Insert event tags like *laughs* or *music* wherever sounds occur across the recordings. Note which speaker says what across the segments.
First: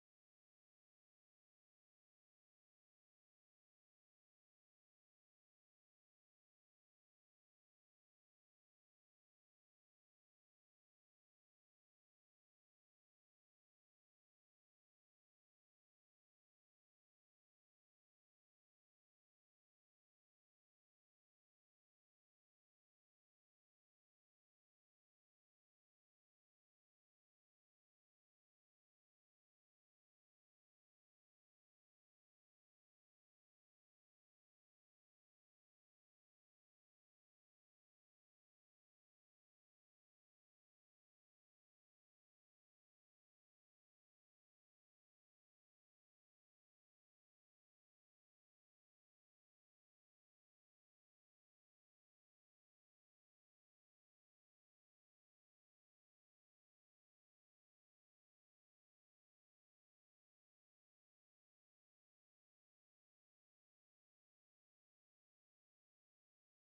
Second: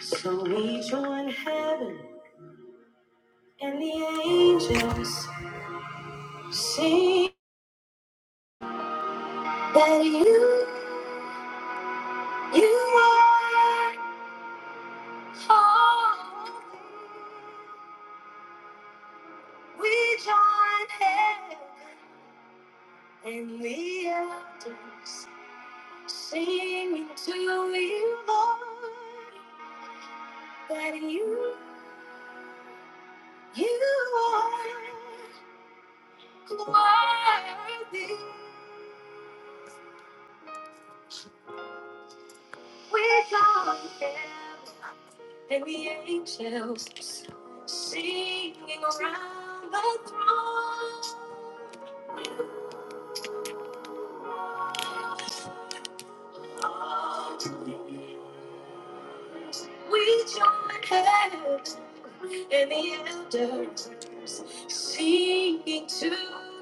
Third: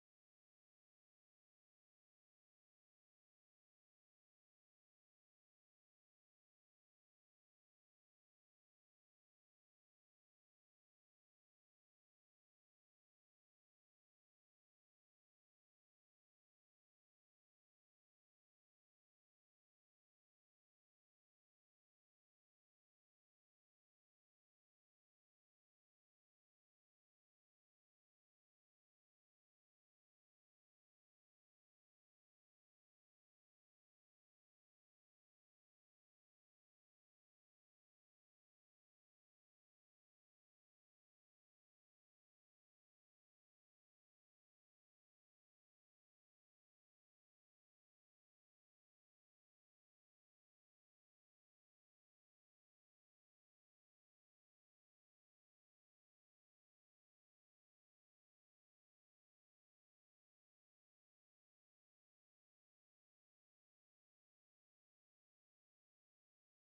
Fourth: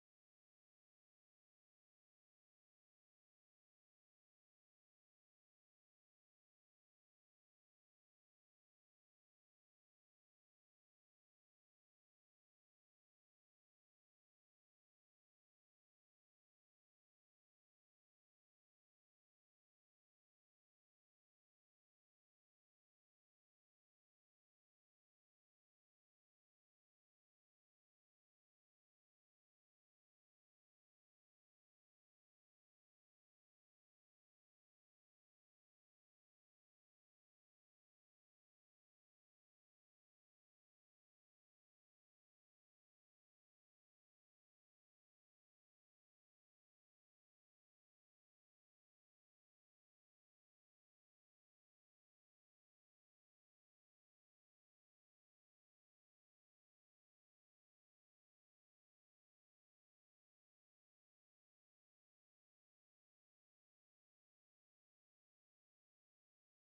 Speaker 1: So we join heaven and the angels sing that you, you are holy. We join heaven and the elders singing to you, Lord, that you, you are worthy. We join heaven and the angels singing around the throne. We join hands and the elders singing to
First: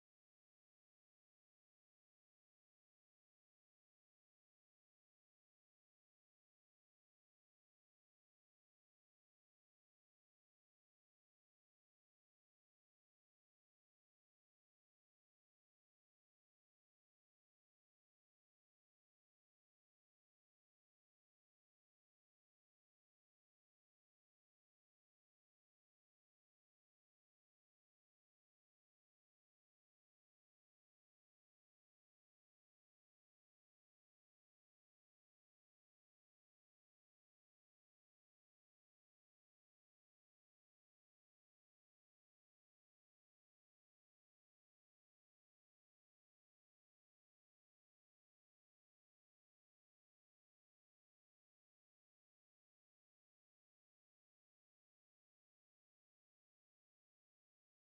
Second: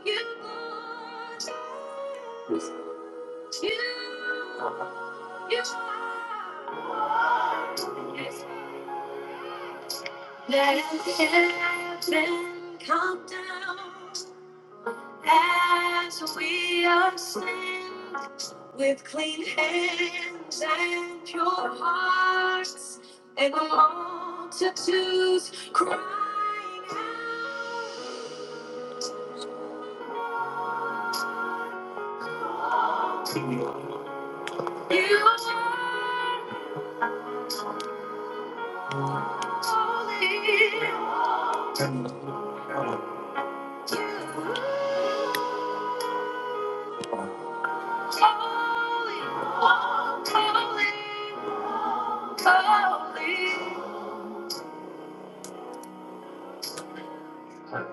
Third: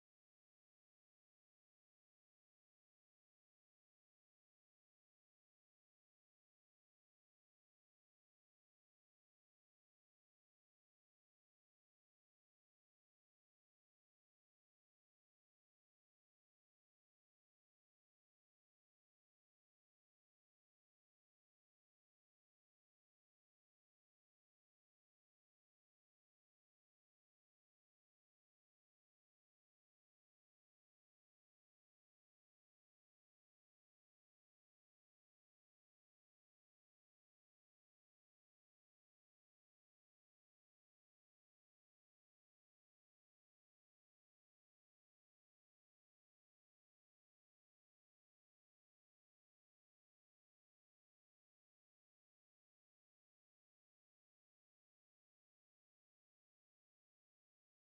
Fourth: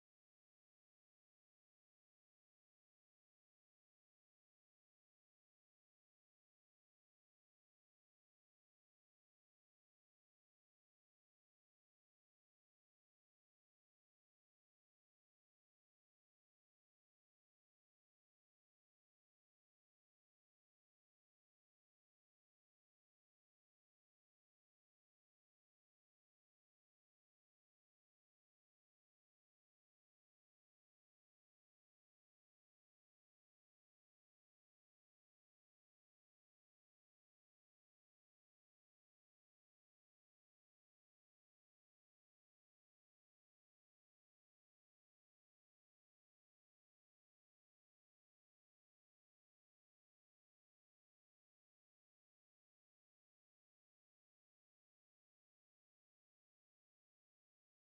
Speaker 1: you, Lord. You, you are. Yes. Let heaven come down as we ascend with clean hands and pure hearts, and the multitudes crying out, You are holy. You are holy, holy, holy.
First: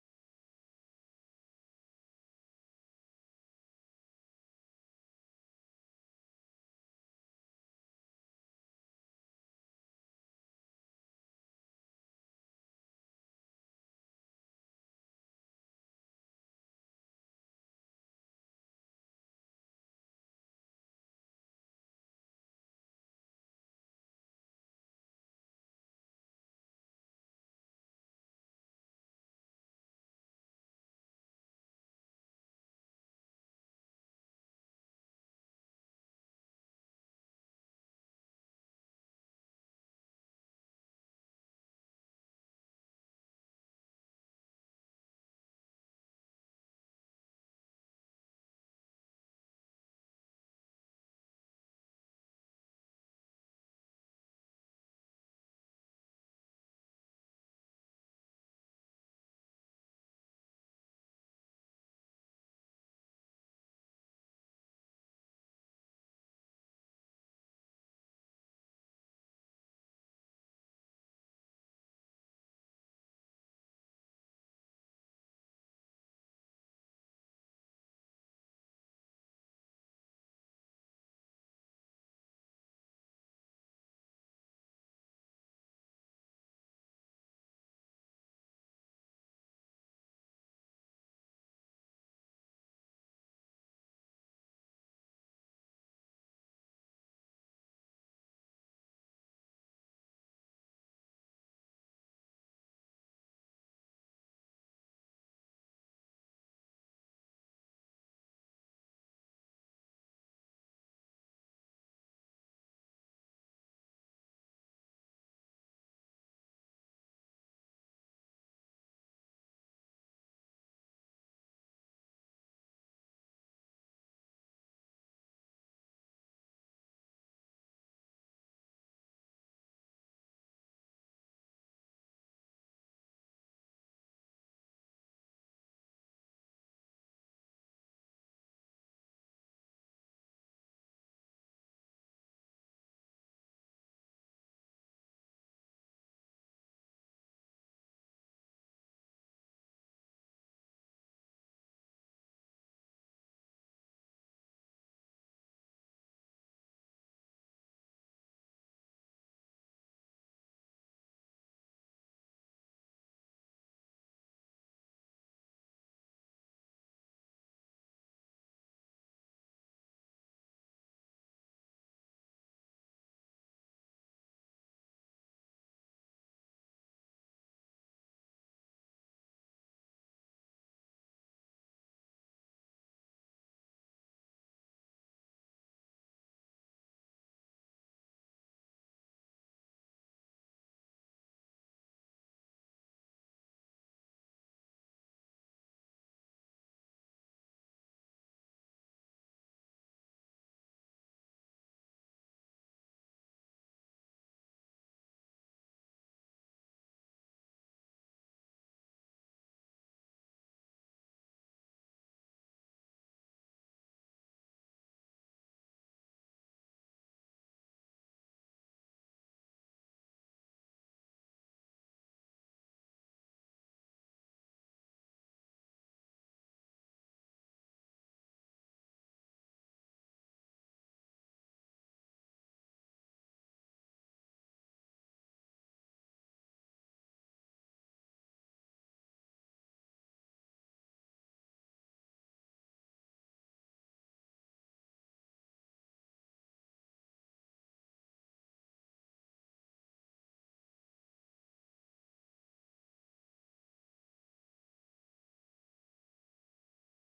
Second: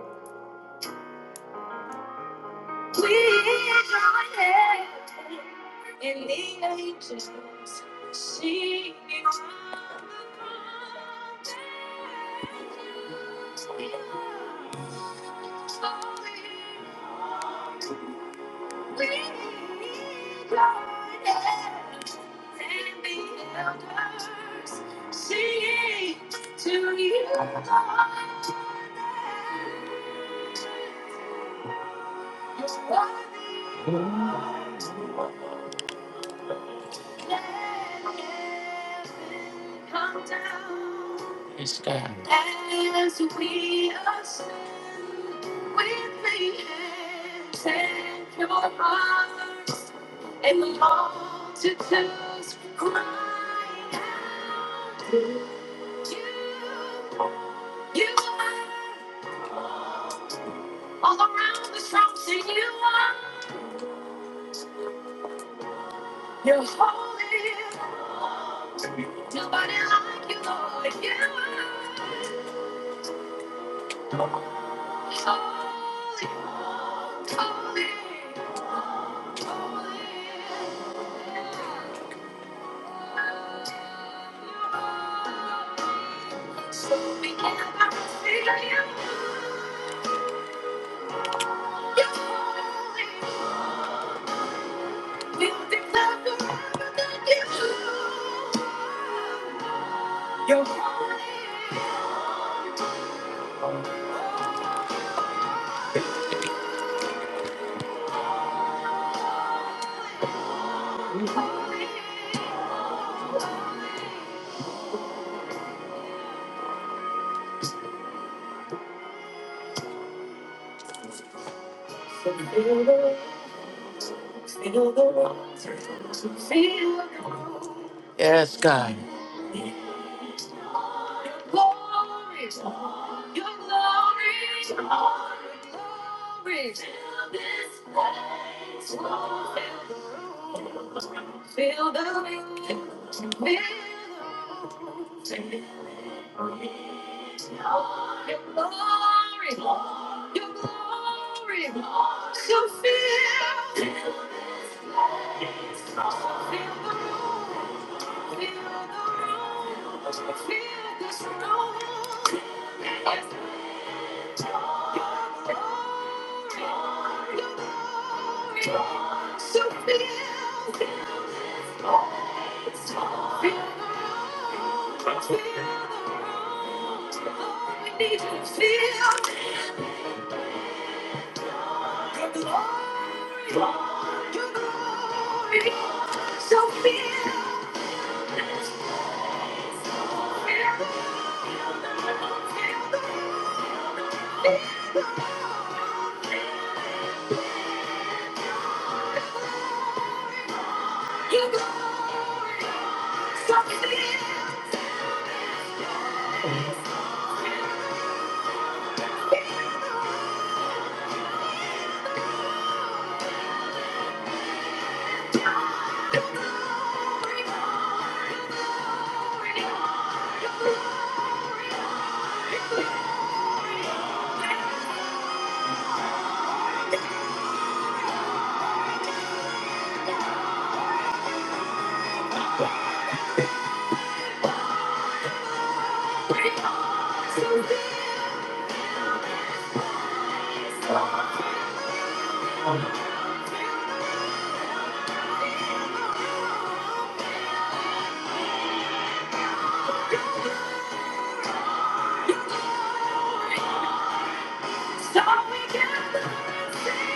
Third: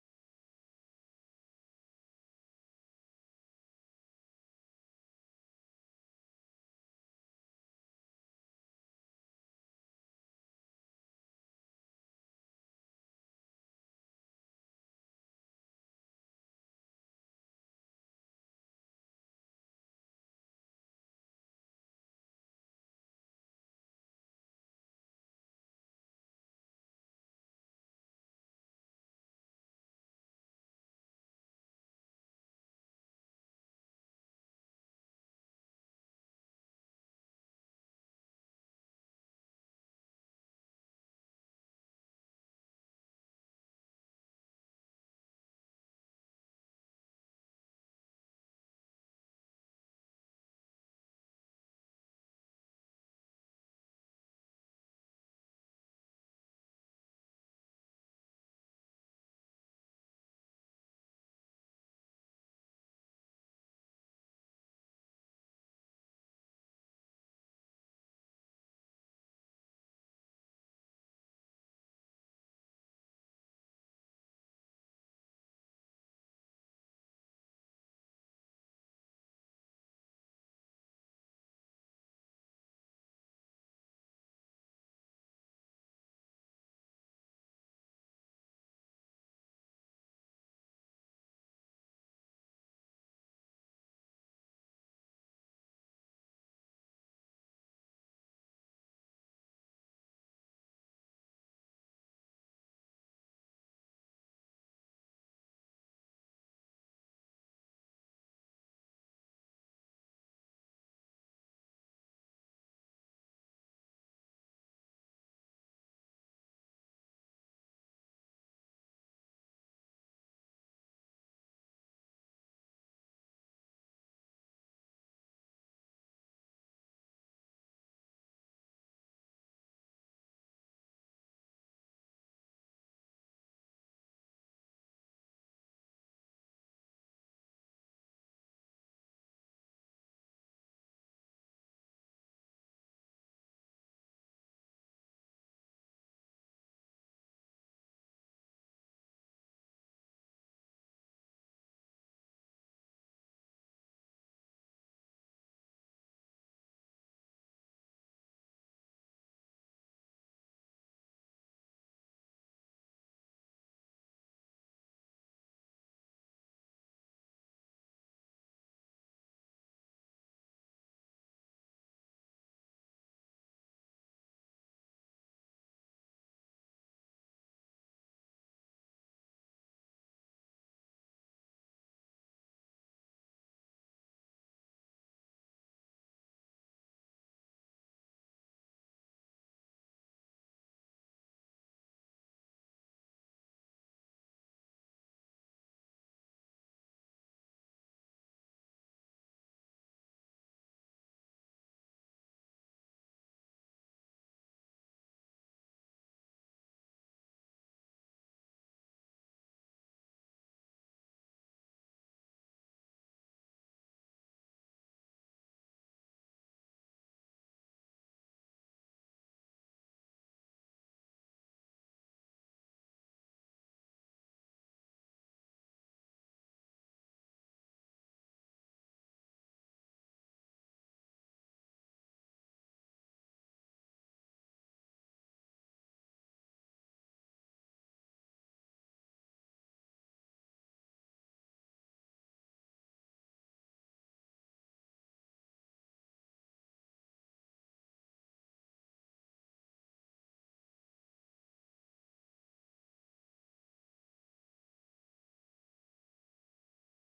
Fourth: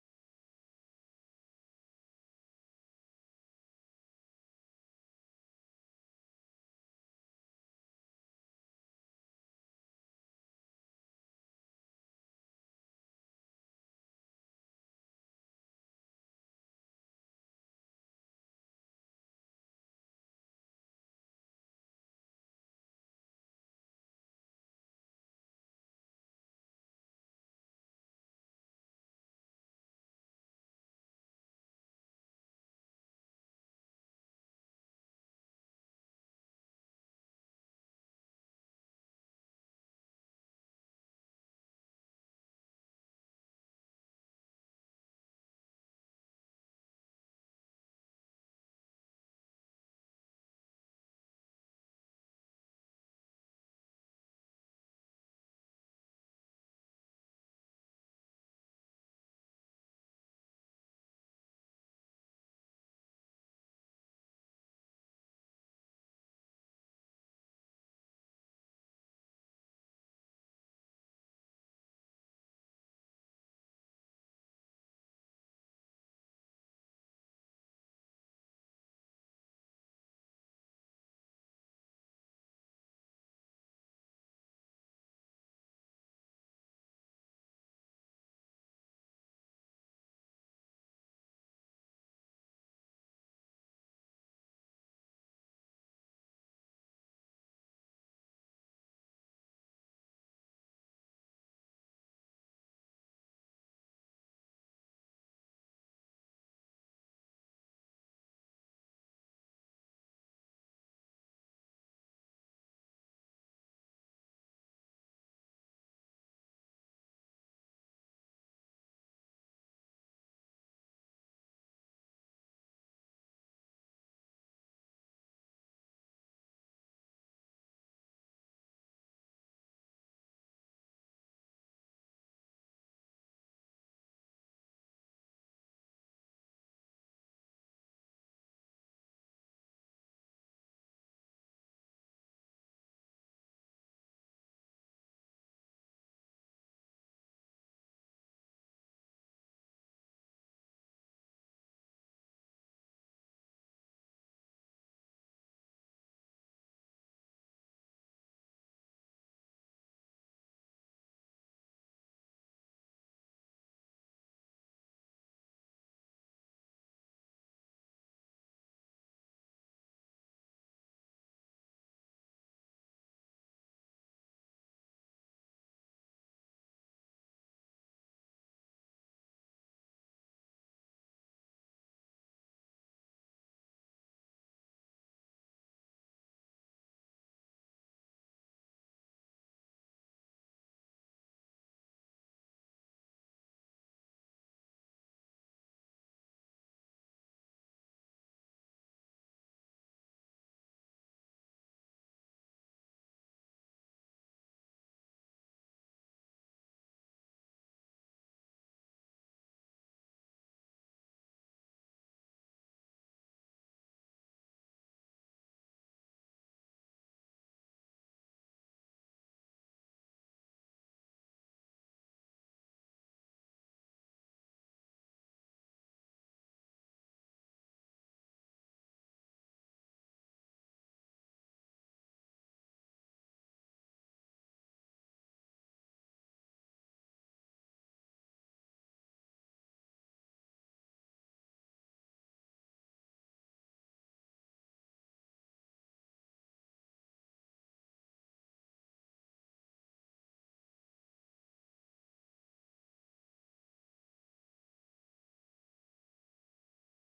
Speaker 1: We join heaven and the angels singing on the mountains. We join heaven and the elders singing to you, Lord. Yes, God. As we ascend with the hands and your hearts, and the multitudes cry out, you, you are all All around the room, sing you are. You're holy. Nobody like you, Lord. You are holy, holy, holy. So we can never feel you. You're holy. We declare forever that you. Feel the feel the feel the glory, your glory, your glory. Feel this place, feel the feel the room, feel the glory, your glory, your glory. So feel. So feel, feel, feel the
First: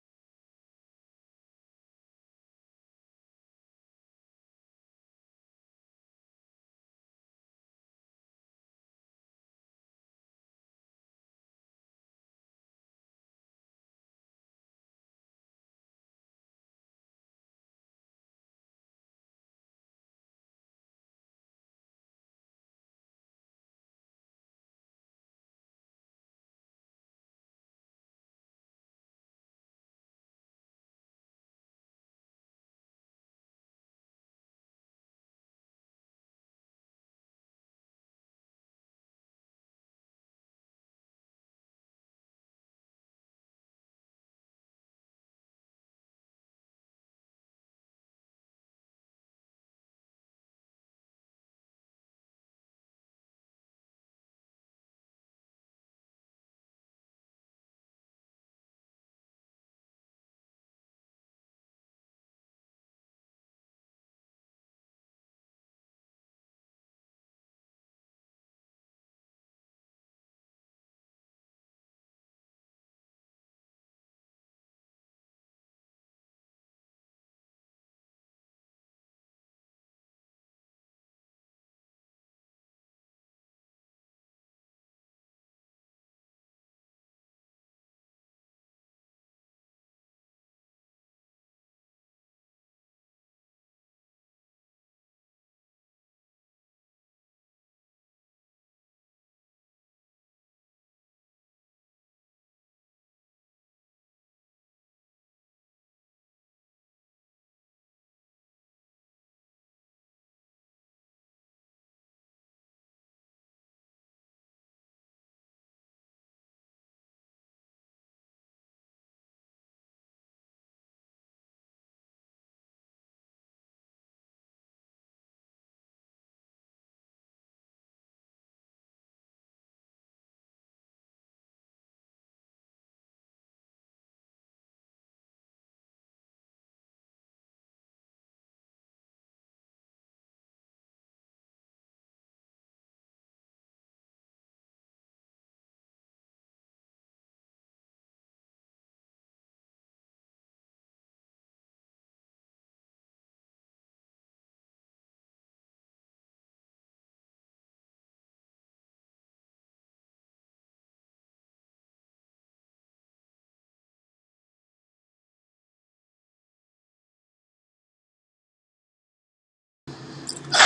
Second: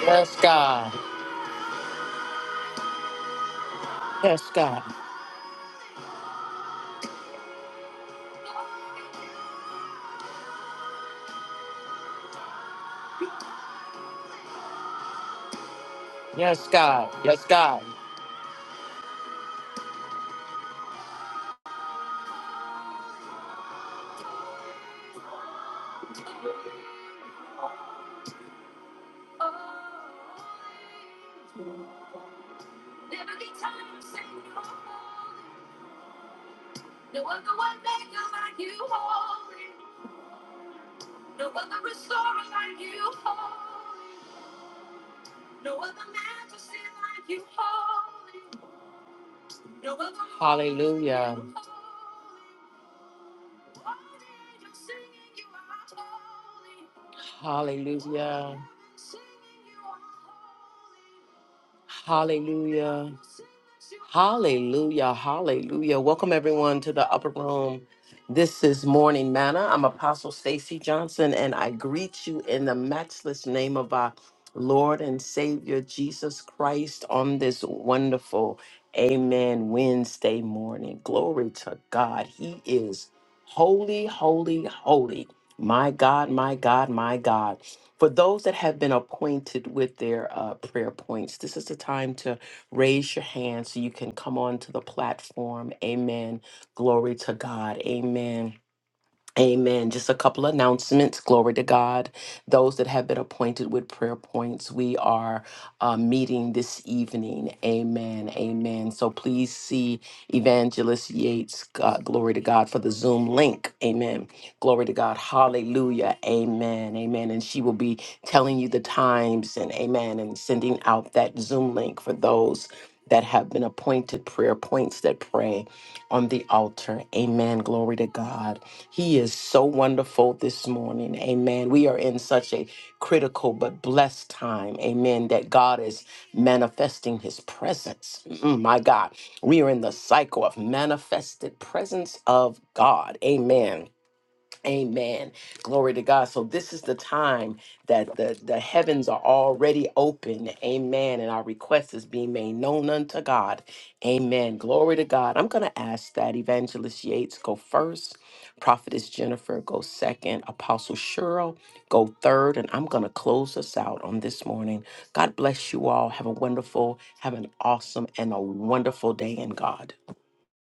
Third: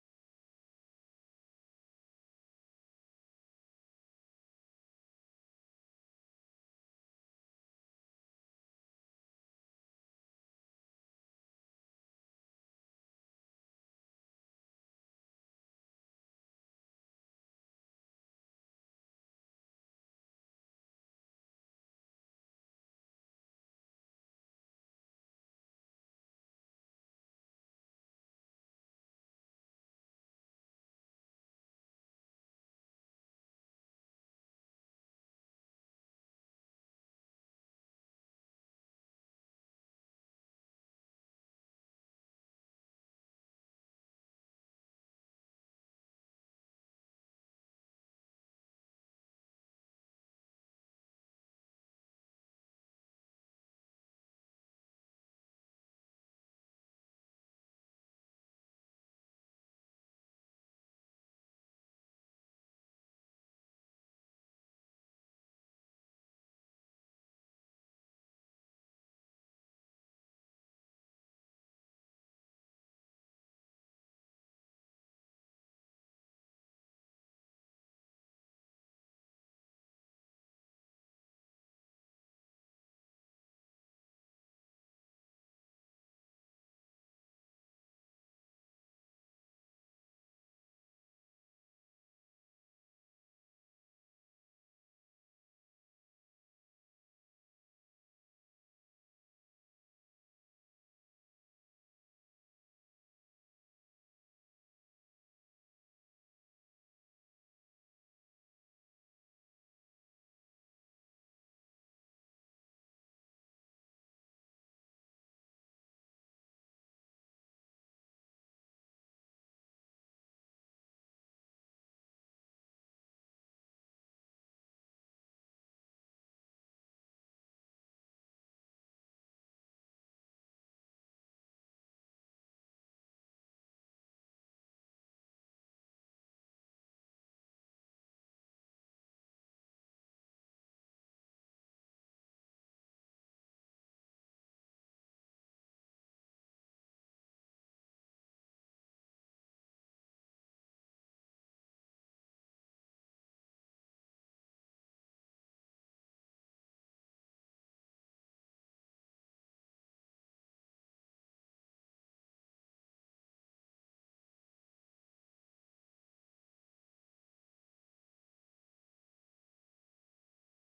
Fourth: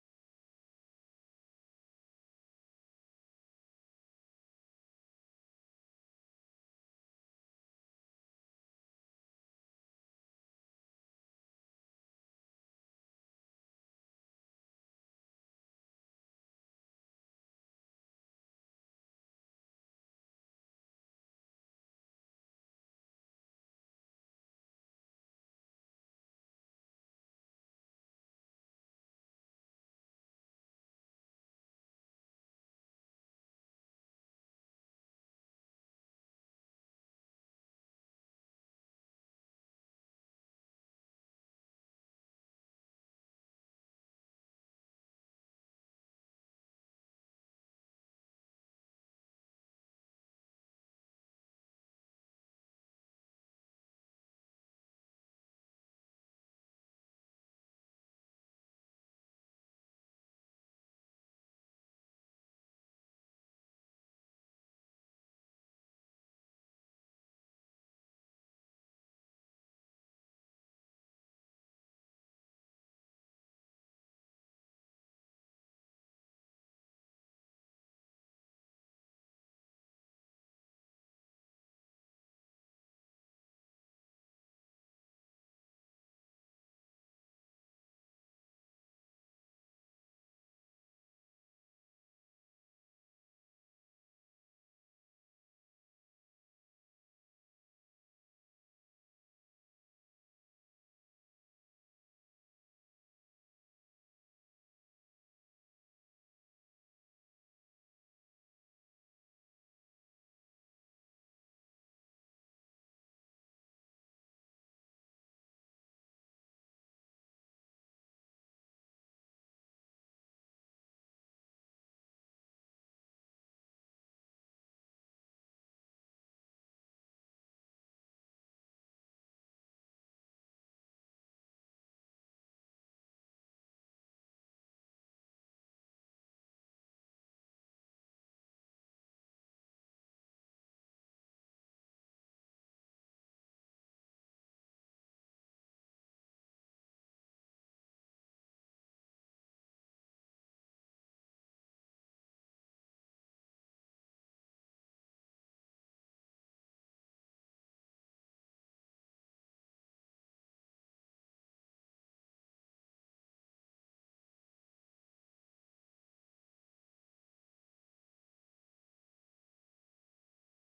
Speaker 1: Yes, God. Yes, God. Yes, God. Yes, God. Hallelujah. Hallelujah. Hallelujah. Hallelujah. Hallelujah. Welcome everyone to the upper room. This is Morning Manna. I'm Apostle Stacy Johnson and I greet you in the matchless name of our Lord and Savior Jesus Christ on this wonderful Amen Wednesday morning. Glory to God. He is holy, holy, holy. My God, my God, my God. For those that have been appointed with their uh, prayer points, this is the time to raise your hand so you can come onto the platform. Amen. Glory to God. Amen Amen. Just a couple announcements. Glory to God. Those that have been appointed with prayer points, we are uh, meeting this evening. Amen. Amen. So please see Evangelist Yates. Uh, glory to God for the Zoom link. Amen. Glory to God. Hallelujah. Amen. Amen. And she will be telling you the times and amen and sending out that Zoom link for those that have been appointed prayer points that pray on the altar. Amen. Glory to God. He is so wonderful this morning. Amen. We are in such a critical but blessed time. Amen. That God is manifesting his presence. Mm, my God. We are in the cycle of manifested presence of God. Amen. Amen. Glory to God. So this is the time that the, the heavens are already open. Amen. And our request is being made known unto God. Amen. Glory to God. I'm going to ask that Evangelist Yates go first, Prophetess Jennifer go second, Apostle Cheryl go third, and I'm going to close us out on this morning. God bless you all. Have a wonderful, have an awesome, and a wonderful day in God.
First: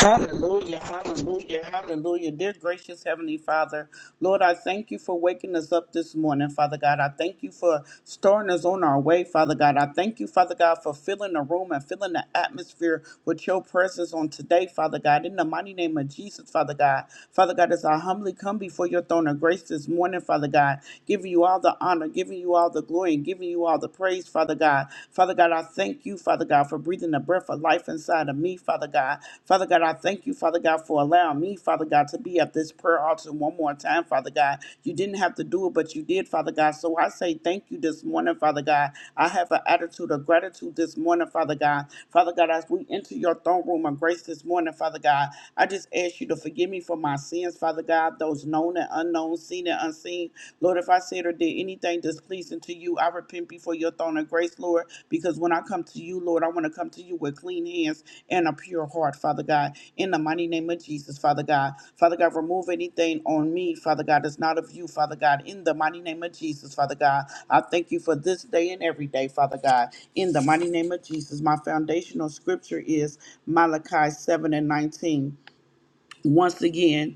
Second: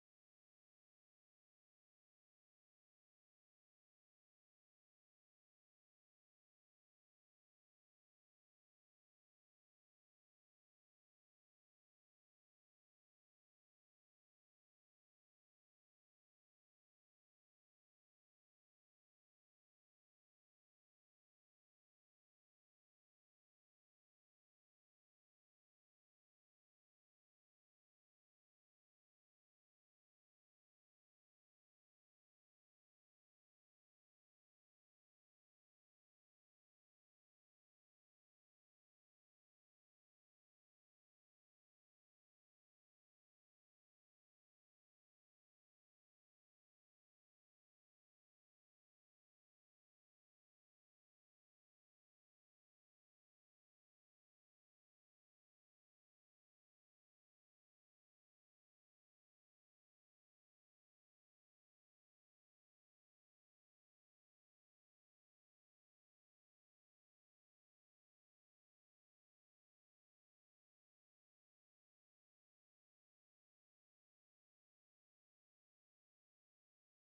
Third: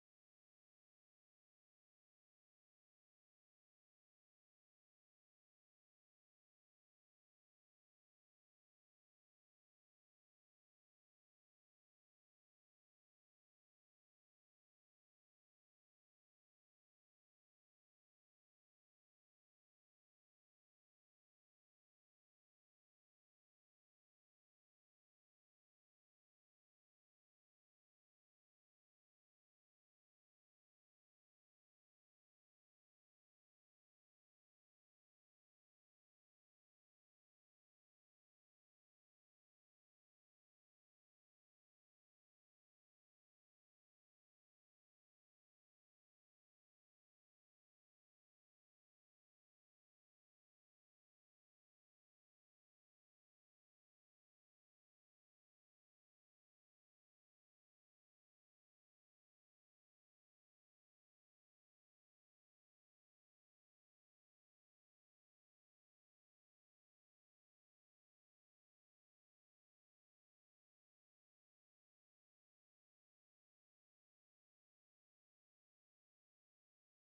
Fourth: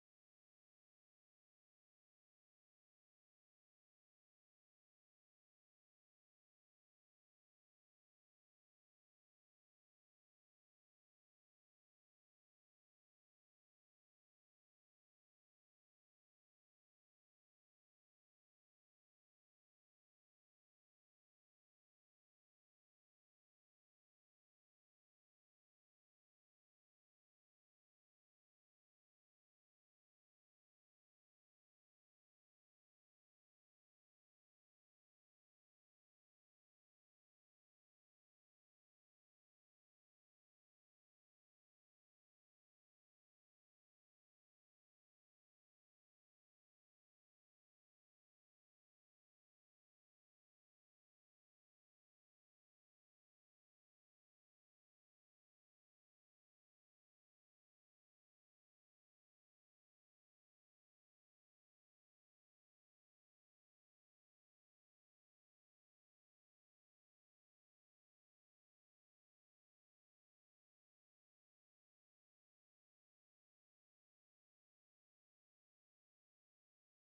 Speaker 2: Hallelujah, hallelujah, hallelujah. Dear gracious Heavenly Father, Lord, I thank you for waking us up this morning, Father God. I thank you for starting us on our way, Father God. I thank you, Father God, for filling the room and filling the atmosphere with your presence on today, Father God. In the mighty name of Jesus, Father God. Father God, as I humbly come before your throne of grace this morning, Father God, giving you all the honor, giving you all the glory, and giving you all the praise, Father God. Father God, I thank you, Father God, for breathing the breath of life inside of me, Father God. Father God, I thank you, Father God, for allowing me, Father God, to be at this prayer altar one more time, Father God. You didn't have to do it, but you did, Father God. So I say thank you this morning, Father God. I have an attitude of gratitude this morning, Father God. Father God, as we enter your throne room of grace this morning, Father God, I just ask you to forgive me for my sins, Father God, those known and unknown, seen and unseen. Lord, if I said or did anything displeasing to you, I repent before your throne of grace, Lord, because when I come to you, Lord, I want to come to you with clean hands and a pure heart, Father God, in the mighty name of Jesus, Father God. Father God, remove anything on me, Father God, that's not of you, Father God, in the mighty name of Jesus, Father God. I thank you for this day and every day, Father God, in the mighty name of Jesus. My foundational scripture is Malachi 7 and 19. Once again,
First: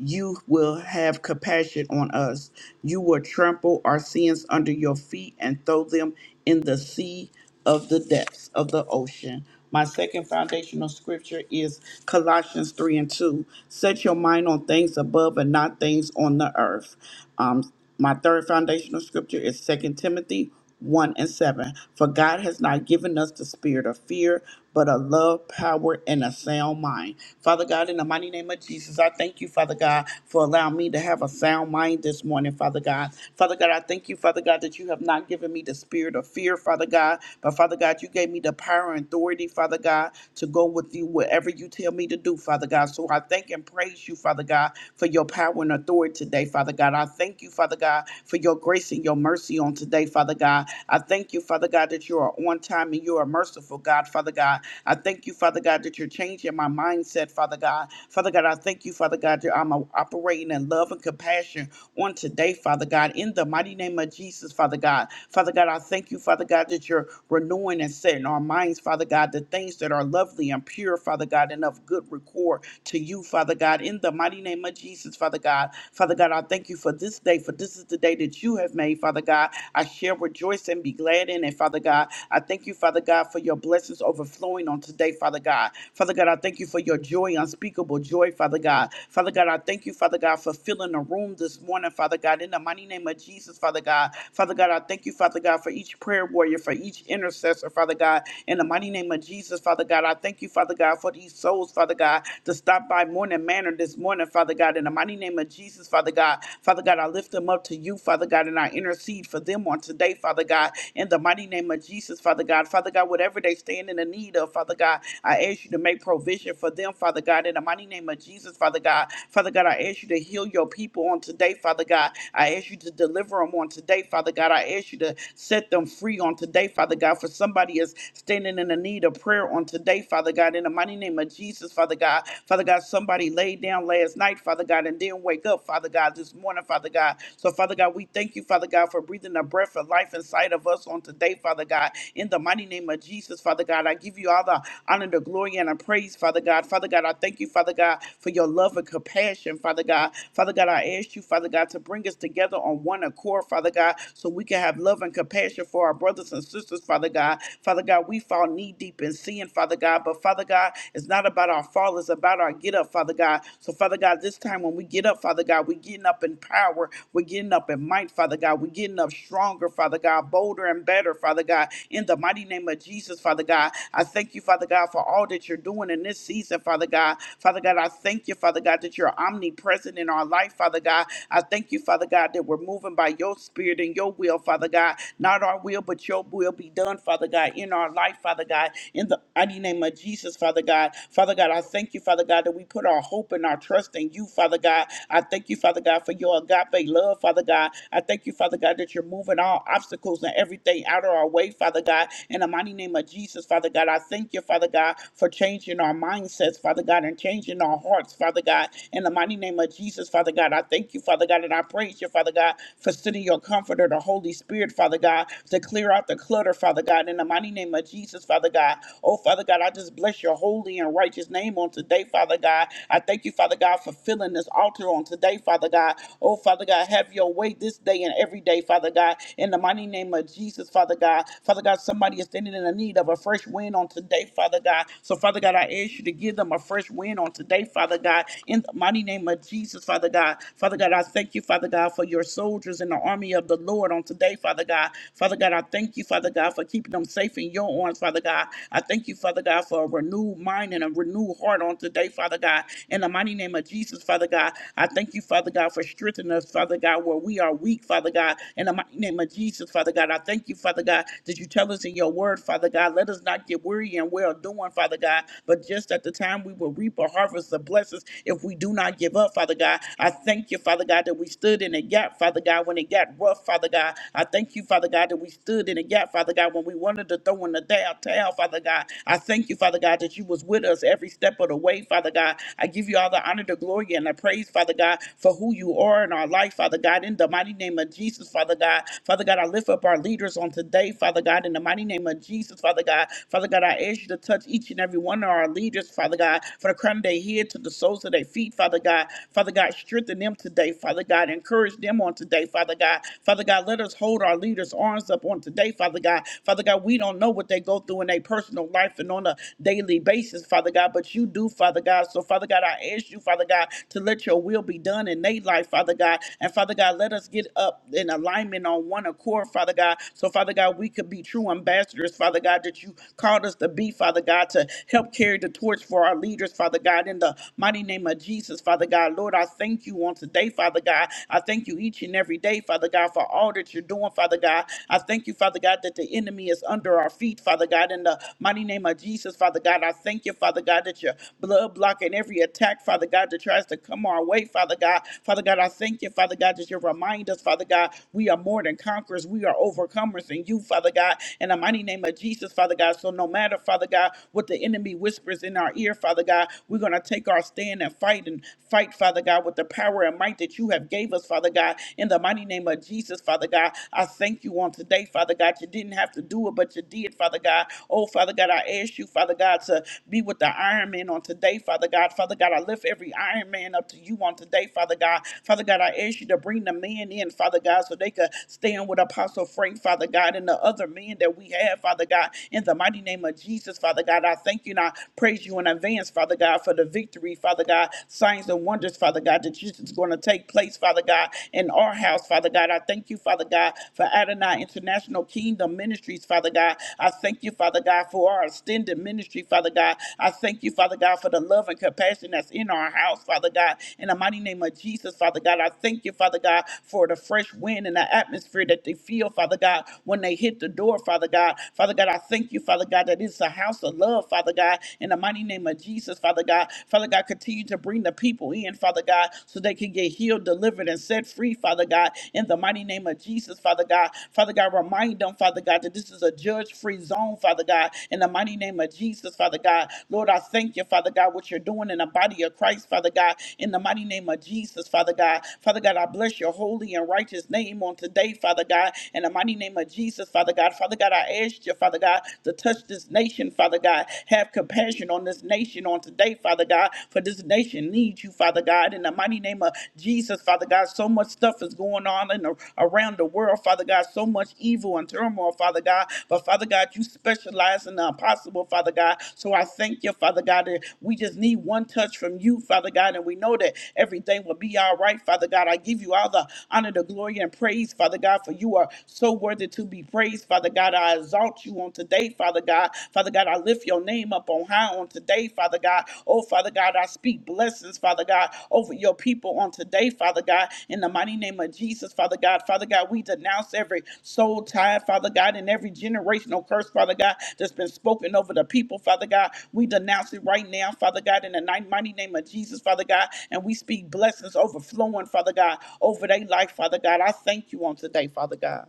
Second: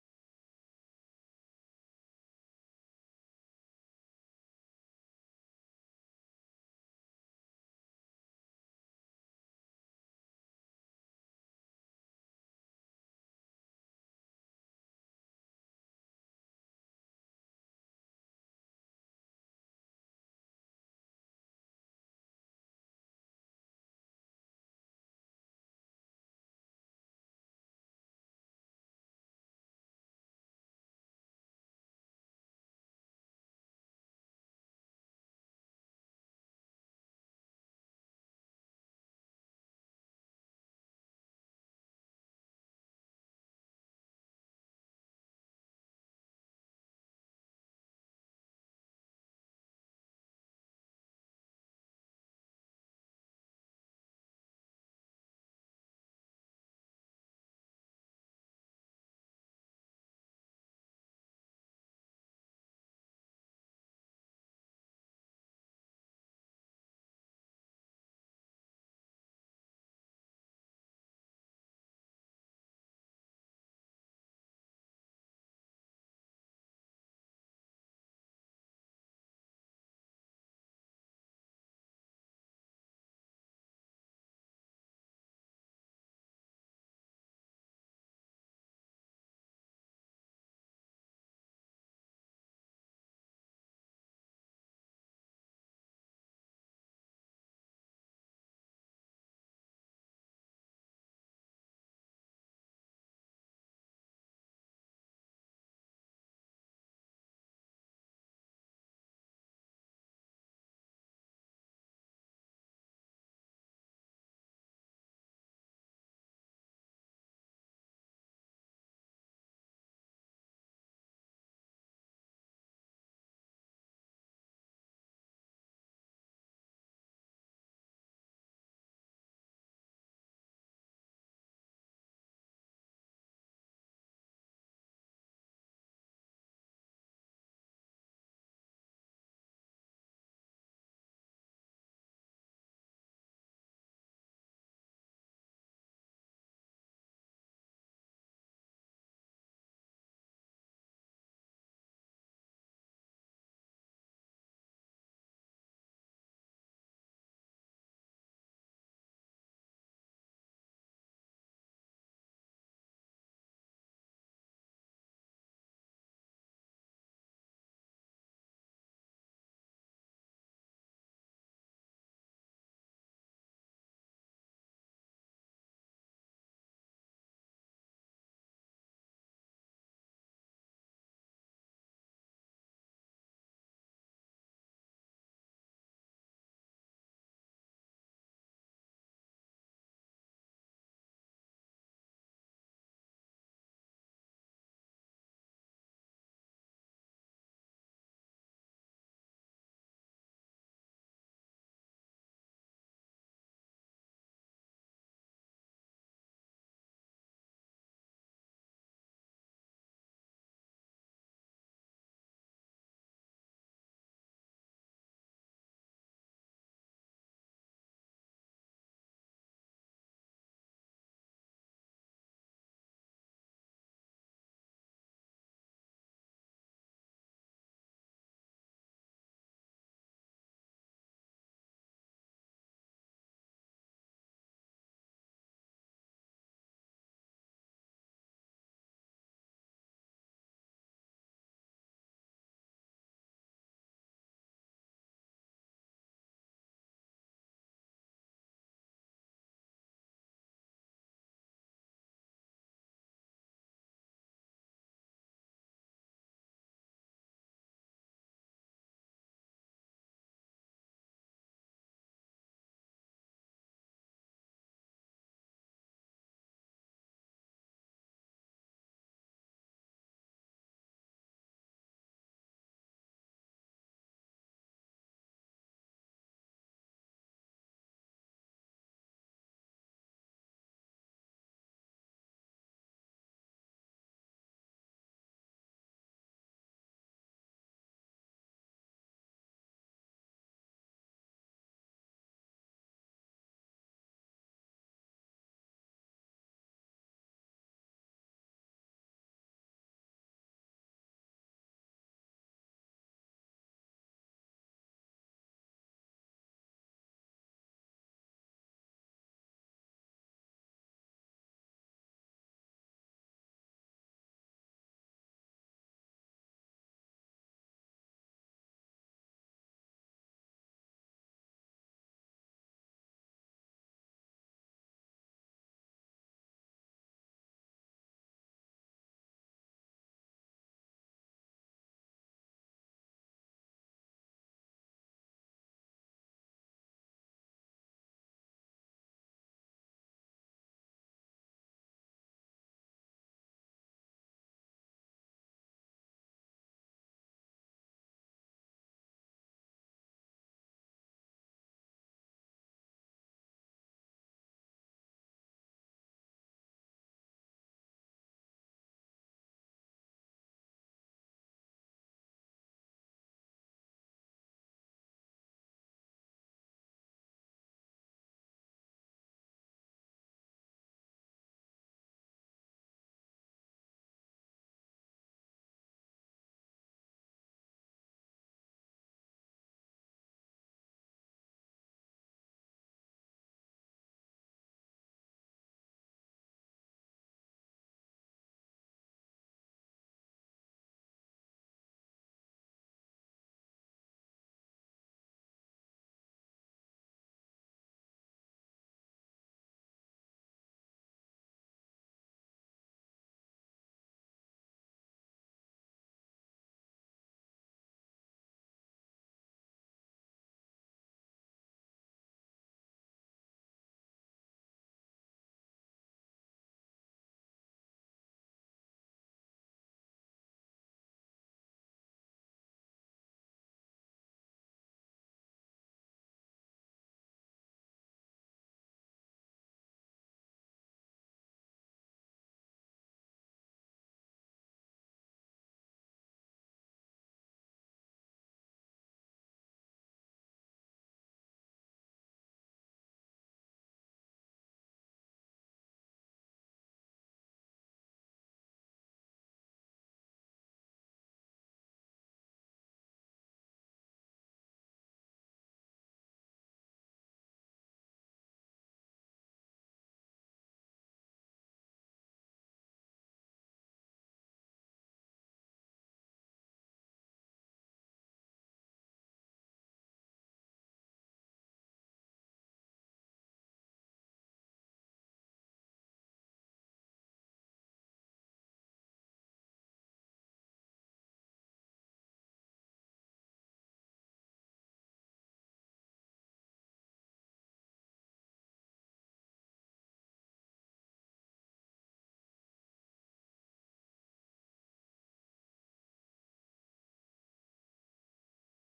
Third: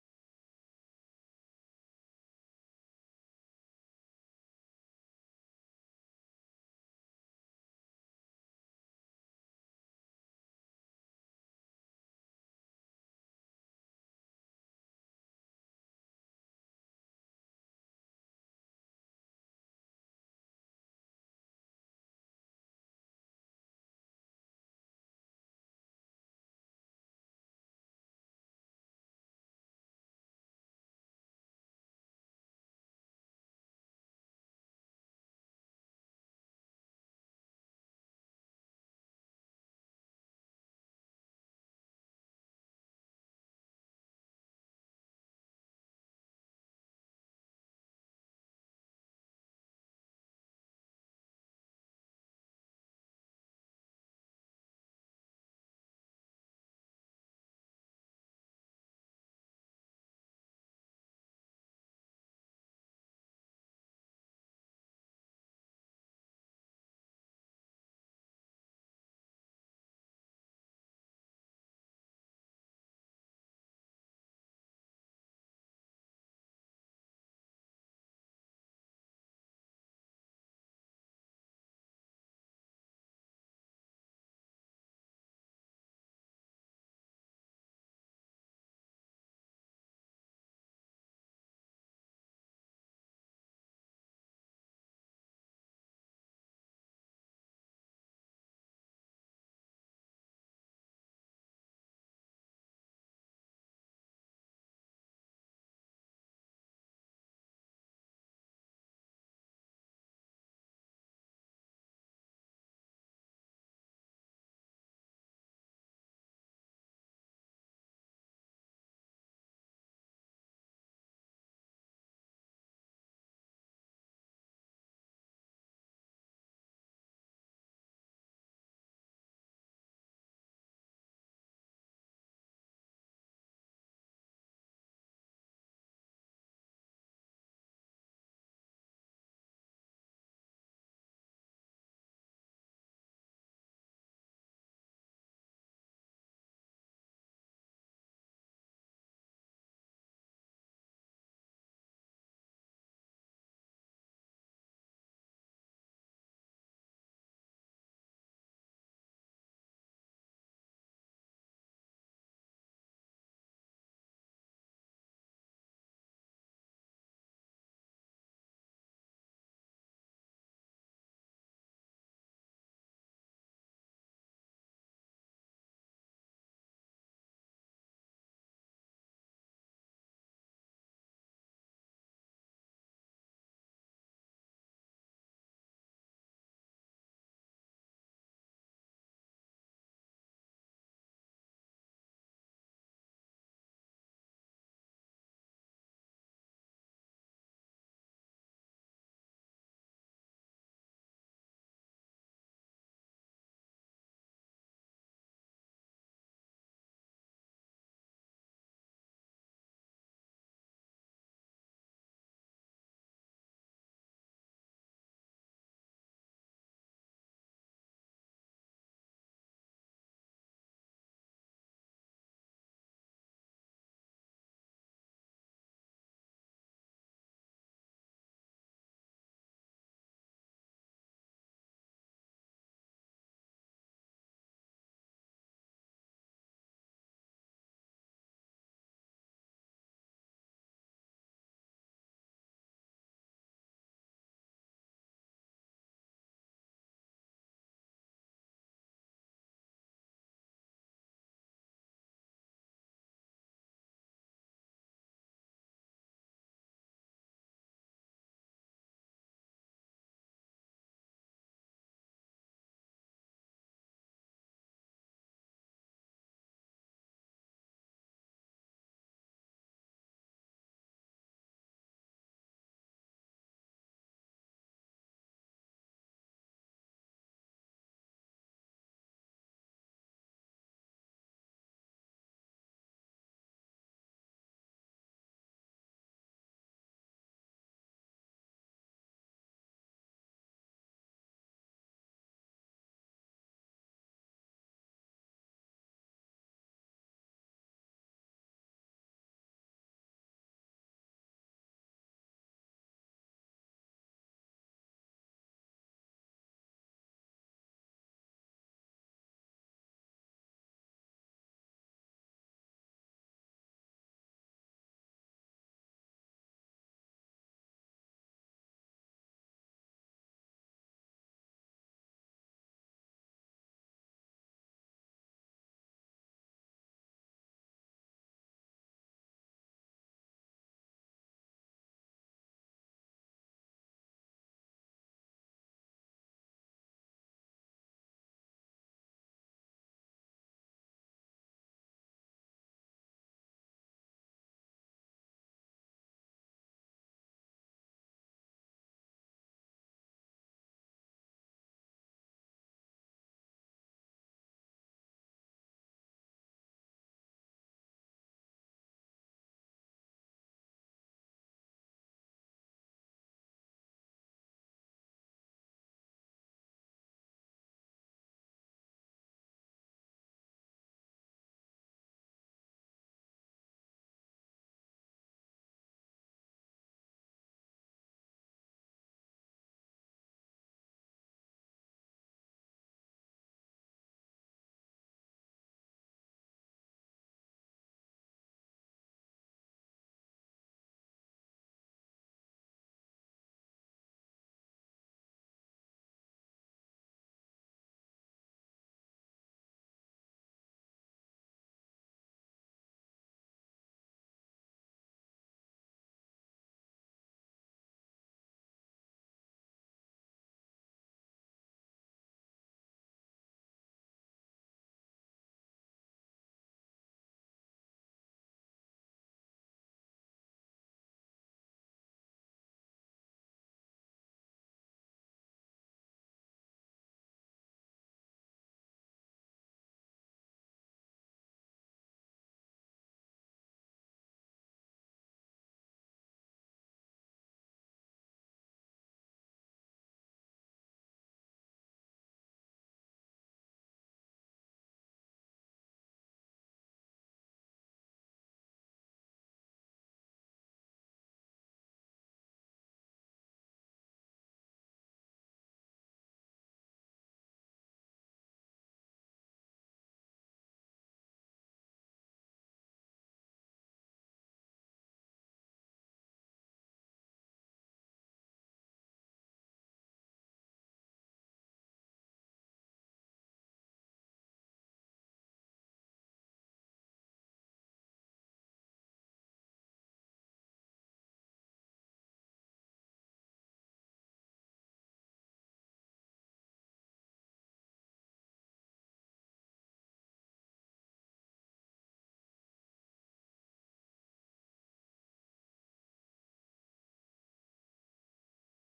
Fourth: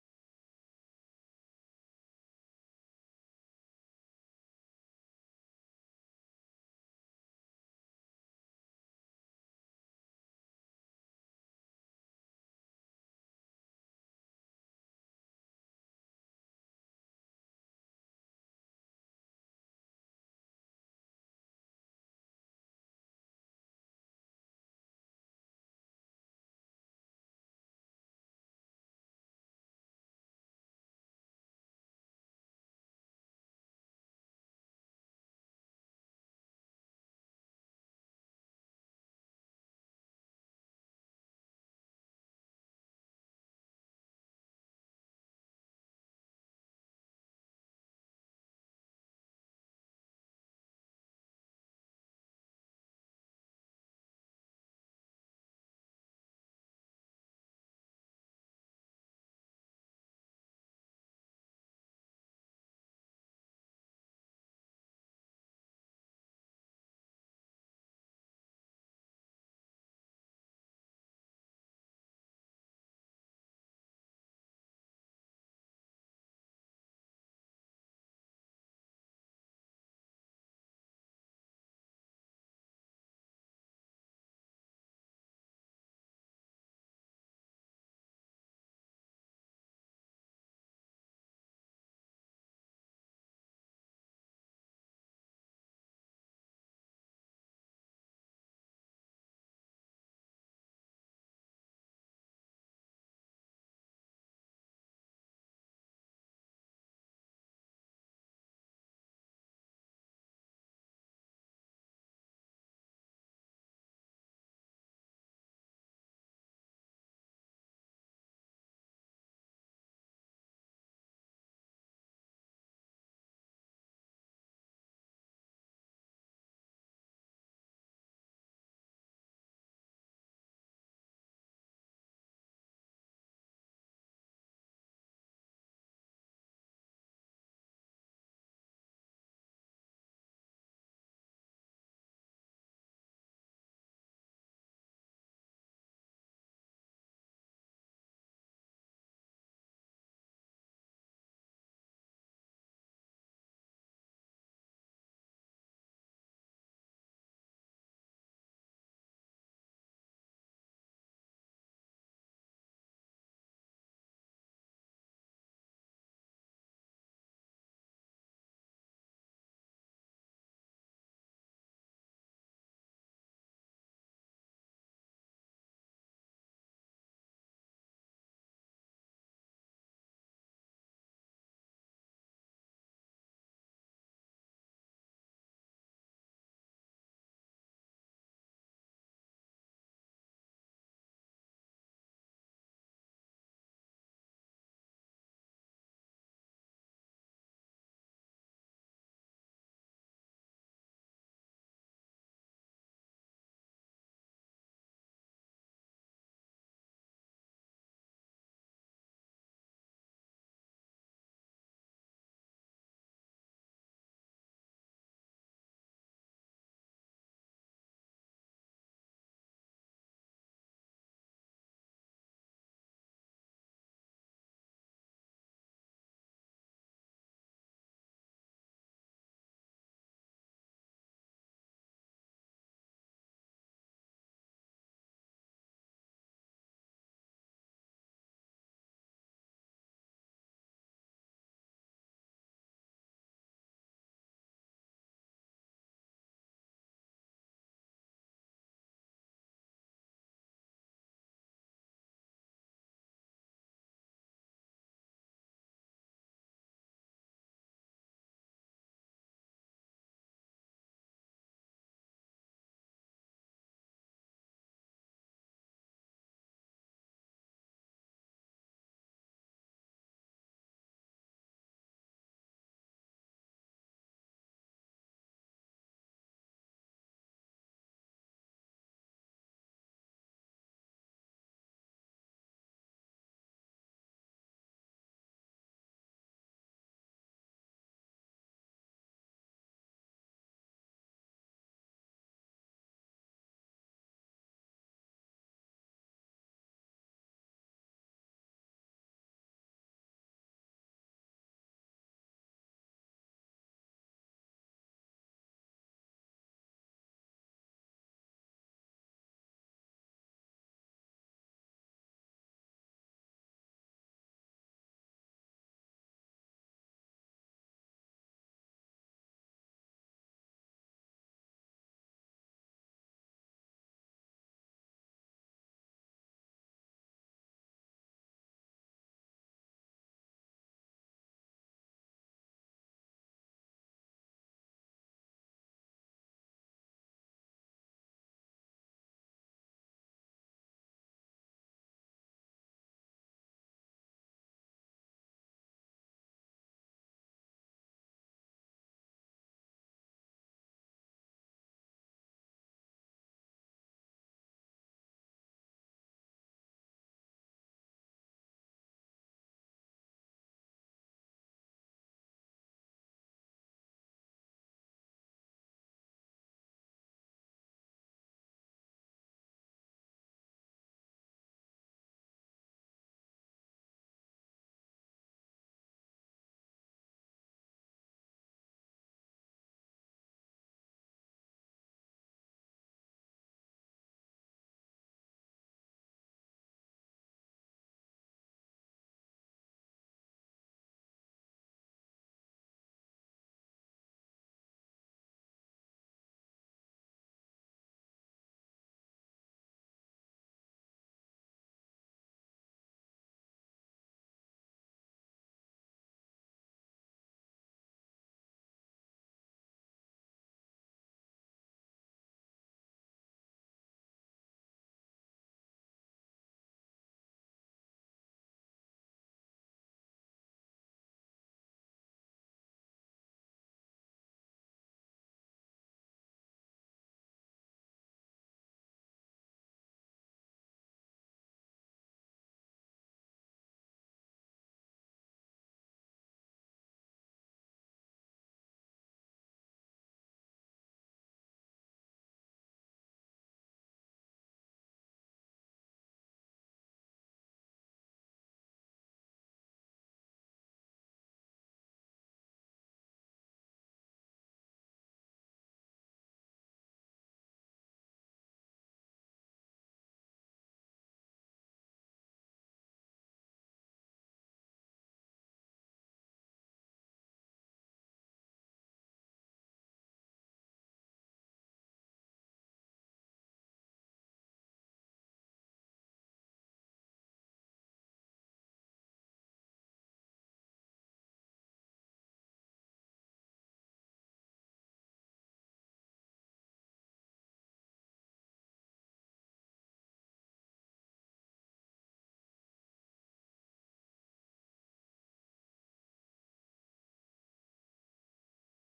Speaker 2: you will have compassion on us. You will trample our sins under your feet and throw them in the sea of the depths of the ocean. My second foundational scripture is Colossians 3 and 2. Set your mind on things above and not things on the earth. Um, my third foundational scripture is Second Timothy 1 and 7. For God has not given us the spirit of fear, but a love, power, and a sound mind. Father God, in the mighty name of Jesus, I thank you, Father God, for allowing me to have a sound mind this morning, Father God. Father God, I thank you, Father God, that you have not given me the spirit of fear, Father God, but Father God, you gave me the power and authority, Father God, to go with you wherever you tell me to do, Father God. So I thank and praise you, Father God, for your power and authority today, Father God. I thank you, Father God, for your grace and your mercy on today, Father God. I thank you, Father God, that you are on time and you are merciful, God, Father God. I thank you, Father God, that you're changing my mindset, Father God. Father God, I thank you, Father God, that I'm uh, operating in love and compassion on today, Father God, in the mighty name of Jesus, Father God. Father God, I thank you, Father God, that you're renewing and setting our minds, Father God, the things that are lovely and pure, Father God, and of good record to you, Father God, in the mighty name name of Jesus, Father God. Father God, I thank you for this day, for this is the day that you have made, Father God. I shall rejoice and be glad in it, Father God. I thank you, Father God, for your blessings overflowing on today, Father God. Father God, I thank you for your joy, unspeakable joy, Father God. Father God, I thank you, Father God, for filling the room this morning, Father God, in the mighty name of Jesus, Father God. Father God, I thank you, Father God, for each prayer warrior, for each intercessor, Father God, in the mighty name of Jesus, Father God. I thank you, Father God, for these souls, Father God, to stop stopped by Morning Manor this morning, Father God, in the mighty name of Jesus, Father God. Father God, I lift them up to you, Father God, and I intercede for them on today, Father God, in the mighty name of Jesus, Father God. Father God, whatever they stand in the need of, Father God, I ask you to make provision for them, Father God, in the mighty name of Jesus, Father God. Father God, I ask you to heal your people on today, Father God. I ask you to deliver them on today, Father God. I ask you to set them free on today, Father God, for somebody is standing in the need of prayer on today, Father God, in the mighty name name of Jesus, Father God. Father God, somebody laid down last night, Father God, and didn't wake up, Father God, this morning, Father God. So, Father God, we thank you, Father God, for breathing a breath of life inside of us on today, Father God. In the mighty name of Jesus, Father God, I give you all the honor, the glory, and the praise, Father God. Father God, I thank you, Father God, for your love and compassion, Father God. Father God, I ask you, Father God, to bring us together on one accord, Father God, so we can have love and compassion for our brothers and sisters, Father God. Father God, we fall knee deep in sin seeing, Father God. But Father God, it's not about our fall, it's about our get up, Father God. So, Father God, this time when we get up, Father God, we're getting up in power, we're getting up in might, Father God. We're getting up stronger, Father God, bolder and better, Father God. In the mighty name of Jesus, Father God, I thank you, Father God, for all that you're doing in this season, Father God. Father God, I thank you, Father God, that you're omnipresent in our life, Father God. I thank you, Father God, that we're moving by your spirit and your will, Father God. Not our will, but your will be done, Father God in our life, Father God, in the mighty name of Jesus, Father God. Father God, I thank you, Father God, that we put our hope and our trust in you, Father God. I thank you, Father God, for your agape love, Father God. I thank you, Father God, that you're moving all obstacles and everything out of our way, Father God. In the mighty name of Jesus, Father God, I thank you, Father God, for changing our mindsets, Father God, and changing our hearts, Father God. In the mighty name of Jesus, Father God, I thank you, Father God, and I praise you, Father God, for sending your comforter, the Holy Spirit, Father God, to clear out the clutter, Father God, in the mighty name of Jesus, Father God. Oh, Father God, I just bless your holy and righteous name on today, Father God. I thank you, Father God, for filling this altar on today, Father God. Oh, Father God, have your way this day and every day, Father God, in the mighty name of Jesus, Father God. Father God, somebody is standing in the need of a fresh wind on today, Father God. So, Father God, I ask you to give them a fresh wind on today, Father God, in the mighty name of Jesus, Father God. Father God, I thank you, Father God, for your soldiers in the army of the Lord on today today, Father God. Father God, I thank you, Father God, for keeping them safe in your arms, Father God. I thank you, Father God, for a renewed mind and a renewed heart on today, Father God. In the mighty name of Jesus, Father God, I thank you, Father God, for strengthening us, Father God, where we are weak, Father God. In the mighty name of Jesus, Father God, I thank you, Father God, that you tell us in your word, Father God, let us not get weary and well doing, Father God, but just at the time we will reap a harvest of blessings if we do not give up, Father God. I thank you, Father God, that we stood in a gap, Father God. God, when it got rough, Father God. I thank you, Father God, that we stood in the gap, Father God, when we wanted to throw in the towel, towel, Father God. I thank you, Father God, that you was with us every step of the way, Father God. I give you all the honor, the glory, and the praise, Father God, for who you are in our life, Father God. In the mighty name of Jesus, Father God. Father God, I lift up our leaders on today, Father God, in the mighty name of Jesus, Father God. Father God, I ask you to touch each and every one of our leaders, Father God, for the crown of their head to the soles of their feet, Father God. Father God, strengthen them today, Father God. Encourage them on today, Father God. Father God, let us hold our leaders' arms up on today, Father God. Father God, we don't know what they go through in their personal life and on a daily basis, Father God, but you do, Father God. So, Father God, I ask you, Father God, to let your will be done in their life, Father God. And Father God, let us get up in alignment on one accord, Father God. So, Father God, we could be true ambassadors, Father God, that you called us to be, Father God, to help carry the torch for our leaders, Father God, in the mighty name of Jesus, Father God. Lord, I thank you on today, Father God. I thank you each and every day, Father God, for all that you're doing, Father God. I thank you, Father God, that the enemy is under our feet, Father God. In the mighty name of Jesus, Father God, I thank you, Father God, that your blood blocking every attack, Father God, that tries to come our way, Father God. Father God, I thank you, Father God, that you remind us, Father God, we are more than conquerors. We are overcomers in you, Father God. In the mighty name of Jesus, Father God. So no matter, Father God, what the enemy whispers in our ear, Father God, we're going to take our our stand and fight and fight, Father God, with the power and might that you have gave us, Father God, in the mighty name of Jesus, Father God. I thank you on today, Father God. You didn't have to do it, but you did, Father God. Oh, Father God, I ask you, Father God, to be with the Iron Man on today, Father God. Father God, I lift every Iron Man up to you on today, Father God. Father God, I ask you to bring the men in, Father God, so they could stand with Apostle Frank, Father God, and the other men that we have, Father God, in the mighty name of Jesus, Father God. I thank you and I praise you and I in advance, Father God, for the victory, Father God, signs and wonders, Father God, that is going to take place, Father God, in our house, Father God. I thank you, Father God, for Adonai International Kingdom Ministries, Father God. I thank you, Father God, for our extended ministry, Father God. I thank you, Father God, for the love and compassion that's in our house, Father God. In the mighty name of Jesus, Father God, I thank you, Father God, for the fresh wind and the atmosphere that they feel, Father God, when they hit the door, Father God. Father God, I thank you, Father God, that it's a house of love love, Father God, in the mighty name of Jesus, Father God. Father God, continue to bring the people in, Father God, so they can get healed, delivered, and set free, Father God, in the mighty name of Jesus, Father God. Father God, remind them, Father God, that this is a judge free zone, Father God, in the mighty name of Jesus, Father God. Lord, I thank you, Father God, what you're doing in the body of Christ, Father God, in the mighty name of Jesus, Father God. Father God, I bless your holy and righteous name on today, Father God, in the mighty name of Jesus, Father God. Father God, I ask you, Father God, to touch this nation, Father God. Have compassion on this nation on today, Father God, for this nation needs you, Father God. In the mighty name of Jesus, Father God, so much stuff is going on in the, around the world, Father God, so much evil and turmoil, Father God. But Father God, you specialize in the impossible, Father God. So I thank you, Father God, that we just need one touch from you, Father God, and we know that everything will be all right, Father God. I give you all the honor, the glory, and praise, Father God, for you are so worthy to be praised, Father. Father God. I exalt you on today, Father God. Father God, I lift your name up on high on today, Father God. Oh, Father God, I speak blessings, Father God, over your people on today, Father God. In the mighty name of Jesus, Father God. Father God, we denounce every soul tie, Father God, and every generational curse, Father God, that's been spoken over the people, Father God. We denounce it right now, Father God, in the ni- mighty name of Jesus, Father God. And we speak blessings overflowing, Father God, over their life, Father God. I thank you on today, Father God.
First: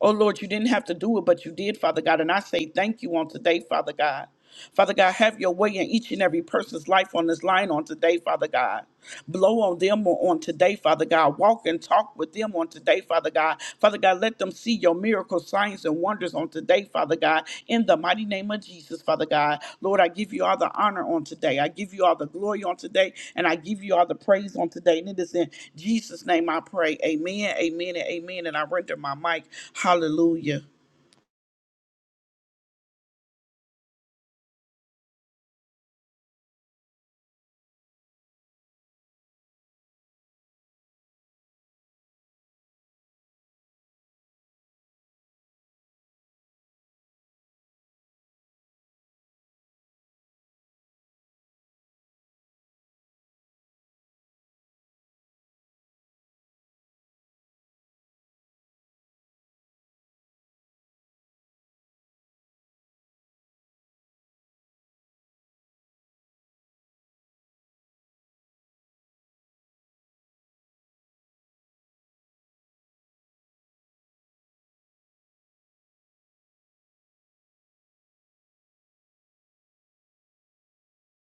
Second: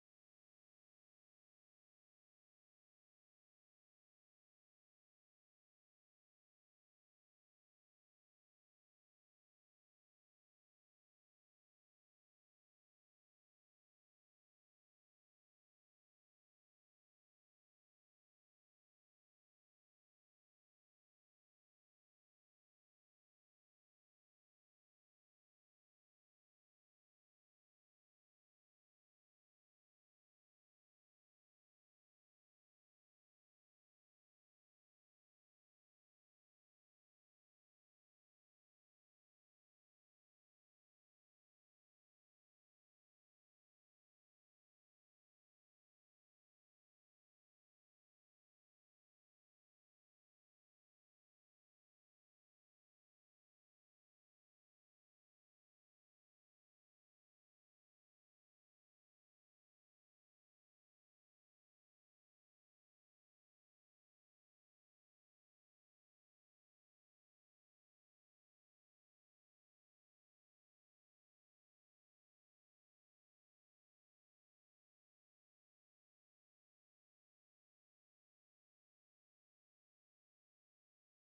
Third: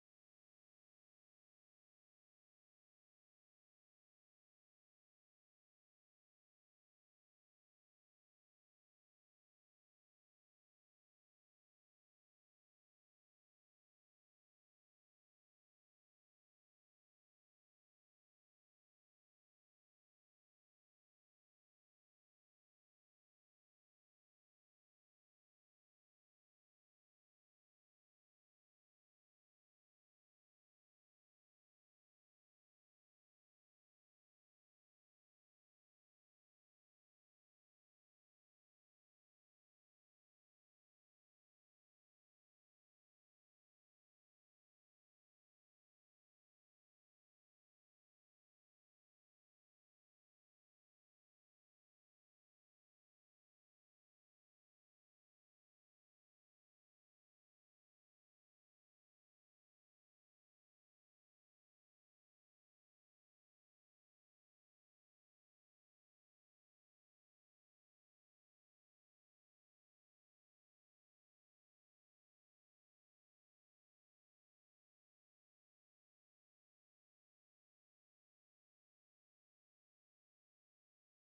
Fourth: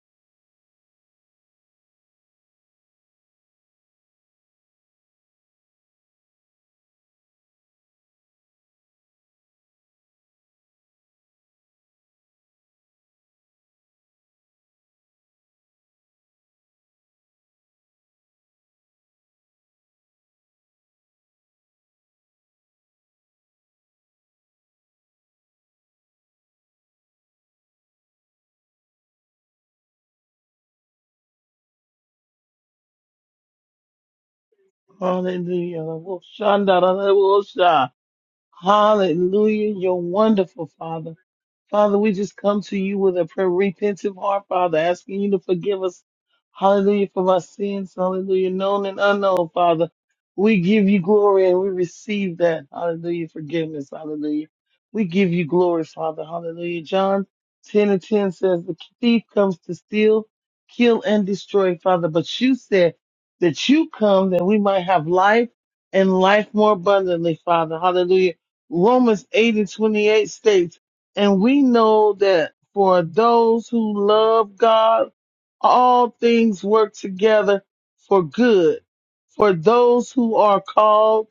Speaker 2: Oh Lord, you didn't have to do it, but you did, Father God. And I say thank you on today, Father God. Father God, have your way in each and every person's life on this line on today, Father God. Blow on them on today, Father God. Walk and talk with them on today, Father God. Father God, let them see your miracles signs and wonders on today, Father God, in the mighty name of Jesus, Father God. Lord, I give you all the honor on today. I give you all the glory on today, and I give you all the praise on today. And it is in Jesus' name I pray. Amen, amen, and amen. And I render my mic. Hallelujah.
Speaker 3: Hallelujah. Shandarabosha. Hallelujah. You're wonderful, Father. Father, we just come to you with a prayer, repentant heart, Father, asking you to forgive us, hallelujah, for our sins, hallelujah, known and unknown, Father. We give you glory and we receive that, hallelujah, forgiveness, hallelujah. We give you glory, Father, hallelujah. John 10 and 10 says, The thief comes to steal, kill, and destroy, Father. But you said that you come that we might have life and life more abundantly, Father, hallelujah. Romans 8 and 28 states, and we know that for those who love God, all things work together for good, for those who are called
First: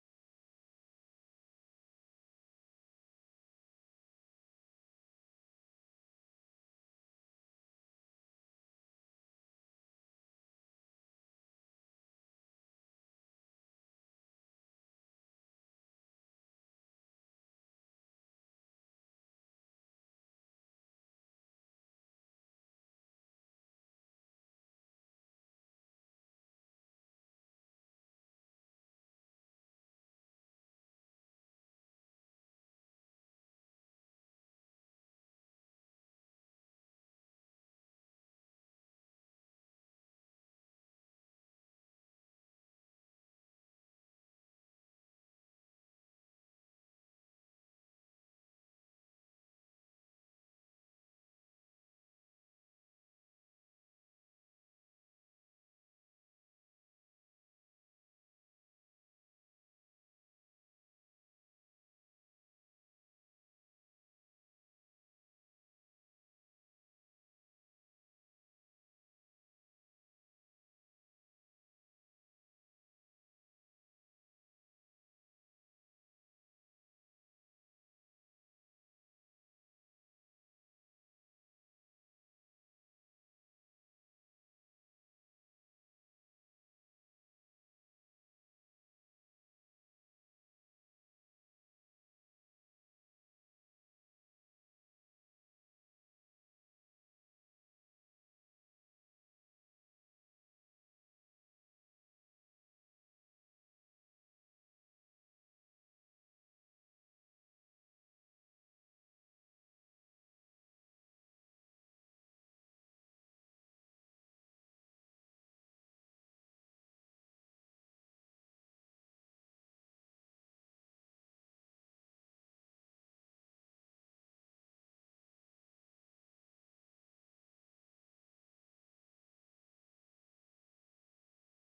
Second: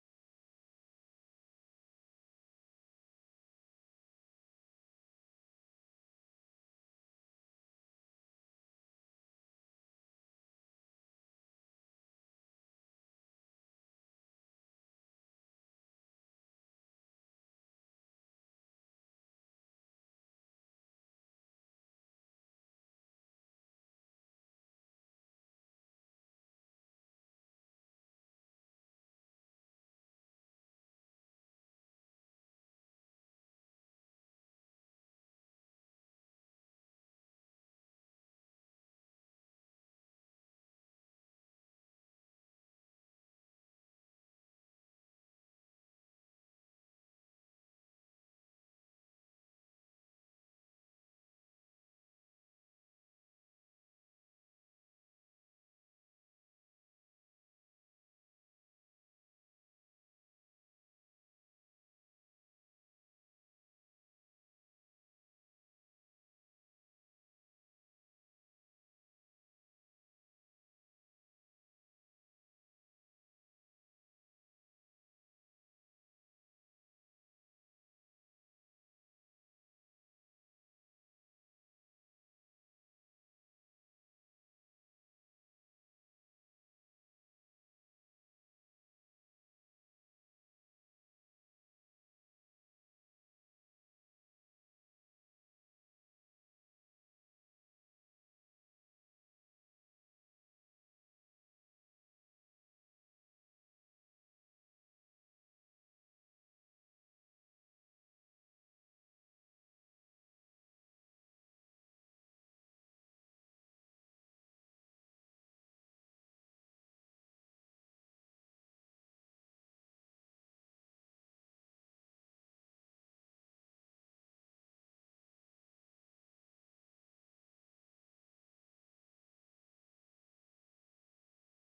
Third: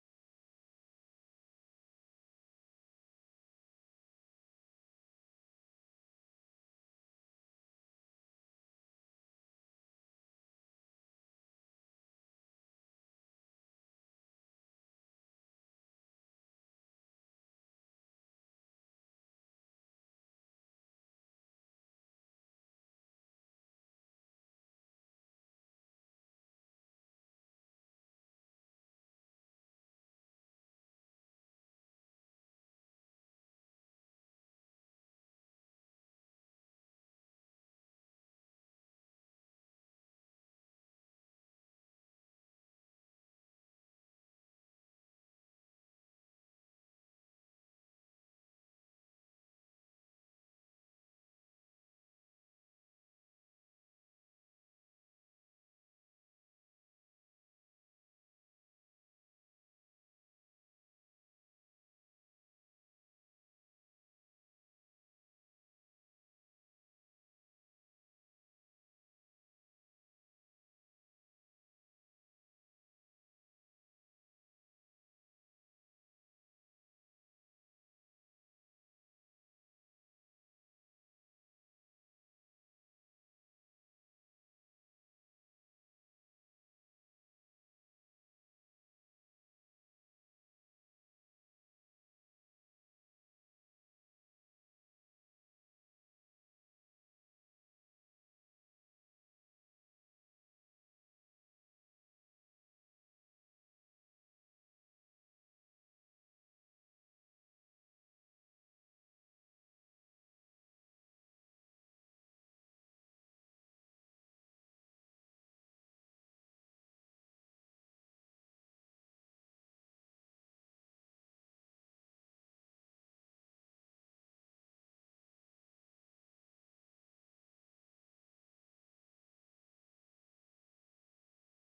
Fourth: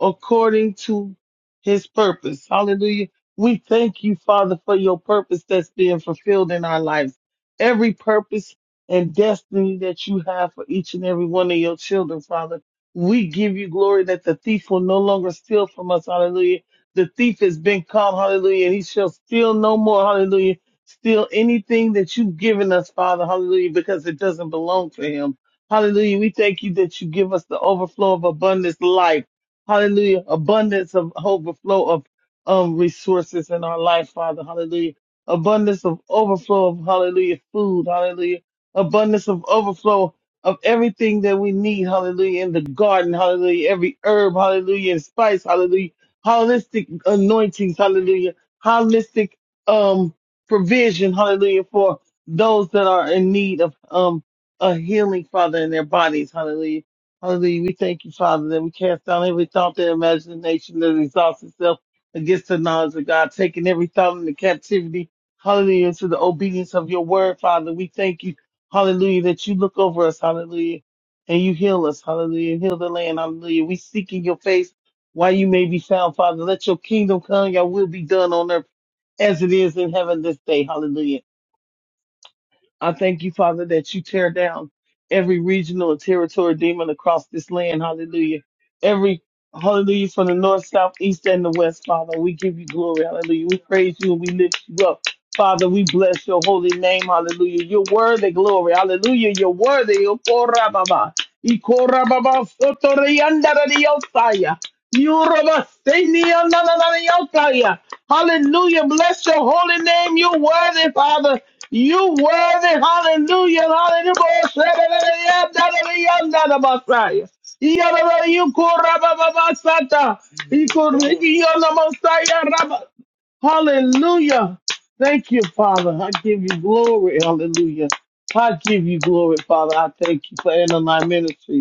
Speaker 3: according to his purpose. Hallelujah. We thank you, Father, for your purpose that's being fulfilled in our lives. Every purpose and destiny that you have for each and every one of your children, Father. We give you glory that the thief will no longer steal from us. Hallelujah the thief has been caught, hallelujah, and he shall steal no more, hallelujah. Steal anything that you've given us, Father, hallelujah, because it doesn't belong to him. Hallelujah. We thank you that you give us the overflow of abundance life. Hallelujah. Abundance of overflow of um, resources in our life, Father. Hallelujah. Abundance of overflow of hallelujah food. Hallelujah. Abundance of overflow of everything that we need. Hallelujah. In the garden. Hallelujah. Every herb. Hallelujah. And spice. Hallelujah holistic anointings, hallelujah, holistic um provision, hallelujah, for those that are in need of um a healing, Father, in their bodies, hallelujah. Hallelujah. We thank you, Father, that we cast down every thought and imagination that exalts itself against the knowledge of God, taking every thought into captivity, hallelujah, to the obedience of your word, Father. We thank you, hallelujah, that you look over us, hallelujah, and you heal us, hallelujah, and heal the land, hallelujah. We seek in your face while you may be found, Father. Let your kingdom come, your will be done on earth as it is in heaven this day. Hallelujah. I thank you, Father, that you tear down every regional and territory demon across this land. Hallelujah. Every hallelujah from the north, south, east, and the west, Father. We give you glory. Hallelujah. We praise you and we lift you up. Father, we bless your holy name. Hallelujah. You're worthy, glory. Hallelujah. You're worthy. Okora baba. Ikora baba. Sotori andara diosaya. Yoruba Sydney, na, na, Hallelujah. Bless your holy name. You're worthy, Father. You worthy, hallelujah, hallelujah, hallelujah. Hallelujah. Thank you, Father. I give you glory. Hallelujah. I give you glory, Father. I thank you for NLI Ministries.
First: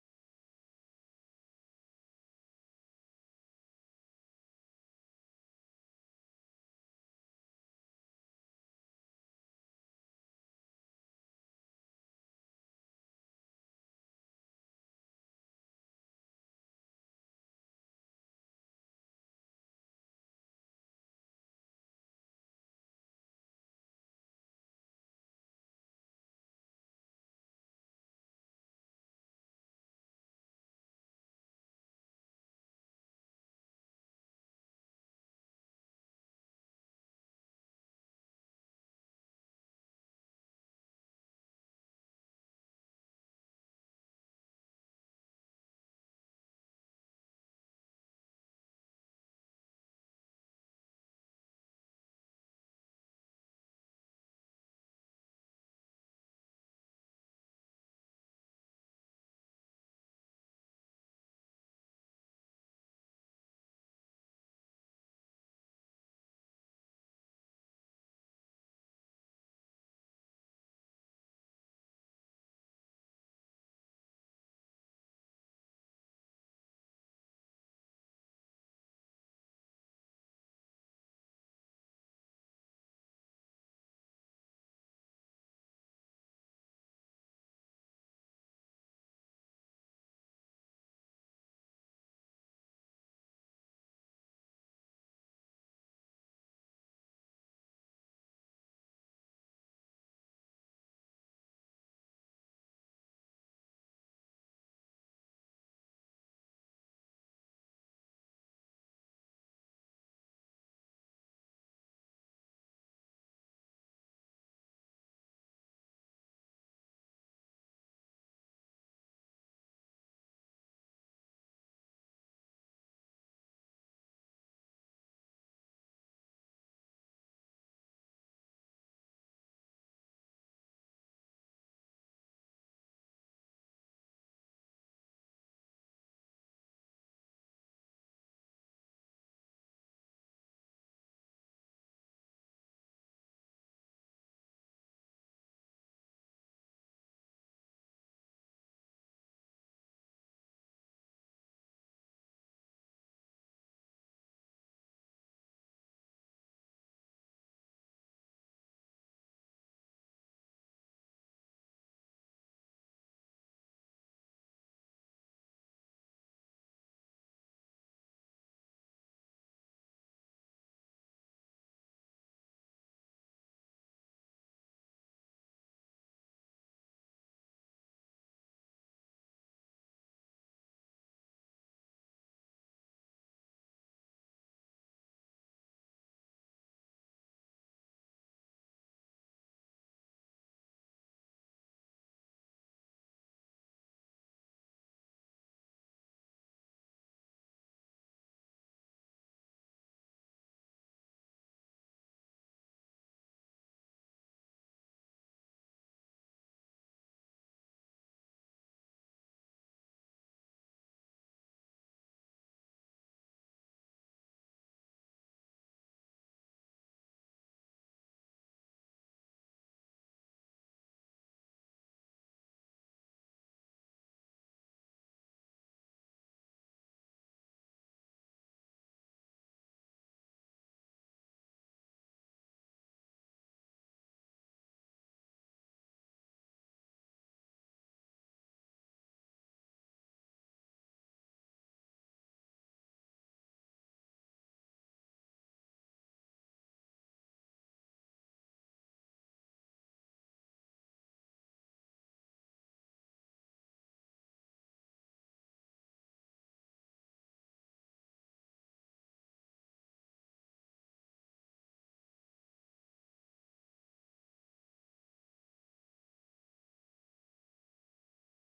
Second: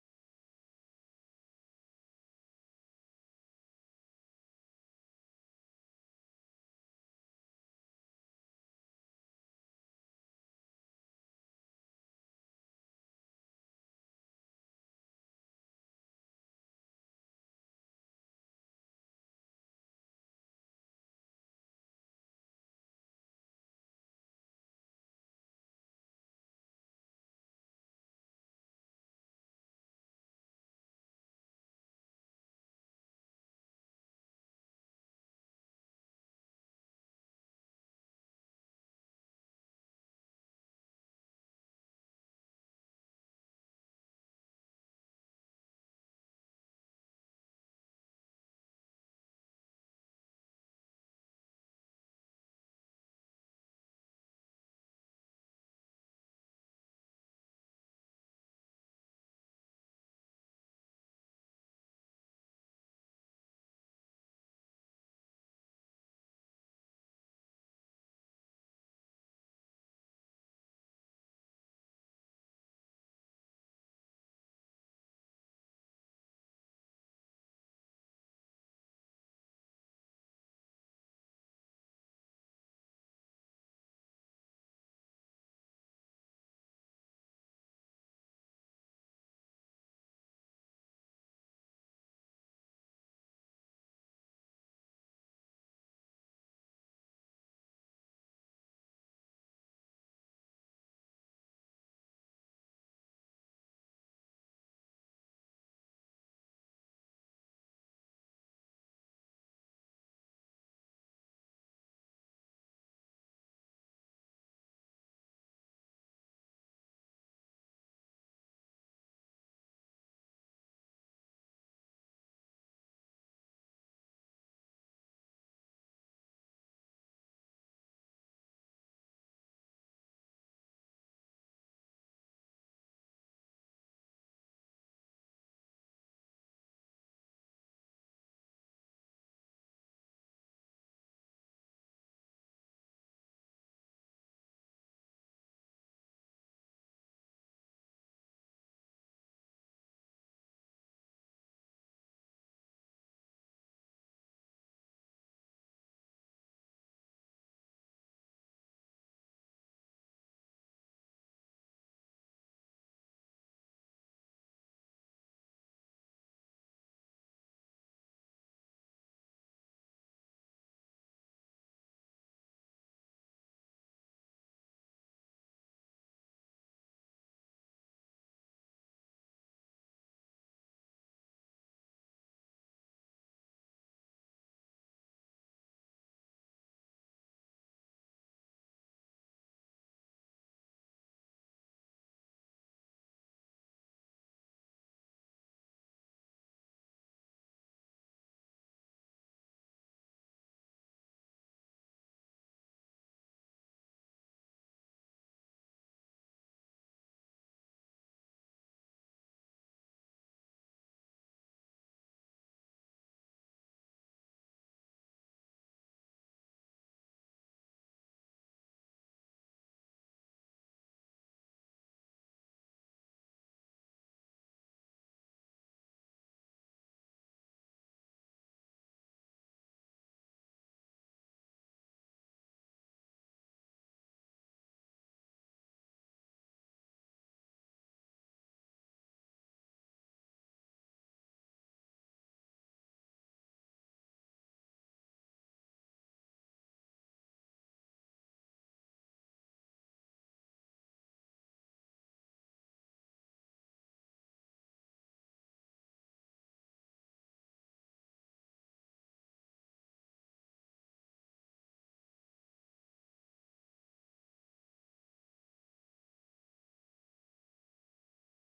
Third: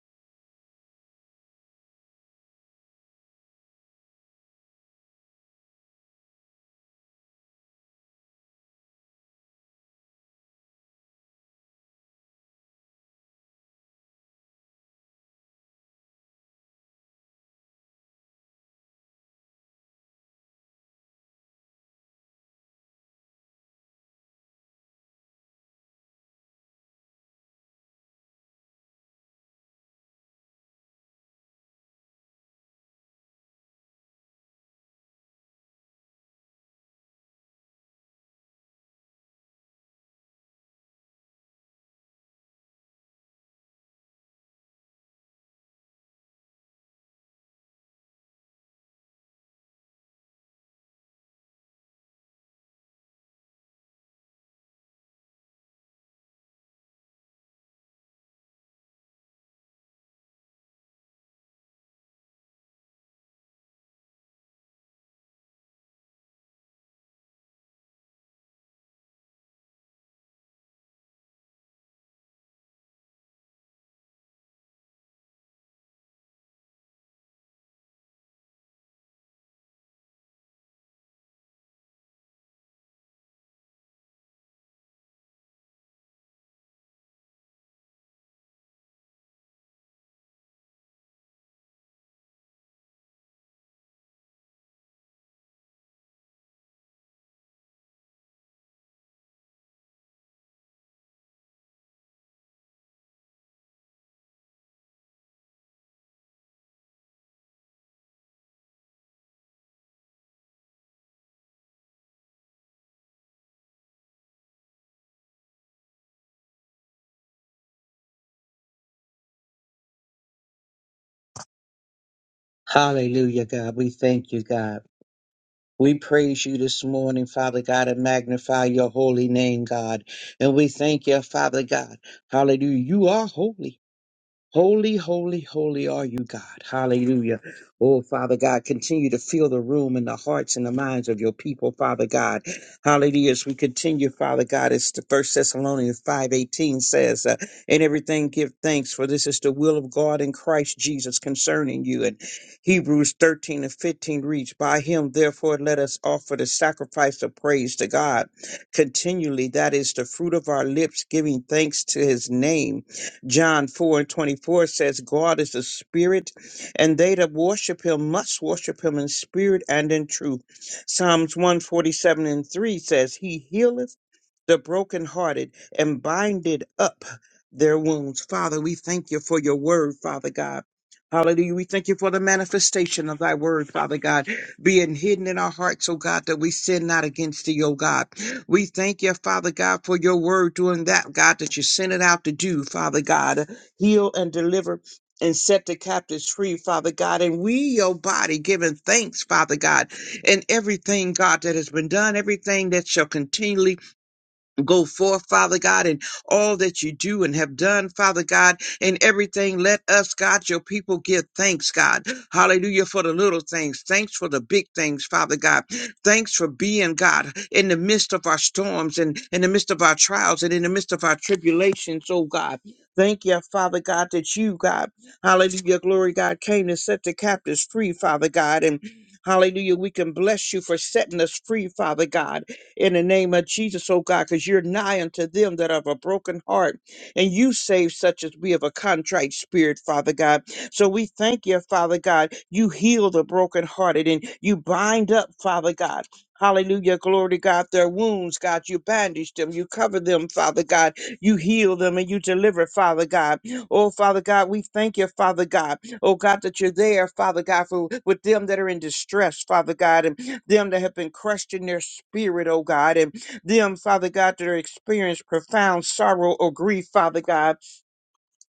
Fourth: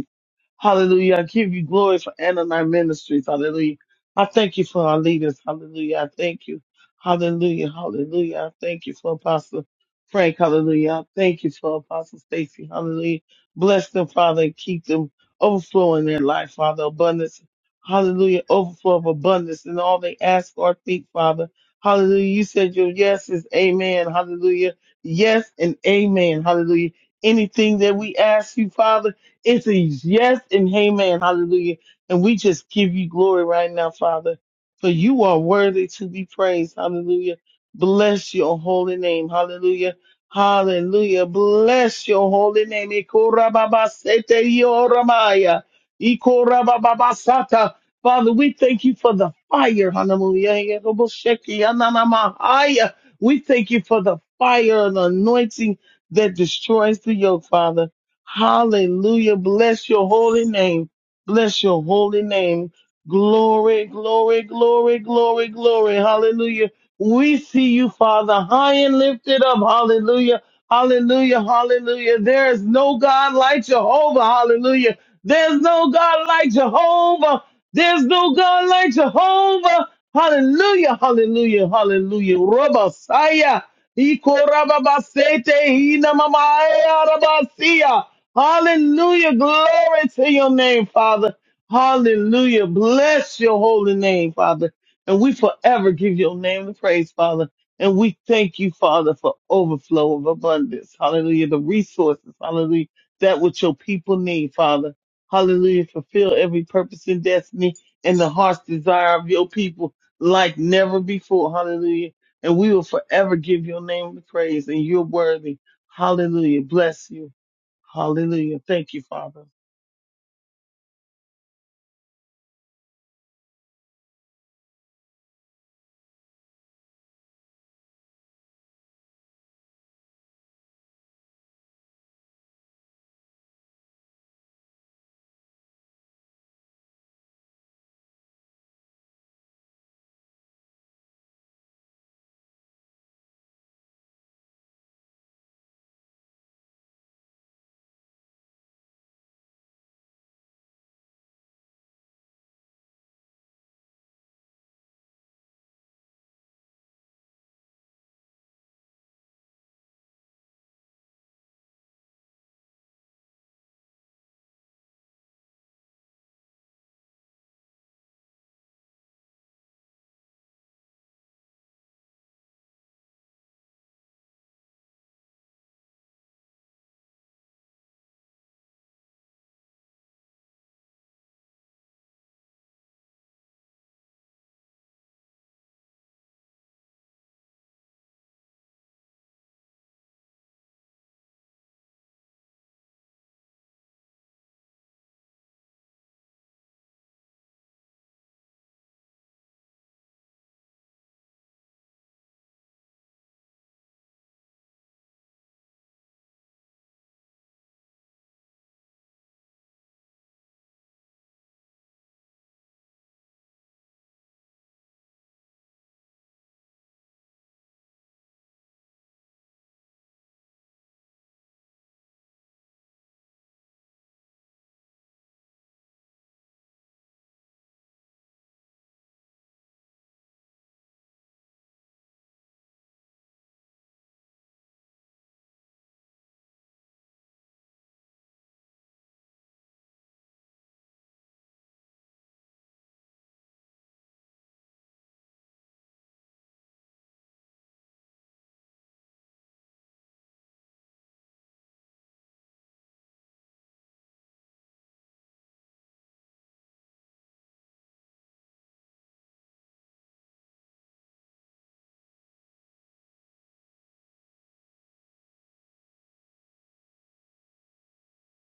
Speaker 3: Hallelujah. I give you glory for Ananai Ministries. Hallelujah. I thank you for our leaders. Hallelujah. I thank you. Hallelujah. Hallelujah. I thank you for Apostle Frank. Hallelujah. I thank you for Apostle Stacy. Hallelujah. Bless them, Father, and keep them overflowing their life, Father. Abundance. Hallelujah. Overflow of abundance in all they ask or think, Father. Hallelujah. You said your yes is amen. Hallelujah. Yes and amen. Hallelujah. Anything that we ask you, Father. It's a yes and amen. Hallelujah. And we just give you glory right now, Father, for you are worthy to be praised. Hallelujah. Bless your holy name. Hallelujah. Hallelujah. Bless your holy name. Ikorababasete yoramaya. Ikorababasata. Father, we thank you for the fire. Hallelujah. Yerobosheki ananamahaya. We thank you for the fire and anointing that destroys the yoke, Father. Hallelujah. Bless your holy name. Bless your holy name. Glory, glory, glory, glory, glory. Hallelujah. We see you, Father, high and lifted up. Hallelujah. Hallelujah. Hallelujah. There is no God like Jehovah. Hallelujah. There's no God like Jehovah. There's no God like Jehovah. Hallelujah. Hallelujah. Hallelujah. Rabasaya. Ikorababasete. Inamamaya. Rabasia. Hallelujah. Glory to your name, Father. Hallelujah. Bless your holy name, Father. And we forever give your name the praise, Father. And we thank you, Father, for overflow of abundance. Hallelujah. The resources, hallelujah, that which your people need, Father. Hallelujah. Fulfill every purpose and destiny and the heart's desire of your people like never before. Hallelujah. And we will forever give your name the praise and you're worthy. Hallelujah. Bless you. Hallelujah. Thank you, Father.
Speaker 4: Hallelujah, God. We thank you, God. We praise you this morning, Father God, and magnify your holy name, God. And we thank you, Father God. Hallelujah. You are holy. Holy, holy, holy are you, God. Hallelujah. Oh, Father God, continue to fill the room in the hearts and the minds of your people, Father God. Hallelujah. As we continue, Father God, as the First Thessalonians 5.18 says, uh, in everything give thanks, for this is the will of God in Christ Jesus concerning you. And Hebrews 13 and 15 reads, By him, therefore, let us offer the sacrifice of praise to God continually. That is the fruit of our lips, giving thanks to his name. John 4 and 24 says, God is a spirit, and they that worship him must worship him in spirit and in truth. Psalms 147 and 3 says, He healeth the brokenhearted and binded up their wounds. Father, we thank you for your word, Father God. Hallelujah. We thank you for the manifestation of thy word, Father God, being hidden in our hearts, O God, that we sin not against thee, O God. We thank you, Father God, for your word doing that, God, that you sent it out to do, Father God. Heal and deliver and set the captives free, Father God. And we, your body, giving thanks, Father God, and everything, God, that has been done, everything that shall continually go forth, Father God, in all that you do and have done, Father God, in everything. Let us, God, your people give thanks, God. Hallelujah for the little things. Thanks for the big things, Father God. Thanks for being, God, in the midst of our storms and in the midst of our trials and in the midst of our tribulations, oh God. Thank you, Father God, that you, God, hallelujah, glory, God, came to set the captives free, Father God. And hallelujah, we can bless you for setting us free, Father God in the name of Jesus, oh God, because you're nigh unto them that have a broken heart, and you save such as we have a contrite spirit, Father God. So we thank you, Father God. You heal the brokenhearted and you bind up, Father God. Hallelujah, glory to God. Their wounds, God, you bandage them, you cover them, Father God. You heal them and you deliver, Father God. Oh, Father God, we thank you, Father God oh God, that you're there, Father God, for with them that are in distress, Father God, and them that have been crushed in their spirit, oh God, and them, Father God, that are experienced profound sorrow or grief, Father God.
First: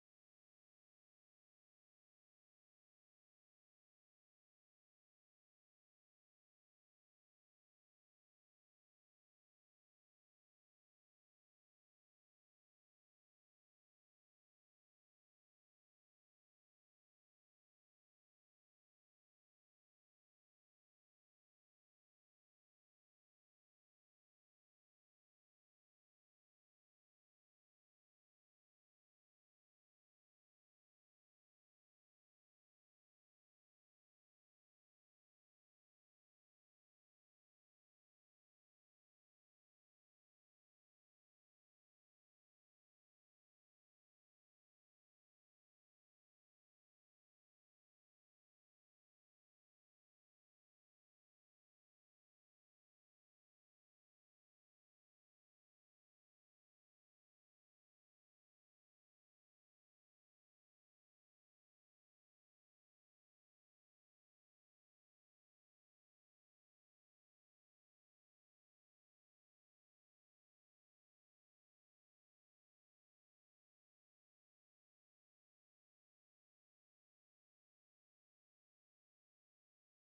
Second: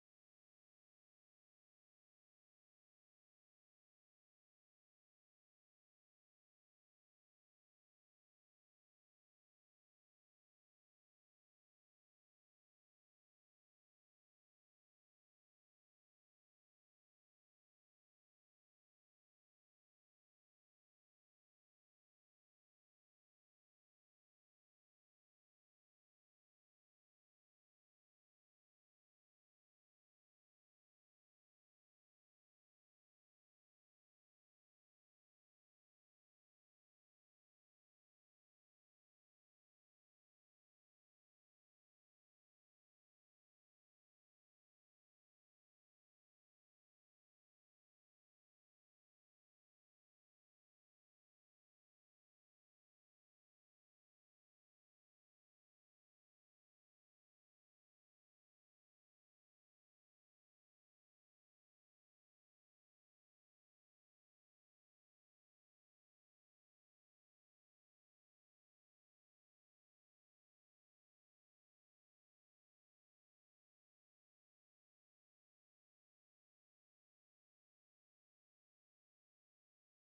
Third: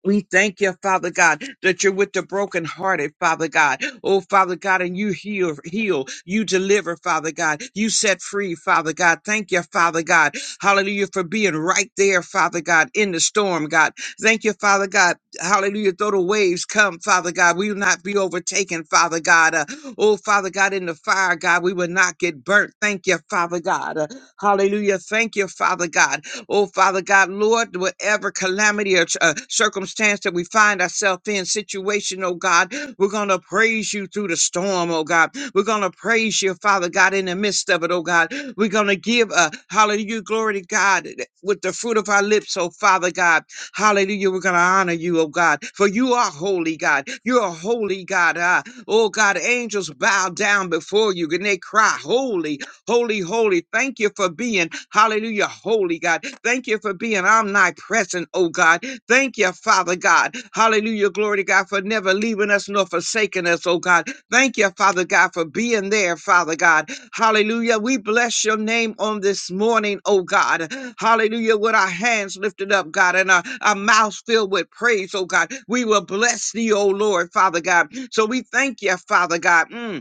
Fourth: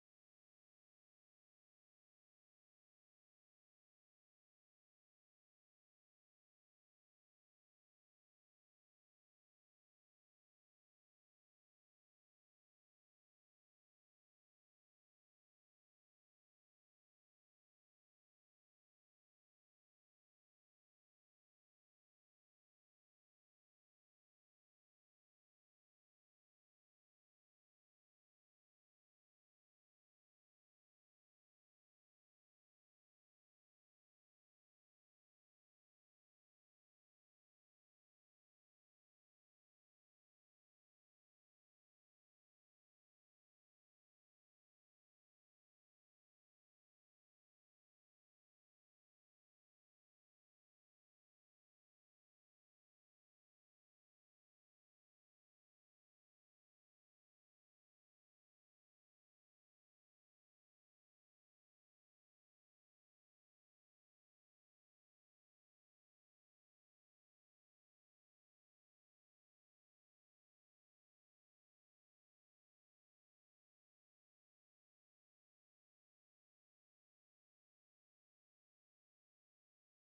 Speaker 4: We thank you, Father God, that you're with the brokenhearted, Father God. Oh, Father God, and you heal, heal, you deliver, Father God. You set free, Father God. Thank you, Father God. Hallelujah for being right there, Father God, in the storm, God. Thank you, Father God. Hallelujah. Though the waves come, Father God, we will not be overtaken, Father God. Uh, oh, Father God, in the fire, God, we will not get burnt. Thank you, Father God. Uh, hallelujah. Thank you, Father God. Oh, Father God, Lord, whatever calamity or uh, circumstance that we find ourselves in, situation, oh God, we're going to praise you through the storm, oh God. We're going to praise you, Father God, in the midst of it, oh God. We're going to give a hallelujah, glory to God eh, with the fruit of our lips, oh Father God. Hallelujah. We're going to honor you, oh God, for you are holy, God. You're a holy God. ah. oh God, angels bow down before you and they cry, Holy, Holy, holy, thank you for being, hallelujah, holy God. Thank you for being omnipresent, oh God. Thank you, Father God. Hallelujah, glory to God, for never leaving us nor forsaking us, oh God. Thank you, Father God, for being there, Father God. Hallelujah. We bless your name on this morning, oh God. Hallelujah. With our hands lifted up, God, and our, our mouths filled with praise, oh God. We will bless thee, oh Lord, Father God. So we thank you, Father God. Mm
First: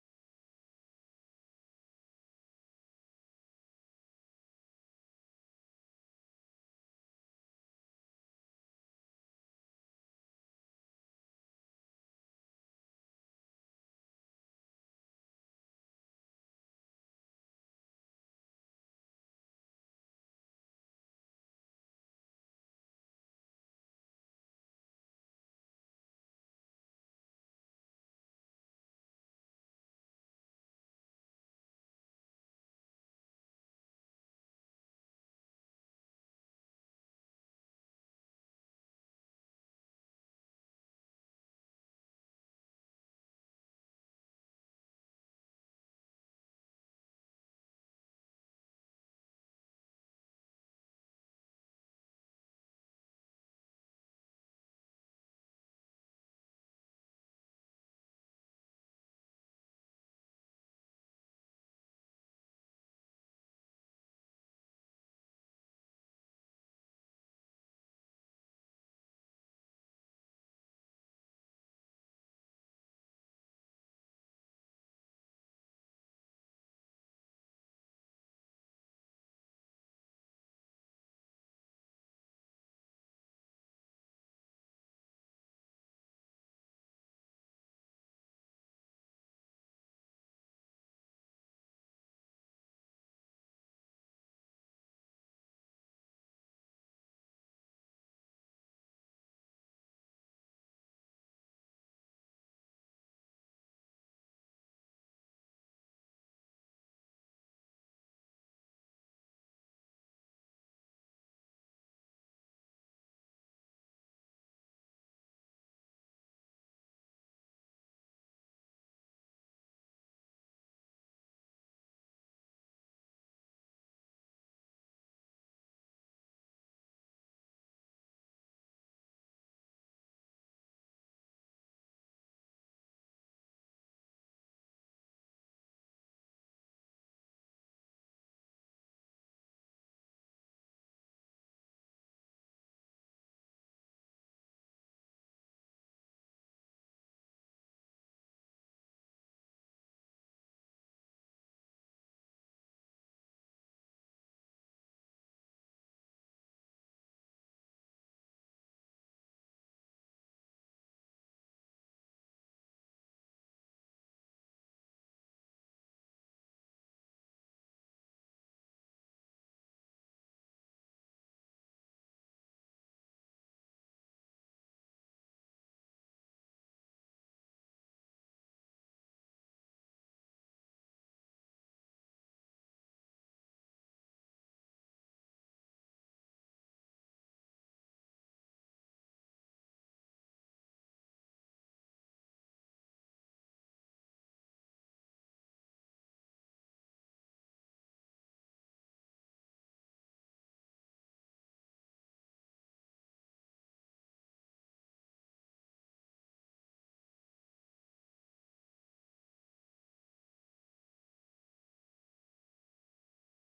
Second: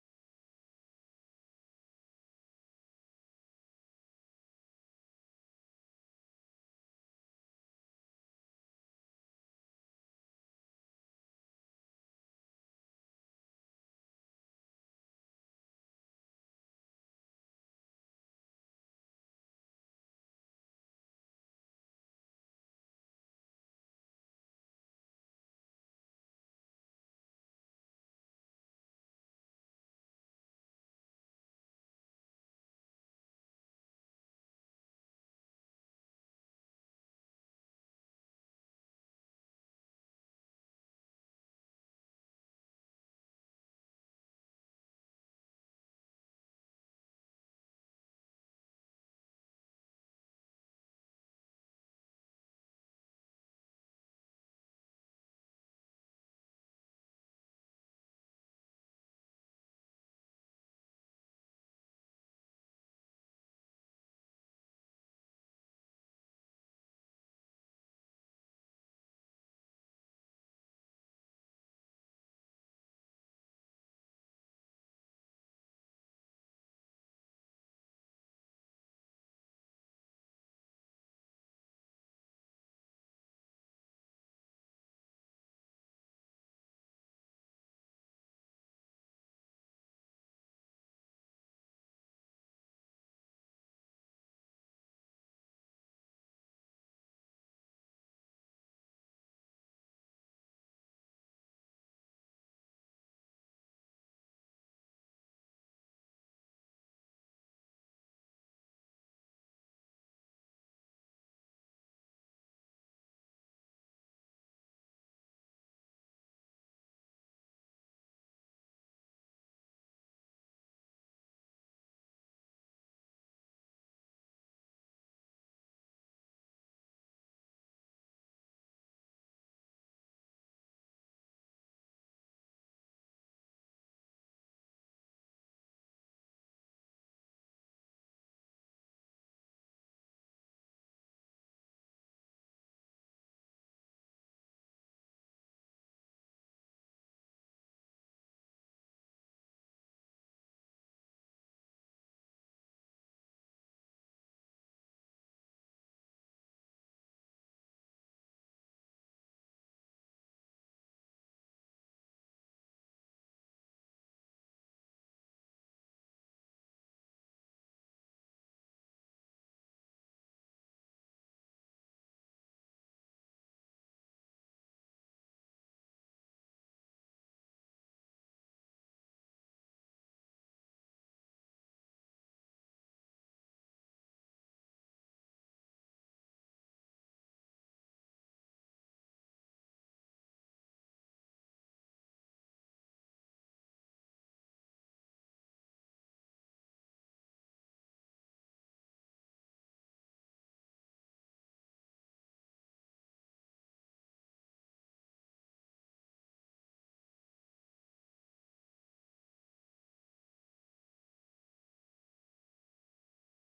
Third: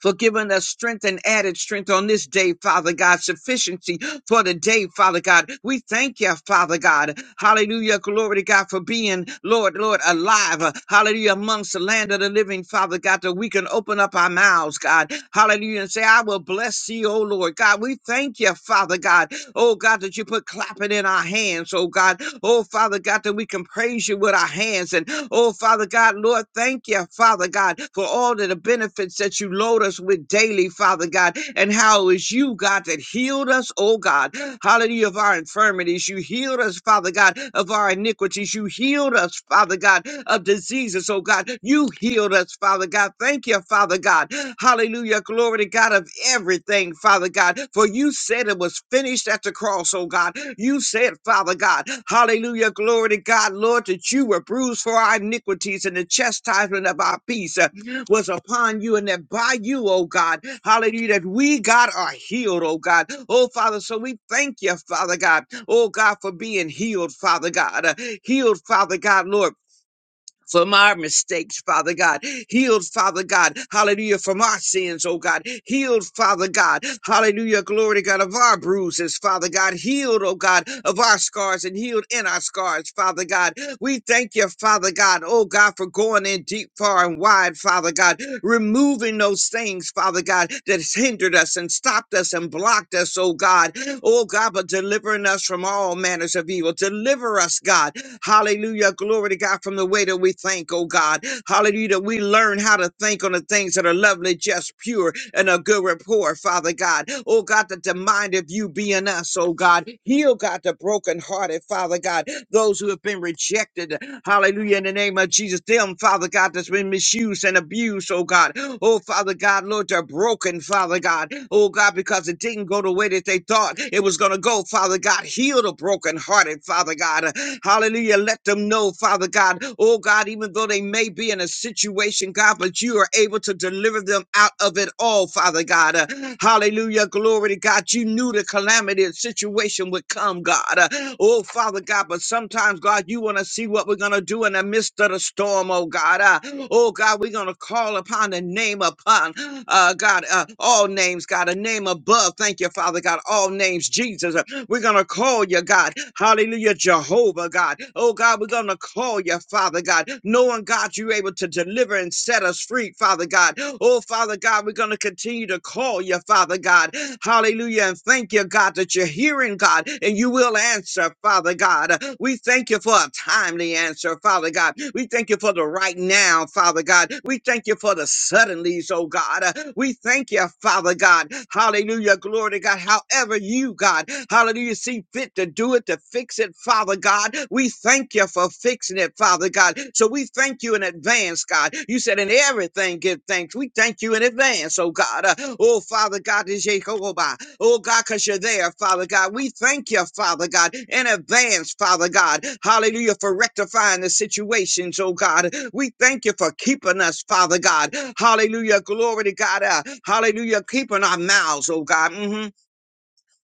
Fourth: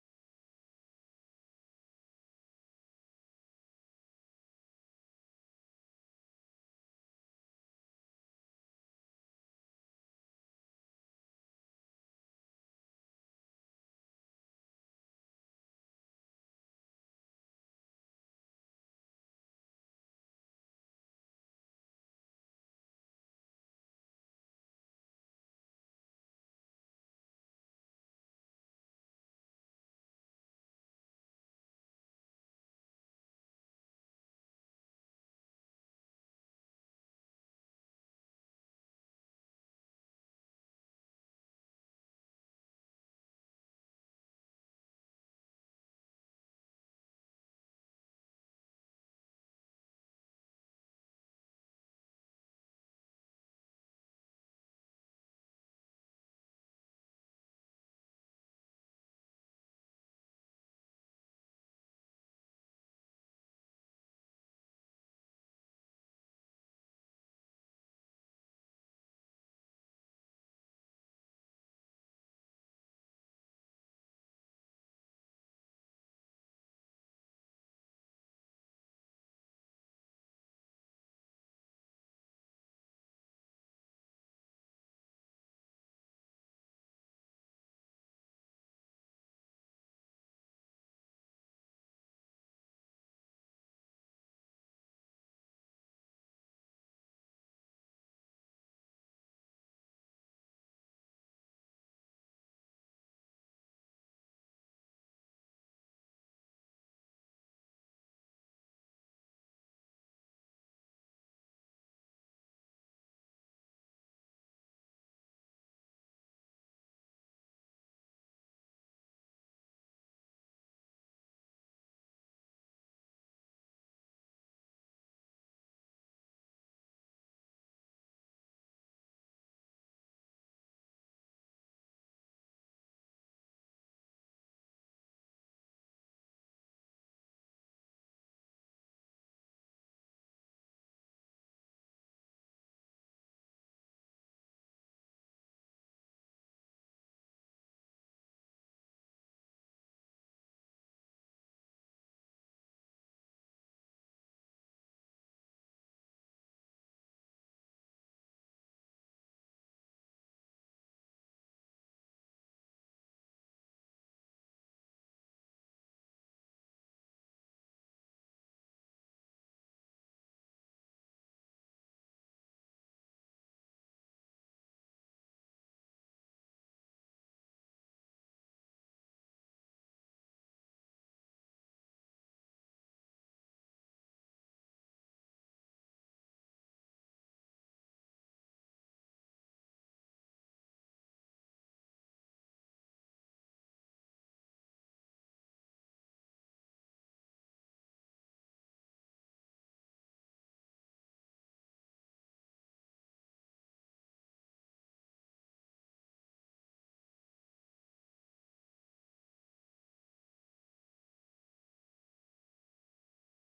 Speaker 4: for giving us strength and added strength on this day, Father God, sufficiency for the day, Father God. We thank you, Father God. Hallelujah. Glory to God for being, Lord, Lord, alive. Uh, Hallelujah. Amongst the land of the living, Father God, that we can open up our mouths, God. Hallelujah. And say, I will bless thee, O Lord. God, we thank you, Father God. Oh God, that you put clapping in our hands, oh God. Oh Father God, that we can praise you with our hands. And oh Father God, Lord, thank you, Father God, for all of the benefits that you load us with daily, Father God, and how it is you, God, that healed us, oh God. Hallelujah infirmity of our infirmities. You healed us, Father God, of our iniquities. You healed us, Father God, of diseases, oh God. You healed us, Father God. Thank you, Father God. Hallelujah. Glory to God of everything, Father God. For you said it was finished at the cross, oh God. You said, Father God, hallelujah. Glory to God, Lord, that you were bruised for our iniquities and the chastisement of our peace was upon you and that by you, oh God, hallelujah, that we, God, are healed, oh God. Oh Father, so we thank you, Father God, oh God, for being healed, Father God, uh, healed, Father God, Lord from our mistakes, Father God. Healed, Father God. Hallelujah. From our sins, oh God. Healed, Father God. Hallelujah. Glory to God of our bruises, Father God. Healed, oh God, of our scars and healed in our scars, Father God. We thank you, Father God, oh God, for going in deep, far, and wide, Father God. Removing those things, Father God, that has hindered us and stopped us and blocked us, oh God. Oh God, but delivering us from all manners of evil. Deliver us, God. Hallelujah. Glory to God from the way that we think, oh God. Hallelujah. That we learn how to think on the things that are lovely, just, pure, and a good report, Father God. Oh God, that the mind of you be in us, oh God. Heal, God, the brokenhearted, Father God. Those who have been rejected, hallelujah, in the name of Jesus. Them, Father God, that's been misused and abused, oh God. Oh, Father God, Lord, they're broken, Father God. Oh God, because it didn't go the way that they thought it was going to go, Father God. Heal the brokenhearted, Father. Father God. Hallelujah. Let them know, Father God, oh God, even though they may be in a situation, God, but you are able to deliver them out of it all, Father God. Uh, Hallelujah. Glory to God. You knew the calamity and situation would come, God. Uh, Oh, Father God, but sometimes, God, you want to see what we're going to do in the midst of the storm, oh God. Uh, Oh God, we're going to call upon the name upon, uh, God, uh, all names, God, a name above. Thank you, Father God, all names, Jesus. Uh, We're going to call call you, God. Hallelujah, Jehovah, God. Oh, God, we're going to call you, Father God, knowing, God, you're able to deliver and set us free, Father God. Oh, Father God, we're going to continue to call you, Father God. Hallelujah, and thank you, God, that you're hearing, God, and you will answer, Father God. We thank you for a timely answer, Father God. We thank you for the right now, Father God. We thank you for the suddenlies, oh God. We thank you, Father God. Hallelujah, glory to God. However, you, God. God. Hallelujah. See fit to do it, to fix it, Father God. We thank you for fixing it, Father God. So we thank you in advance, God. You said in everything give thanks. We thank you in advance, oh God. Uh, oh, Father God, this is Jehovah. Oh God, because you're there, Father God. We thank you, Father God, in advance, Father God. Hallelujah, for rectifying the situations, oh God. We thank you for keeping us, Father God. Hallelujah, glory to God. Uh, hallelujah, keeping our mouths, oh God. Mhm.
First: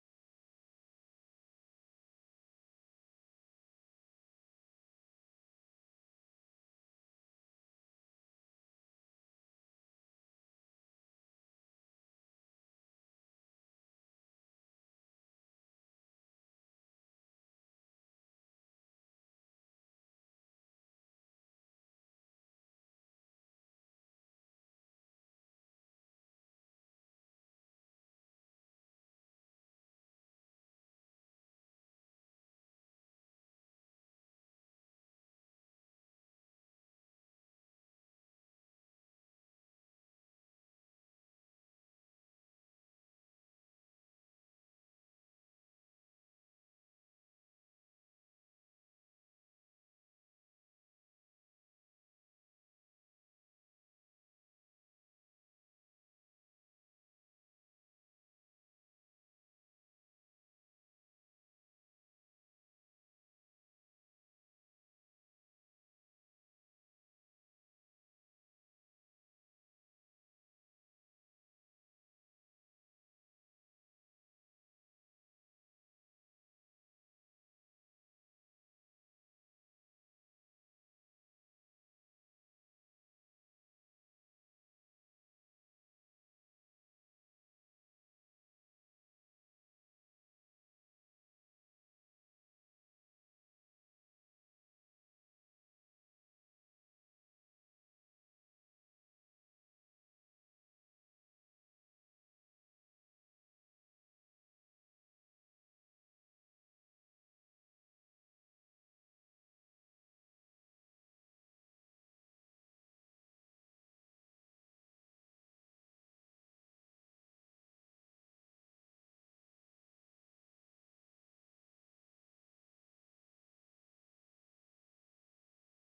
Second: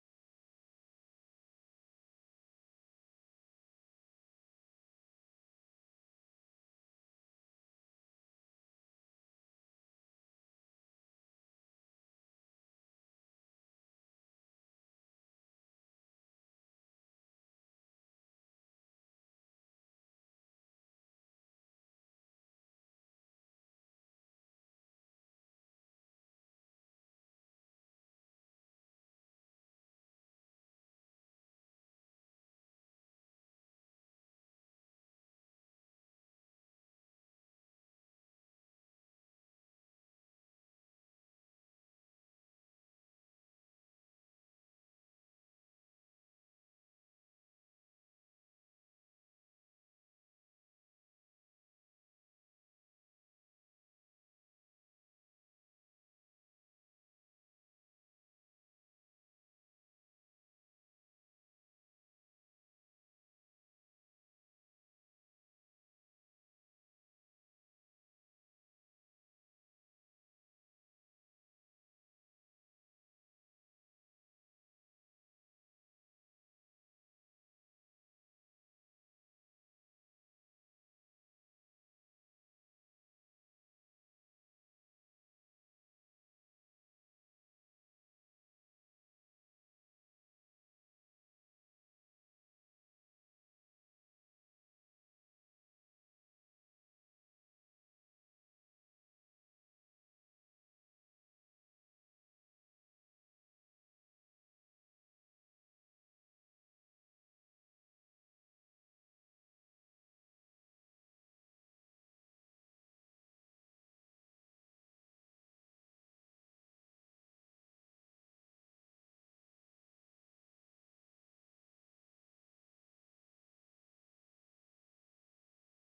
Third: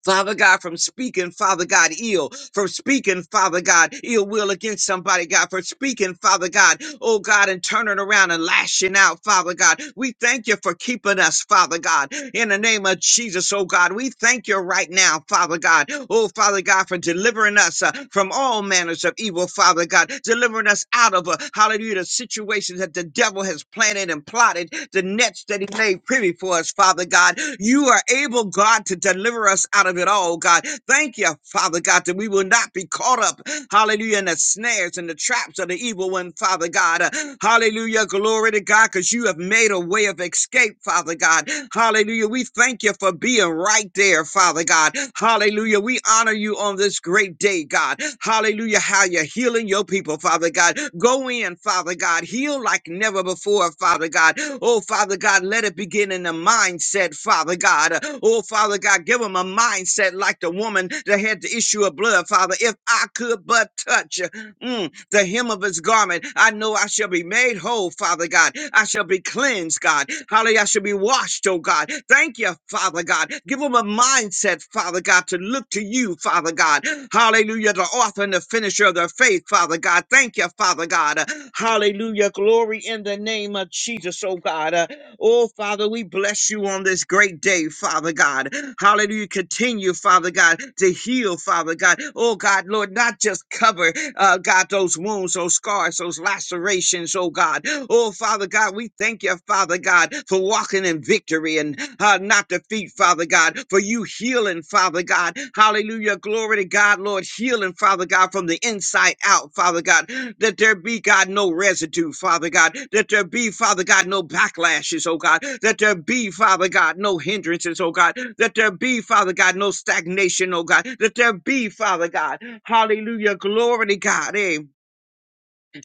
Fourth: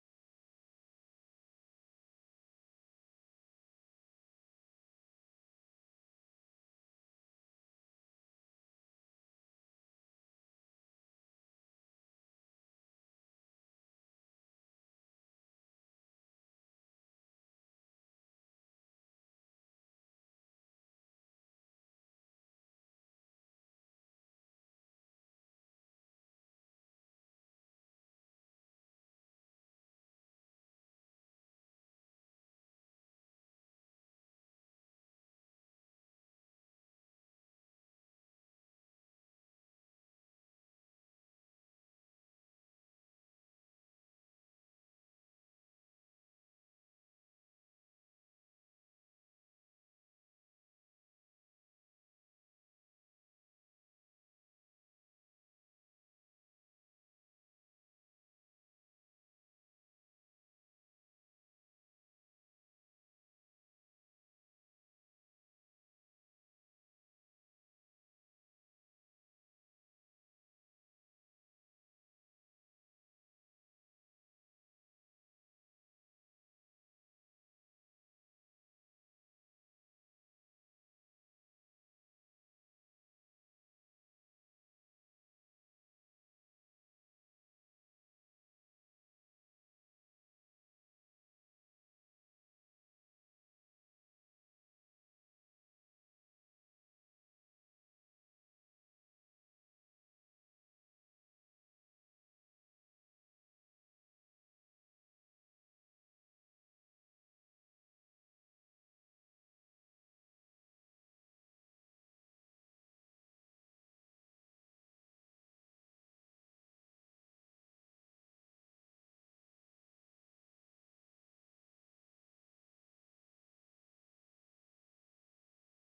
Speaker 4: Father God, from speaking, Father God, ill, from speaking, Father God, ill will against somebody, God, for speaking, Father God, oh God, and turning around and lashing out, Father God. We thank you for keeping us, Father God, in the name of Jesus, oh God. We thank you right now, Father God, oh Father God, for delivering us uh, from all manners of evil, Father God, delivering us out of uh, Hallelujah. The situations that the devil has planted and plotted, the nets that he made privy for us, Father God. You are able, God, to deliver us out of it all, God. Thank you, Father God, that we will not be caught up, hallelujah, in the snares and the traps of the evil one, Father God. Uh, Hallelujah. Glory to God, because you have made a way of escape, Father God. Hallelujah. We thank you you for being right there, Father God. Hallelujah. We honor you on this great day, God. Hallelujah. How you're healing your people, Father God. Go in, Father God. Heal like never before, Father God. Oh, Father God, let it begin in the mindset, Father God. Oh, Father God, give them a mindset like the woman that had the issue of blood, Father. If I could but touch. Mm, the hem of his garment. I know I shall be made whole, Father God. I shall be cleansed, God. Hallelujah. I shall be washed, oh God. Thank you, Father God. Give them a mindset, Father God, to look to you, Father God. Hallelujah. The author and the finisher of their faith, Father God. Thank you, Father God. Hallelujah. Glory in the name of Jesus, oh God. Oh, Father, we bless you on this great day, Father God. Hallelujah. Continue, Father God, to heal, Father God. Oh, God, Lord, not just cover, uh, God, those wounds, those scars, those lacerations, oh, God. Oh, Father God, we thank you, Father God, for walking in victory and uh, not defeat, Father God, for you healing, Father. Father God. Hallelujah. Glory to God, Lord. Healing, Father God, from the inside out, Father God. That there be, God, no residue, Father God. That there be, Father God, no backlashes, oh God. That there be, Father God, no hindrances, oh God. That there be, Father God, no stagnation, oh God. That there be, Father God. Hallelujah. Glory to God. Amen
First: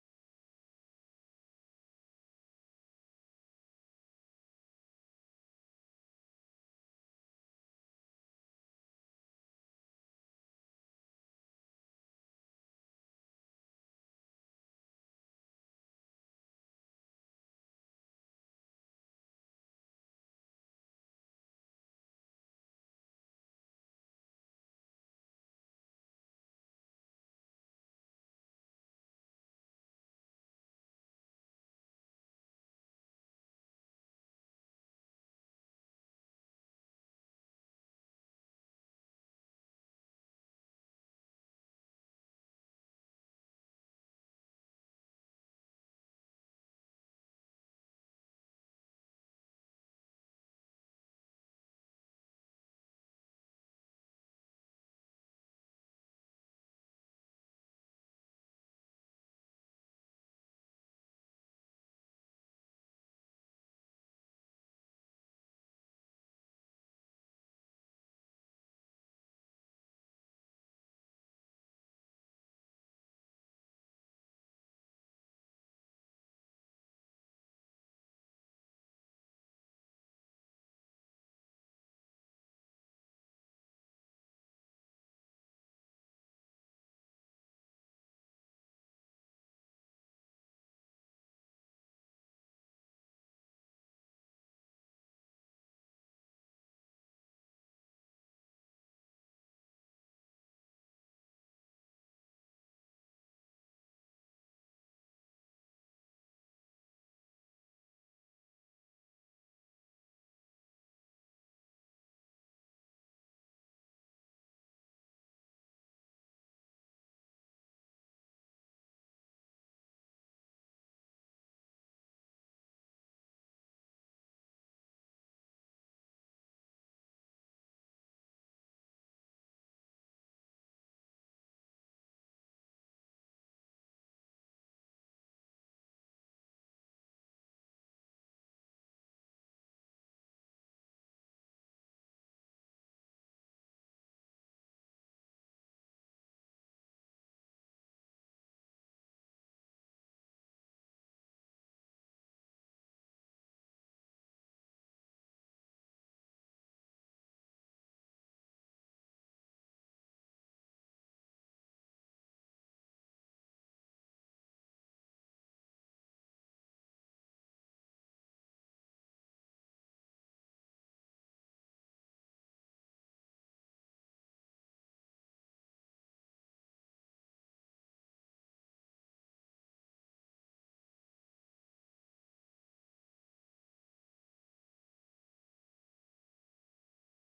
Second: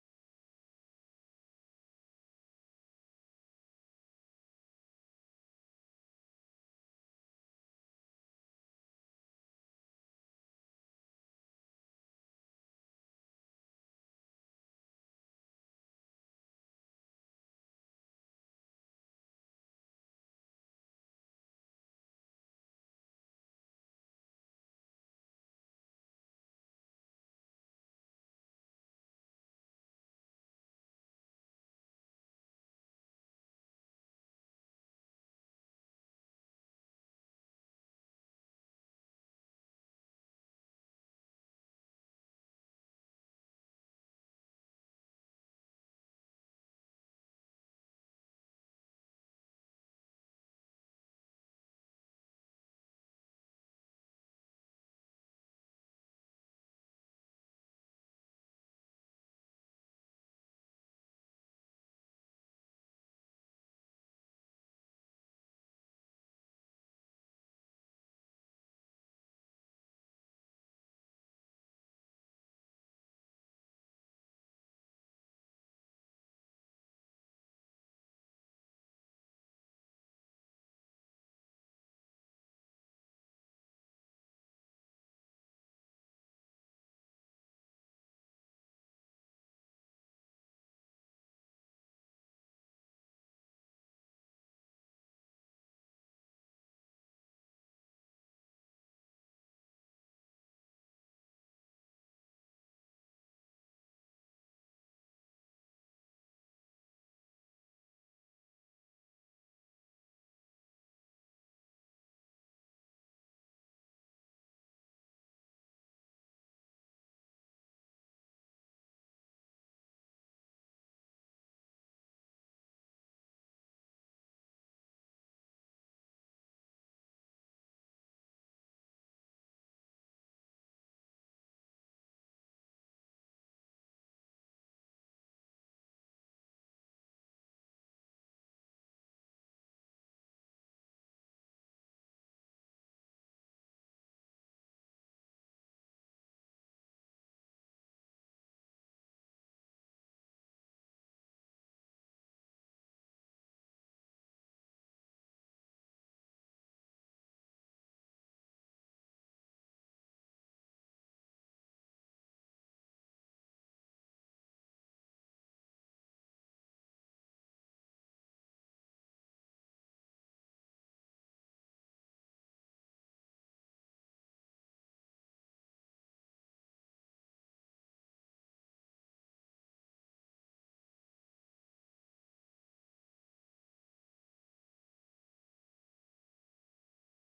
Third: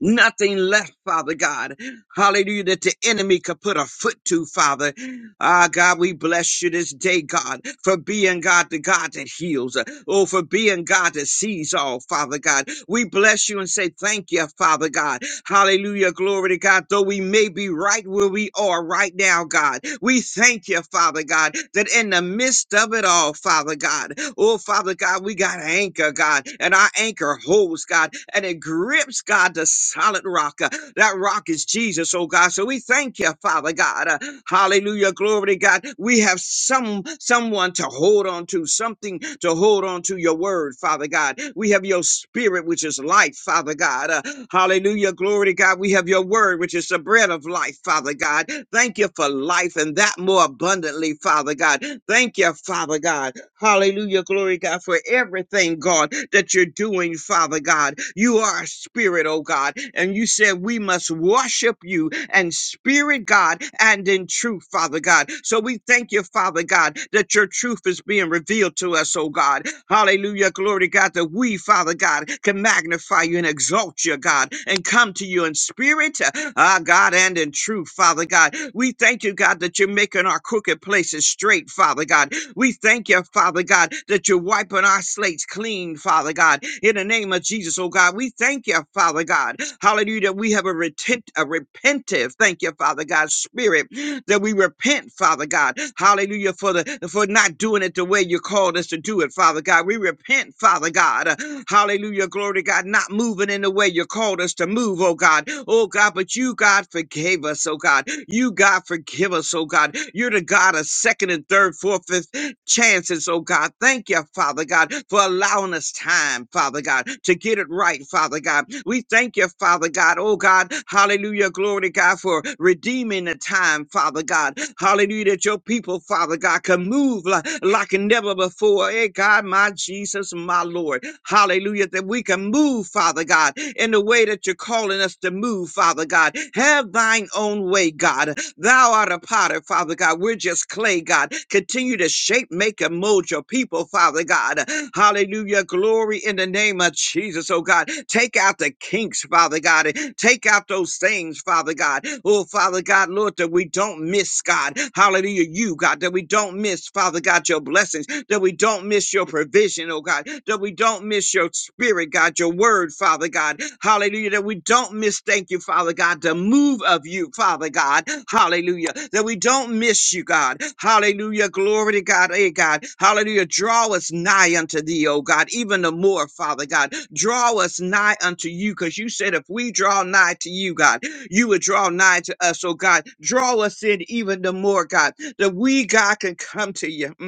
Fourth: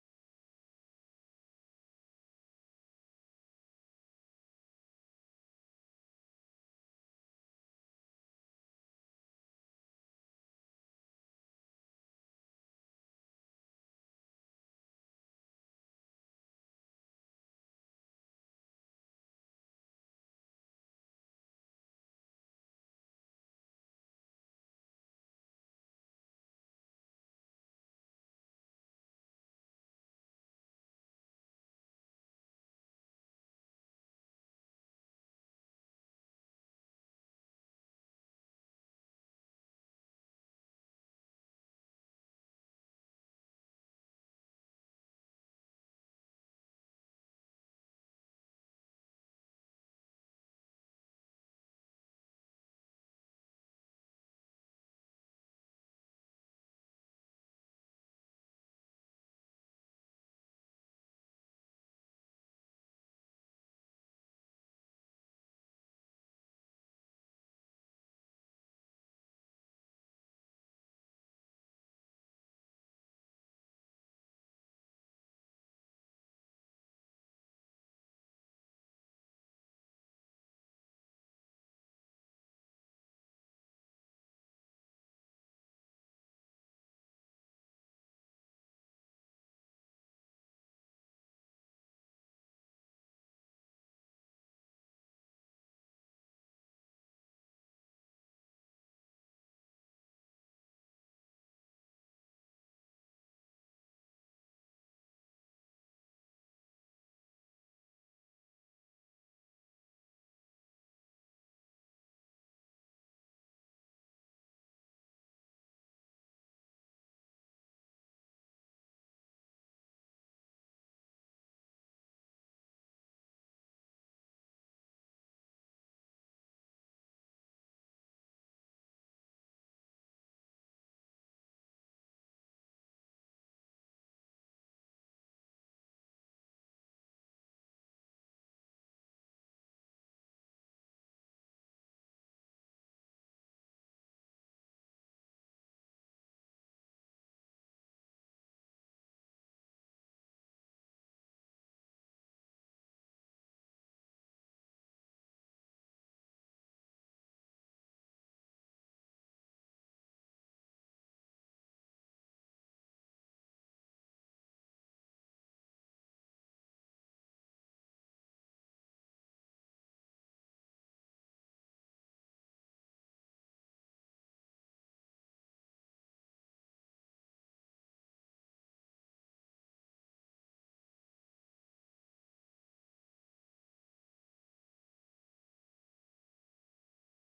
Speaker 4: nothing left, Father God. Hallelujah, that the enemy could put a foot to, Father. Ah, God, we bless you this day, God, for being God, the God that heals. Oh, for being God that sees all, Father God. We bless you and say thank you, Father God. Hallelujah. Glory to God. Though we may be right where we are right now, God, we thank you, Father God, that in the midst of it all, Father God, oh, Father God, we got an anchor, God, and our anchor holds, God, and it grips, God, the solid rock. Uh, That rock is Jesus, oh God. So we thank you, Father God. Uh, Hallelujah. Glory to God. We have some someone to hold on to, something to hold on to your word, Father God. We have your spirit, which is life, Father God. Uh, hallelujah. Glory to God. We have your word, which is the bread of life, Father God. Thank you for life and that more abundantly, Father God. Thank you, Father God. Hallelujah. Glory, God, for everything, God, that you're doing, Father God. You are a spirit, oh God. And you said we must worship you and spirit, God, and in truth, Father God. So we thank you, Father God, that your truth is being revealed to us, oh God. Hallelujah. Glory, God, that we, Father God, can magnify you and exalt you, God, and come to you in spirit, ah, God, and in truth, Father God. We thank you, God, that you're making our crooked places straight, Father God. We thank you, Father God, that you're wiping our slates clean, Father God. In the name of Jesus, oh God, we thank you, Father God. Hallelujah, that we have a, retent, a repentive, thank you, Father God, spirit, that we repent, Father God. Hallelujah, for the for not doing it the way you called us to do it, Father God. We repent, Father God. Uh, Hallelujah, glory to God, not moving in the way you called us to move, oh God. Oh God, but you, God, forgave us, oh God. You, God, forgive us, oh God. You're the God of second and third, fourth, fifth chances, oh God. Thank you, Father God, for allowing us time, Father God, to get it right, Father God. We thank you, Father God, oh God. Hallelujah, glory to God, for redeeming the time, Father God. Hallelujah, that your people, Father God, can move like, like never before. Hey, God, my Jesus, my Lord. Hallelujah, that we can move, Father God, in the way that you're calling us to move, Father God. Have thine own way, God. Thou art a potter, Father God. We're just clay, God. Continue to shape, make, and mold your people, Father God. Hallelujah. Glory in the name of Jesus, oh God. Take out the kinks, Father God. and Take out those things, Father God. Oh, Father God, Lord, that we don't miss, God. Hallelujah. You, God, that we don't miss, Father God, your blessings, that we don't miss your provision vision, oh God, that we don't miss your spirit, God, your word, Father God. Hallelujah. That we don't miss, thank you, Father God, the move of you, Father God. Hallelujah. That we don't miss you, God. Hallelujah. Glory to God. Hey, God. Hallelujah. Draw us nigh unto thee, oh God, even the more, Father God. Draw us nigh unto you, because you said if we draw nigh to you, God, you would draw nigh to us, oh God. Draw us in even the more, God, that we, God, can come to you. Mm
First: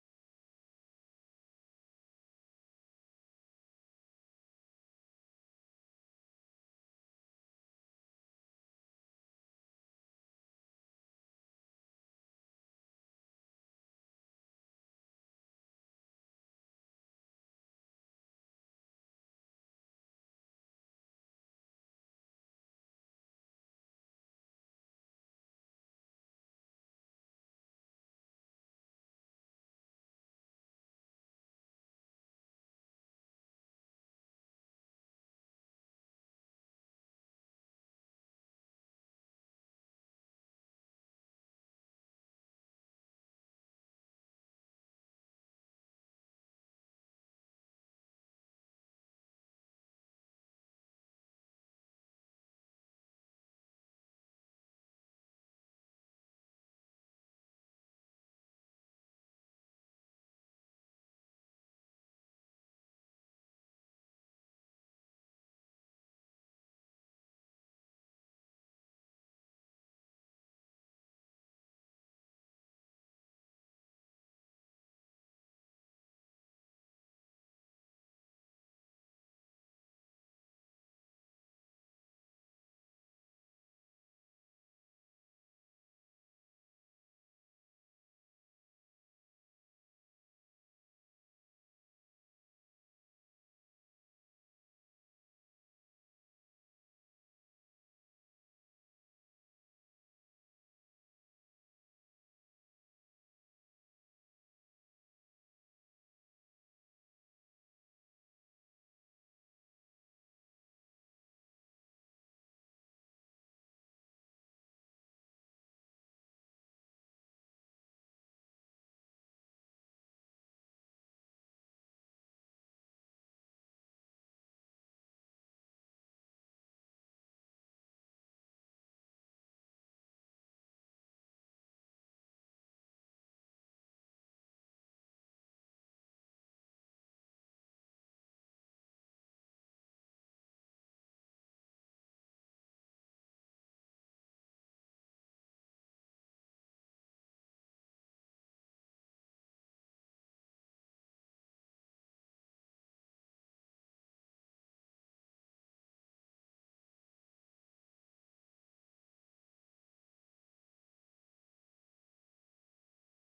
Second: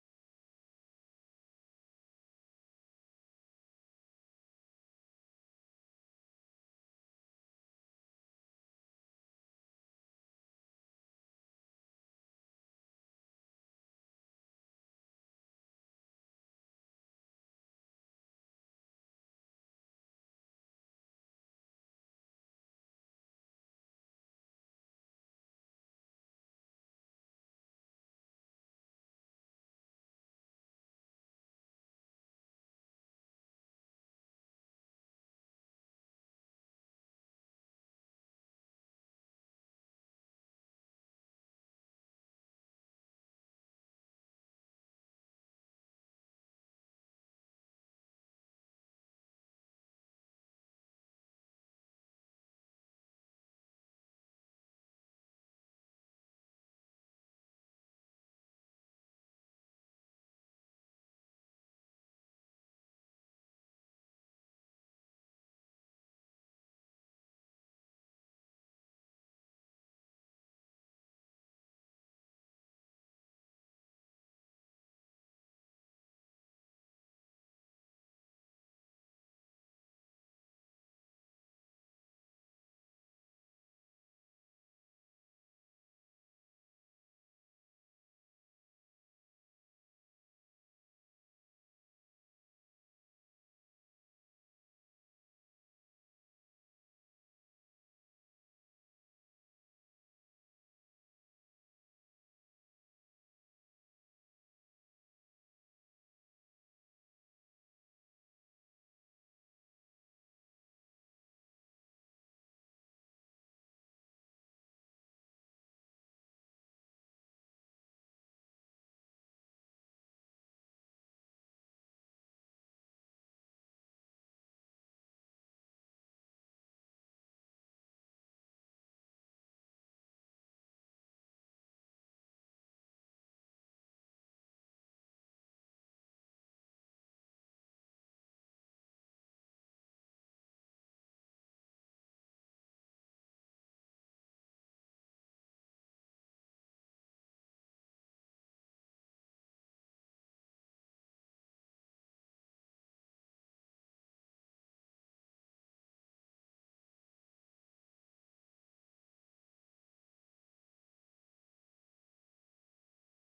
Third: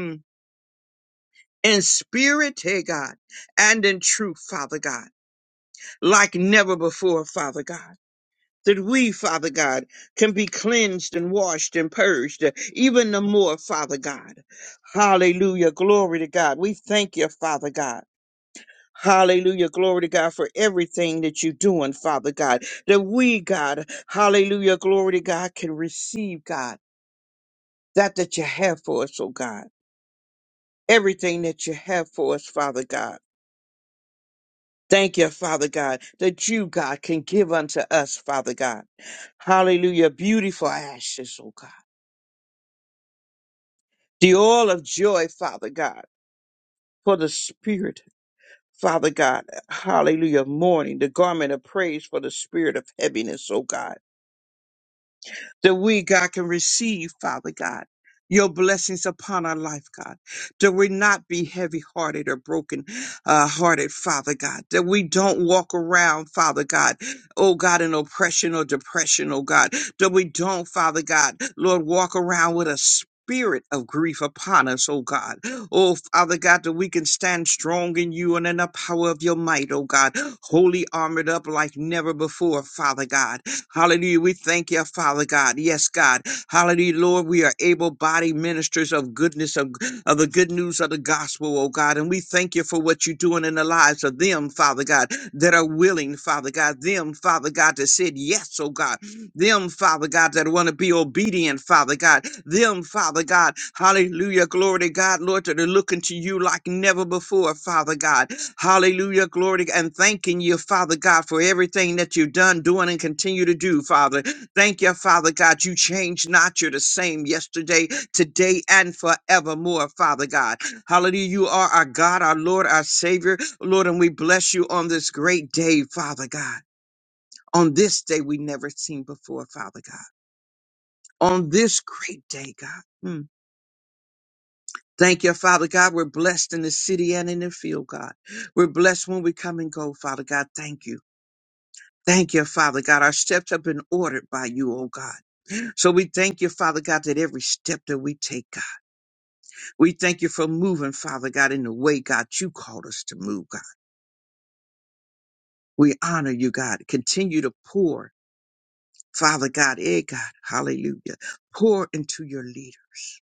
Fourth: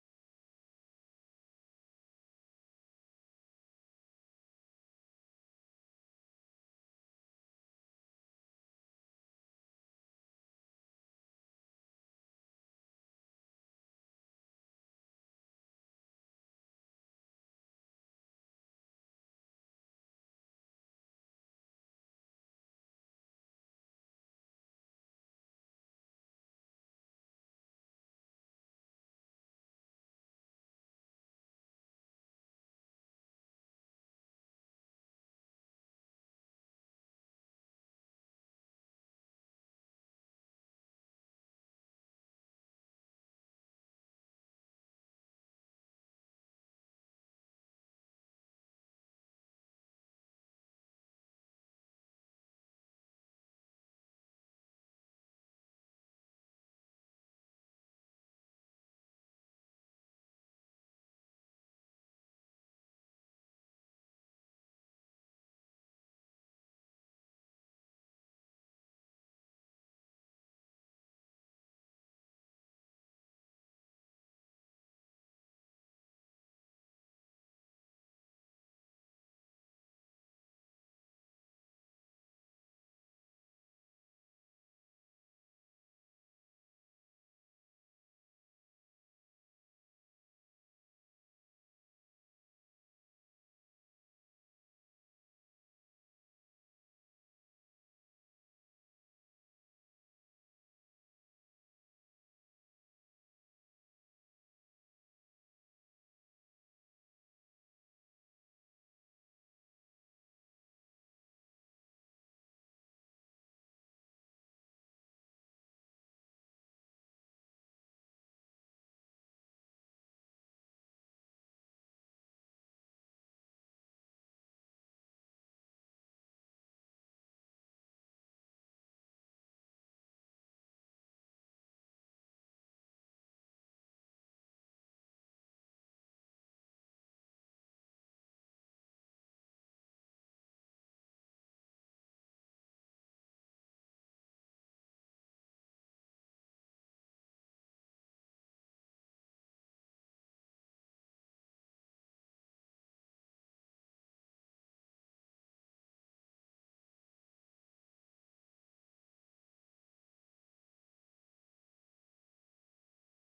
Speaker 4: in spirit, hey God, and in truth, Father God, like never before, Father God. That we, Father God, can be cleansed and washed and purged uh, even the more, Father God. Hallelujah. Glory to God. We thank you, Father God. Hallelujah. Glory to God for everything that you're doing, Father God. That we, God, hallelujah. Glory to God can receive, God, that that you have for us, oh God. Everything that you have for us, Father God. Thank you, Father God, that you, God, can give unto us, Father God. Hallelujah. Beautiful ashes, oh God. The oil of joy, Father God, for the spirit, Father God. Hallelujah. Mourning, the garment of praise for the spirit of heaviness, oh God. that we, God, can receive, Father God, your blessings upon our life, God, that we not be heavy hearted or broken uh, hearted, Father God, that we don't walk around, Father God, oh God, in oppression or depression, oh God, that we don't, Father God, Lord, walk around with a Spirit of grief upon us, oh God. Oh, Father God, that we can stand strong in you and in the power of your might, oh God. Holy armored up like never before, Father God. Hallelujah. We thank you, Father God. Yes, God. Hallelujah, Lord. We are able bodied ministers of goodness, of, of the good news of the gospel, oh God. And we thank you for what you're doing in the lives of them, Father God, that are willing, Father God. Them, Father God, that said yes, oh God. Them, Father God, that want to be obedient, Father God. Them, Father God. Hallelujah. Glory to God, Lord, that are looking to you like never before, Father God. Hallelujah, glory, and thanking you, Father God, for everything that you've done, doing, and continue to do, Father. Thank you, Father God. You change not. You're the same yesterday, today, and forevermore, Father God. Hallelujah. You are our God, our Lord, our Savior, Lord, and we bless you on this great day, Father God. On this day we never seen before, Father God. On this great day, God. Mm. Thank you, Father God. We're blessed in the city and in the field, God. We're blessed when we come and go, Father God. Thank you. Thank you, Father God. Our steps have been ordered by you, oh God. So we thank you, Father God, that every step that we take, God, we thank you for moving, Father God, in the way, God, you called us to move, God. We honor you, God. Continue to pour, Father God, eh, God, hallelujah. Pour into your leaders.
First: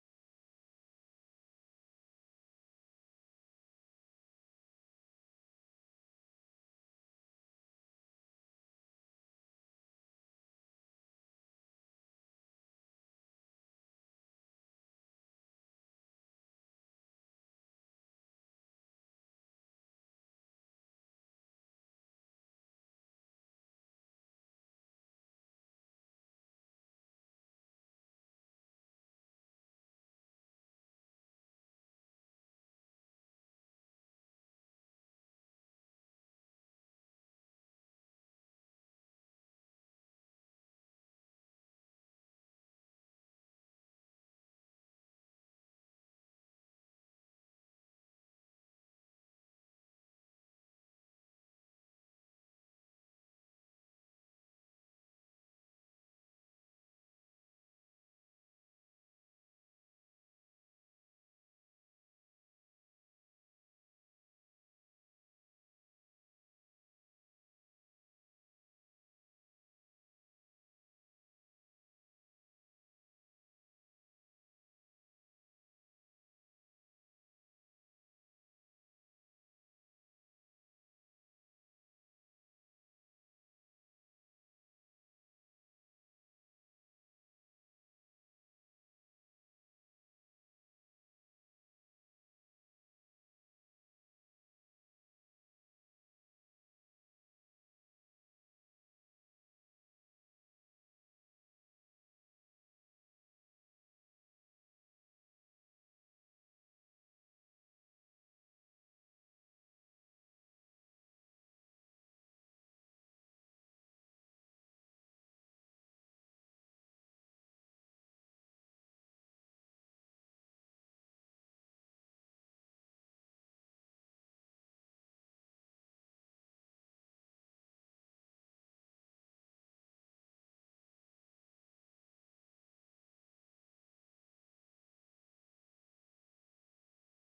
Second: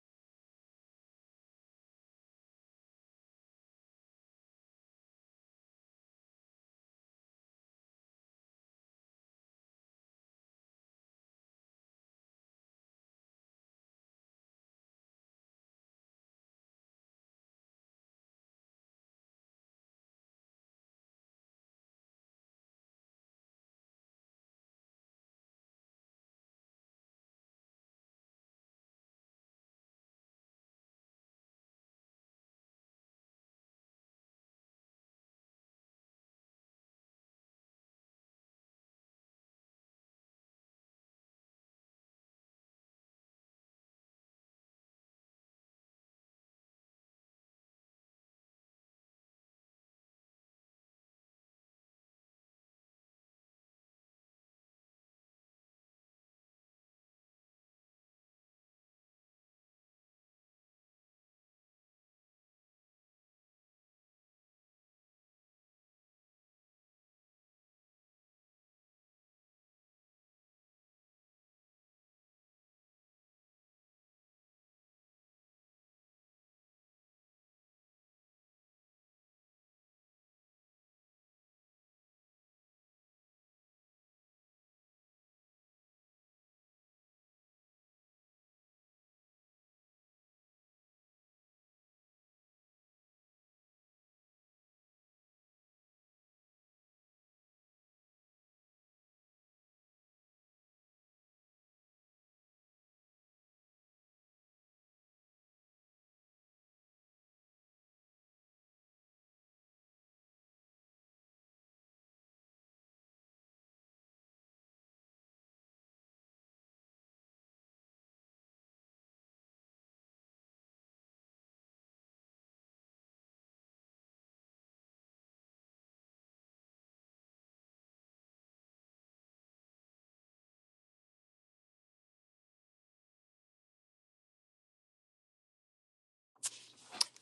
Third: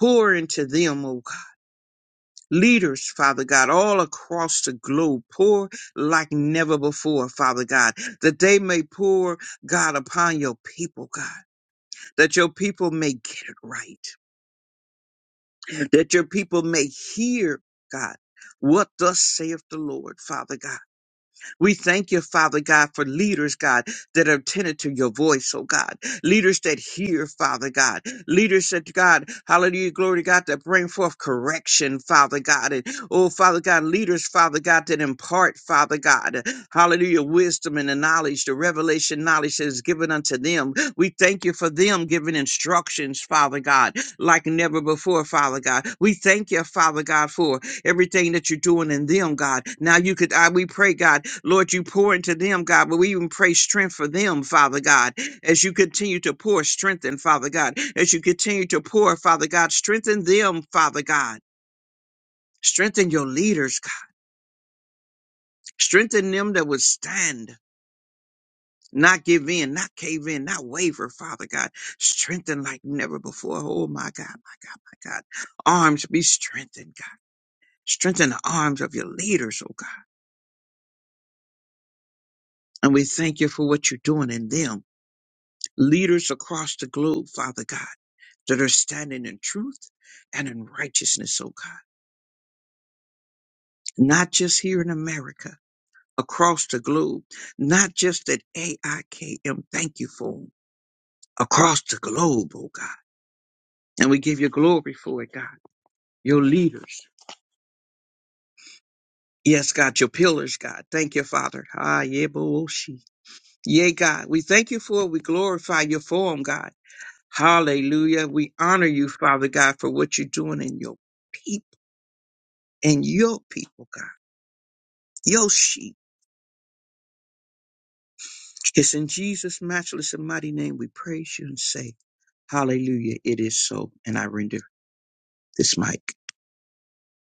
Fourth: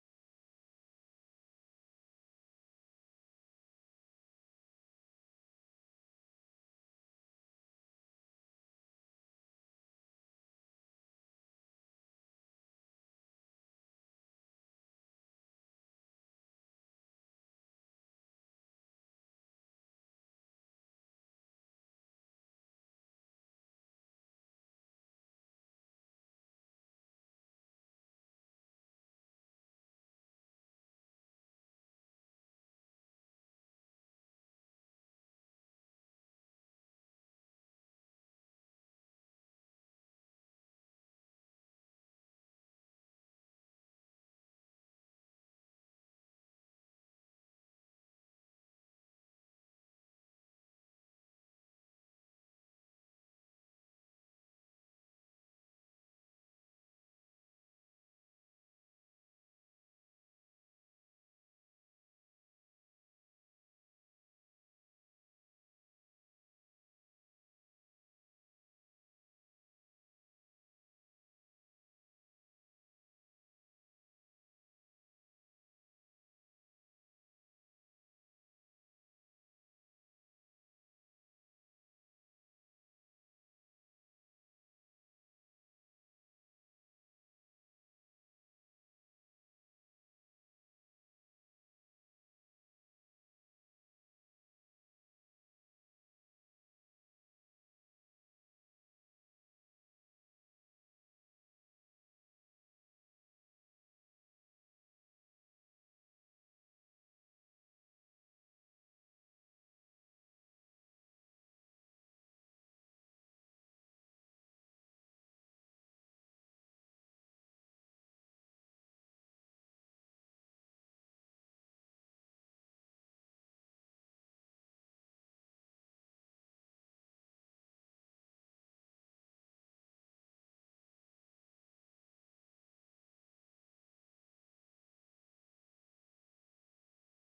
Speaker 4: Pour into them, oh God. Leaders, Father God, all across the globe. Pour like never before, Father God, that they may pour, God, upon your people, God. that your people may get it right, that your people may hear, God, what thus saith the Lord, Father God. We thank you, Father God, for leaders, God, that are attentive to your voice, oh God. Leaders that hear, Father God. Leaders that, God, hallelujah, glory to God, that bring forth correction, Father God. And, oh, Father God, leaders, Father God, that impart, Father God, hallelujah, wisdom and the knowledge, the revelation knowledge that is given unto them. We thank you for them giving instructions, Father God, like never before, Father God. We thank you, Father God, for everything that you're doing in them, God. Now you could, I, we pray, God, Lord, you pour into them, God, but we even pray strength for them, Father God, as you continue to pour strength in, Father God, as you continue to pour, Father God, strengthen them, Father God. Strengthen your leaders, God. Strengthen them that would stand, not give in, not cave in, not waver, Father God. Strengthen like never before. Oh, my God, my God, my God. Arms be strengthened, God. Strengthen the arms of your leaders, oh God. And we thank you for what you're doing in them. Leaders across the globe, Father God, that are standing in truth and in righteousness, oh God. Not just here in America, across the globe, not just at AIKM. Thank you for 'em. Across the globe, oh God. And we give you glory for it, God. Your leaders. Yes, God, your pillars, God. Thank you, Father. Ah, yeah, bo- oh, she. Yea, God. We thank you for it. We glorify you for 'em, God. Hallelujah. We honor you, Father God, for what you're doing in your people, in your people, God, your sheep. It's in Jesus' matchless and mighty name we praise you and say, Hallelujah. It is so. And I render this mic.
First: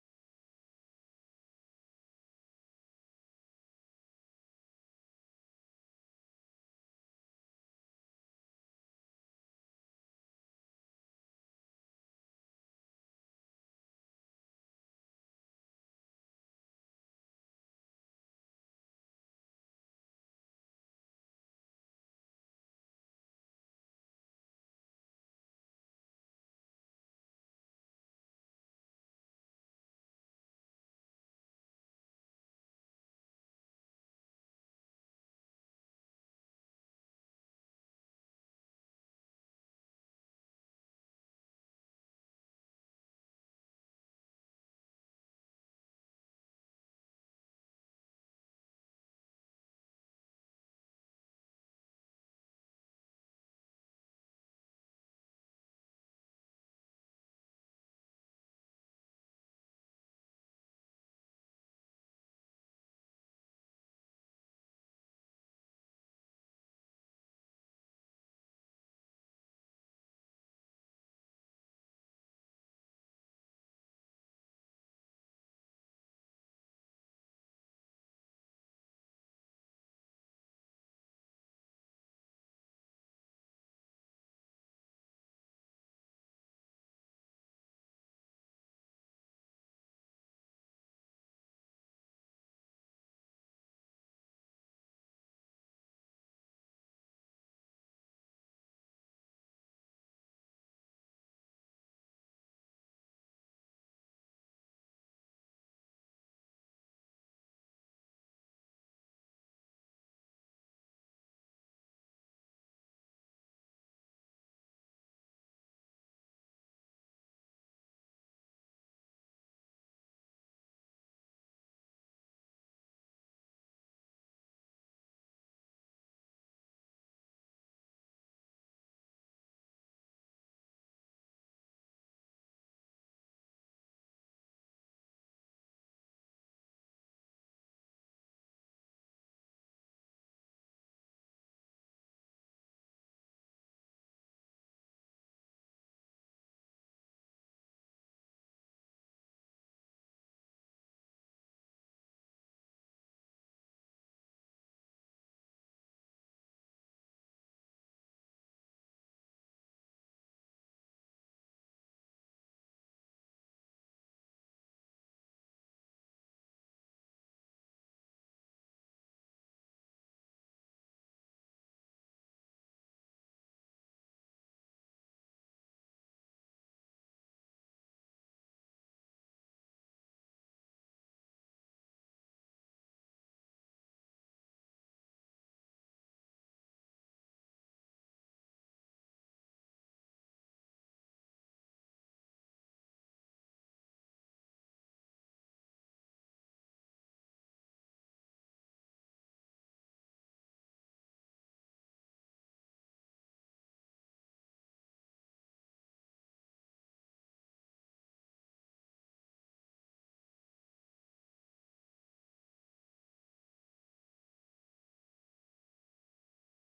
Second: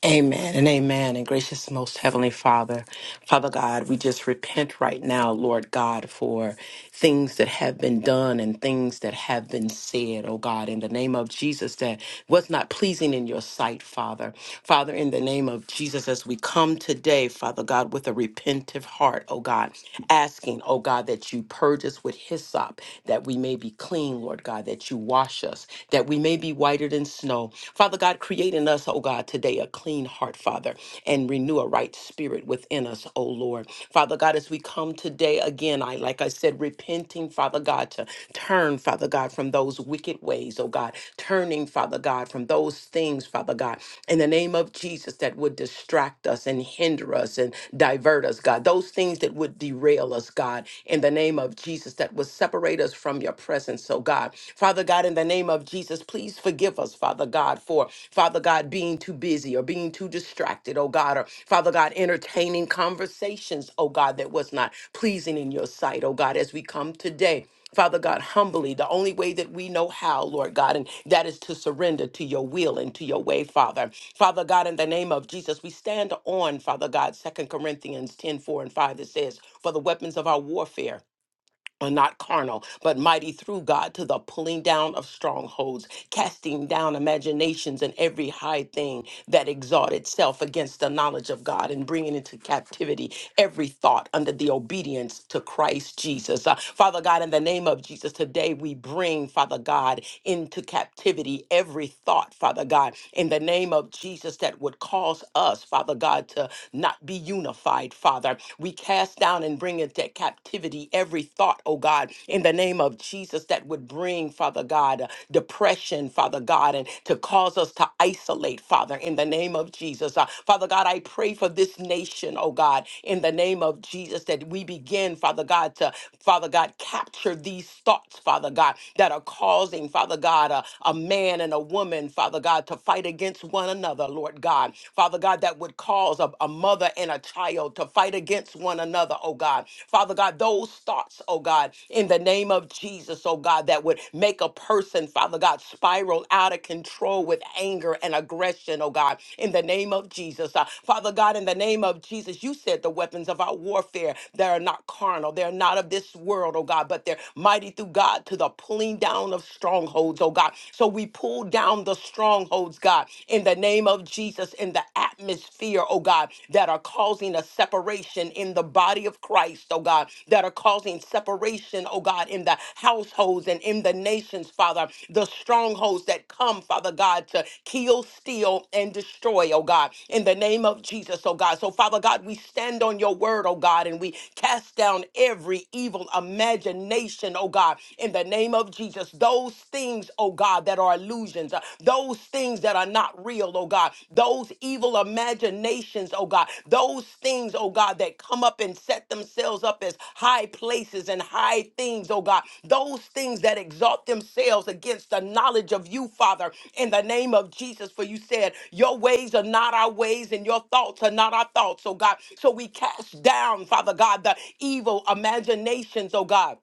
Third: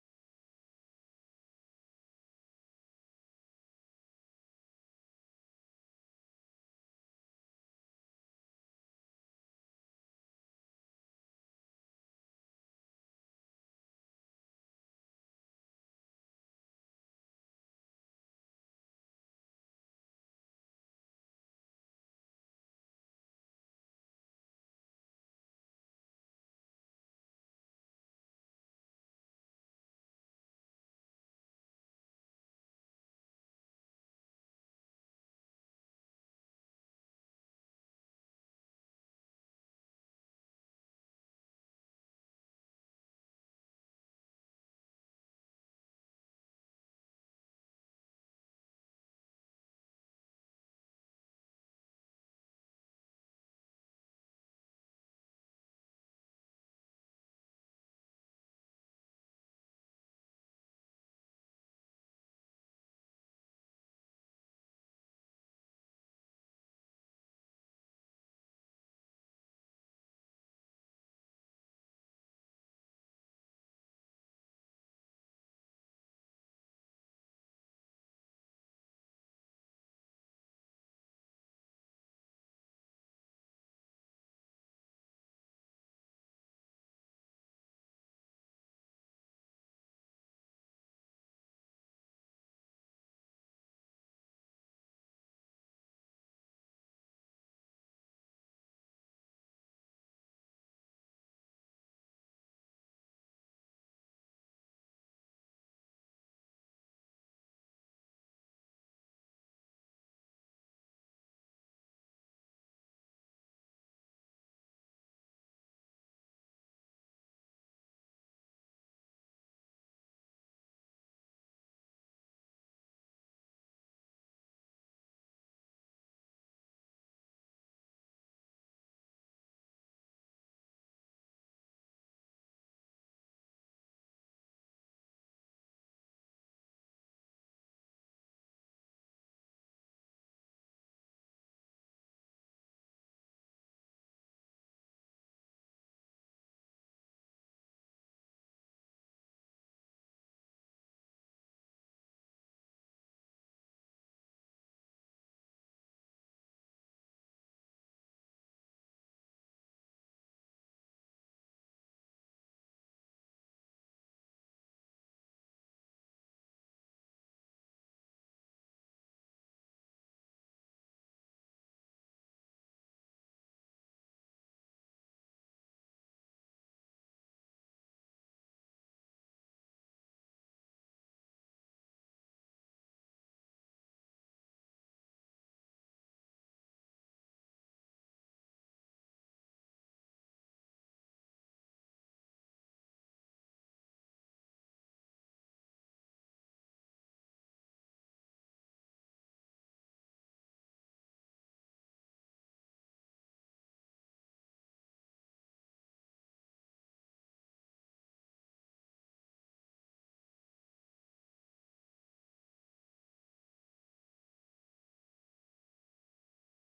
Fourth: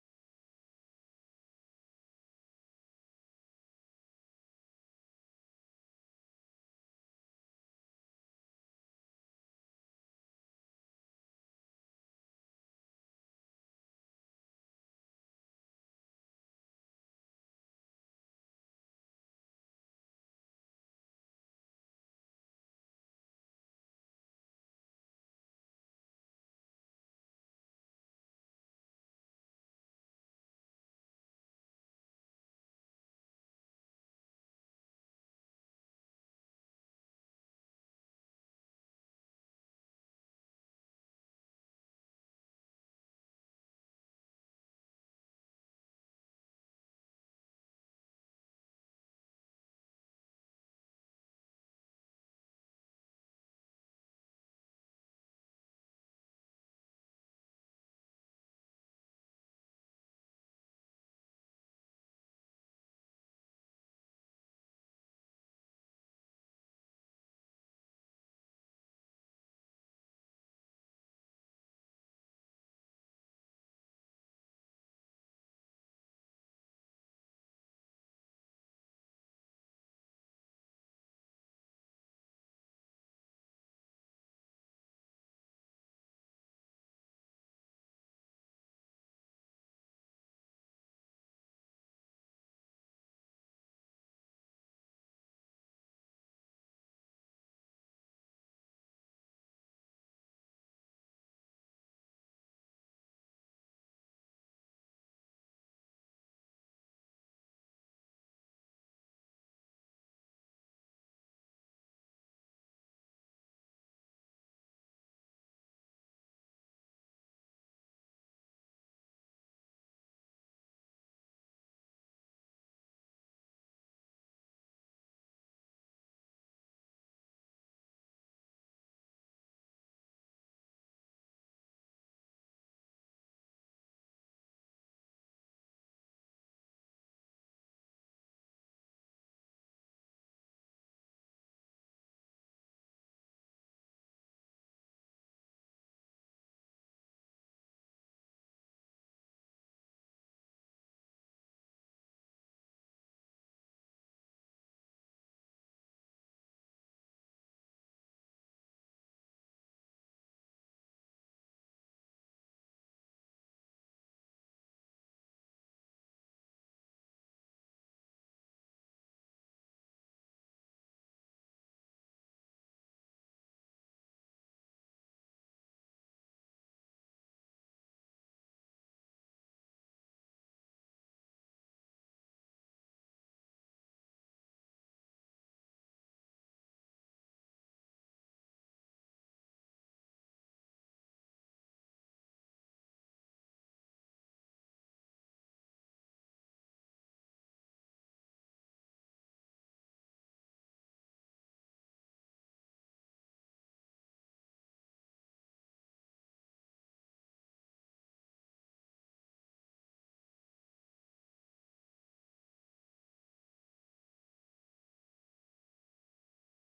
Speaker 1: Amen and amen. And gracious most heavenly Father, Father God, we just repent right now, Lord God, for things that have been done and things that have been said, oh God, in the name of Jesus, that was not pleasing in your sight, Father. Father, in the name of Jesus, as we come today, Father God, with a repentive heart, oh God, asking, oh God, that you purge us with hyssop, that we may be clean, Lord God, that you wash us, that we may be whiter than than snow. Father God, create in us, oh God, today a clean heart, Father, and renew a right spirit within us, oh Lord. Father God, as we come today again, I like I said, repenting, Father God, to turn, Father God, from those wicked ways, oh God, turning, Father God, from those things, Father God, in the name of Jesus that would distract us and hinder us and divert us, God, those things that would derail us, God, in the name of Jesus that would separate us from your presence, oh oh God. Father God, in the name of Jesus, please forgive us, Father God, for Father God being too busy or being too distracted, oh God, or Father God entertaining conversations, oh God, that was not pleasing in your sight, oh God, as we come today. Father God, humbly, the only way that we know how, Lord God, and that is to surrender to your will and to your way, Father. Father God, in the name of Jesus, we stand on, Father God, Second Corinthians 10 4 and 5 that says, For the weapons of our warfare are not carnal, but mighty through God to the pulling down of strongholds, casting down imaginations and every high thing that exalt itself against the knowledge of God, and bringing into captivity every thought under the obedience to Christ Jesus. Uh, Father God, in the name of Jesus, today we bring, Father God, into captivity every thought, Father God, in the name of Jesus, that would cause us, Father God, to not be unified, Father. We we cast down and bring into captivity every thought, oh God, in the name of Jesus, that would bring, Father God, uh, depression, Father God, and to cause us to isolate, Father, in the name of Jesus. Uh, Father God, I pray for this nation, oh God, in the name of Jesus, that we begin, Father God, to, Father God, capture these thoughts, Father God, that are causing, Father God, a, a man and a woman, Father God, to fight against one another, Lord God. Father God, that would would cause a, a mother and a child to fight against one another, oh God. Father God, those thoughts, oh God, in the name of Jesus, oh God, that would make a person, Father God, spiral out of control with anger and aggression, oh God, in the name of Jesus. Uh, Father God, in the name of Jesus, you said the weapons of our warfare, they are not carnal, they're not of this world, oh God, but they're mighty through God to the pulling down of strongholds, oh God. So we pull down the strongholds strongholds, God, in the name of Jesus, in the atmosphere, oh God, that are causing a separation in the body of Christ, oh God, that are causing separation, oh God, in the households and in the nations, Father, the strongholds that come, Father God, to kill, steal, and destroy, oh God, in the name of Jesus, oh God. So, Father God, we stand on your word, oh God, and we cast down every evil imagination, oh God, in the name of Jesus. Those things, oh God, that are illusions, uh, those things that are not real, oh God, those evil imaginations, oh God, those things, oh God, that come up and set themselves up as high places and high things, oh God, those things that exalt themselves against the knowledge of you, Father, in the name of Jesus. For you said, Your ways are not our ways, and your thoughts are not our thoughts, oh God. So we cast down, Father God, the evil imaginations, oh God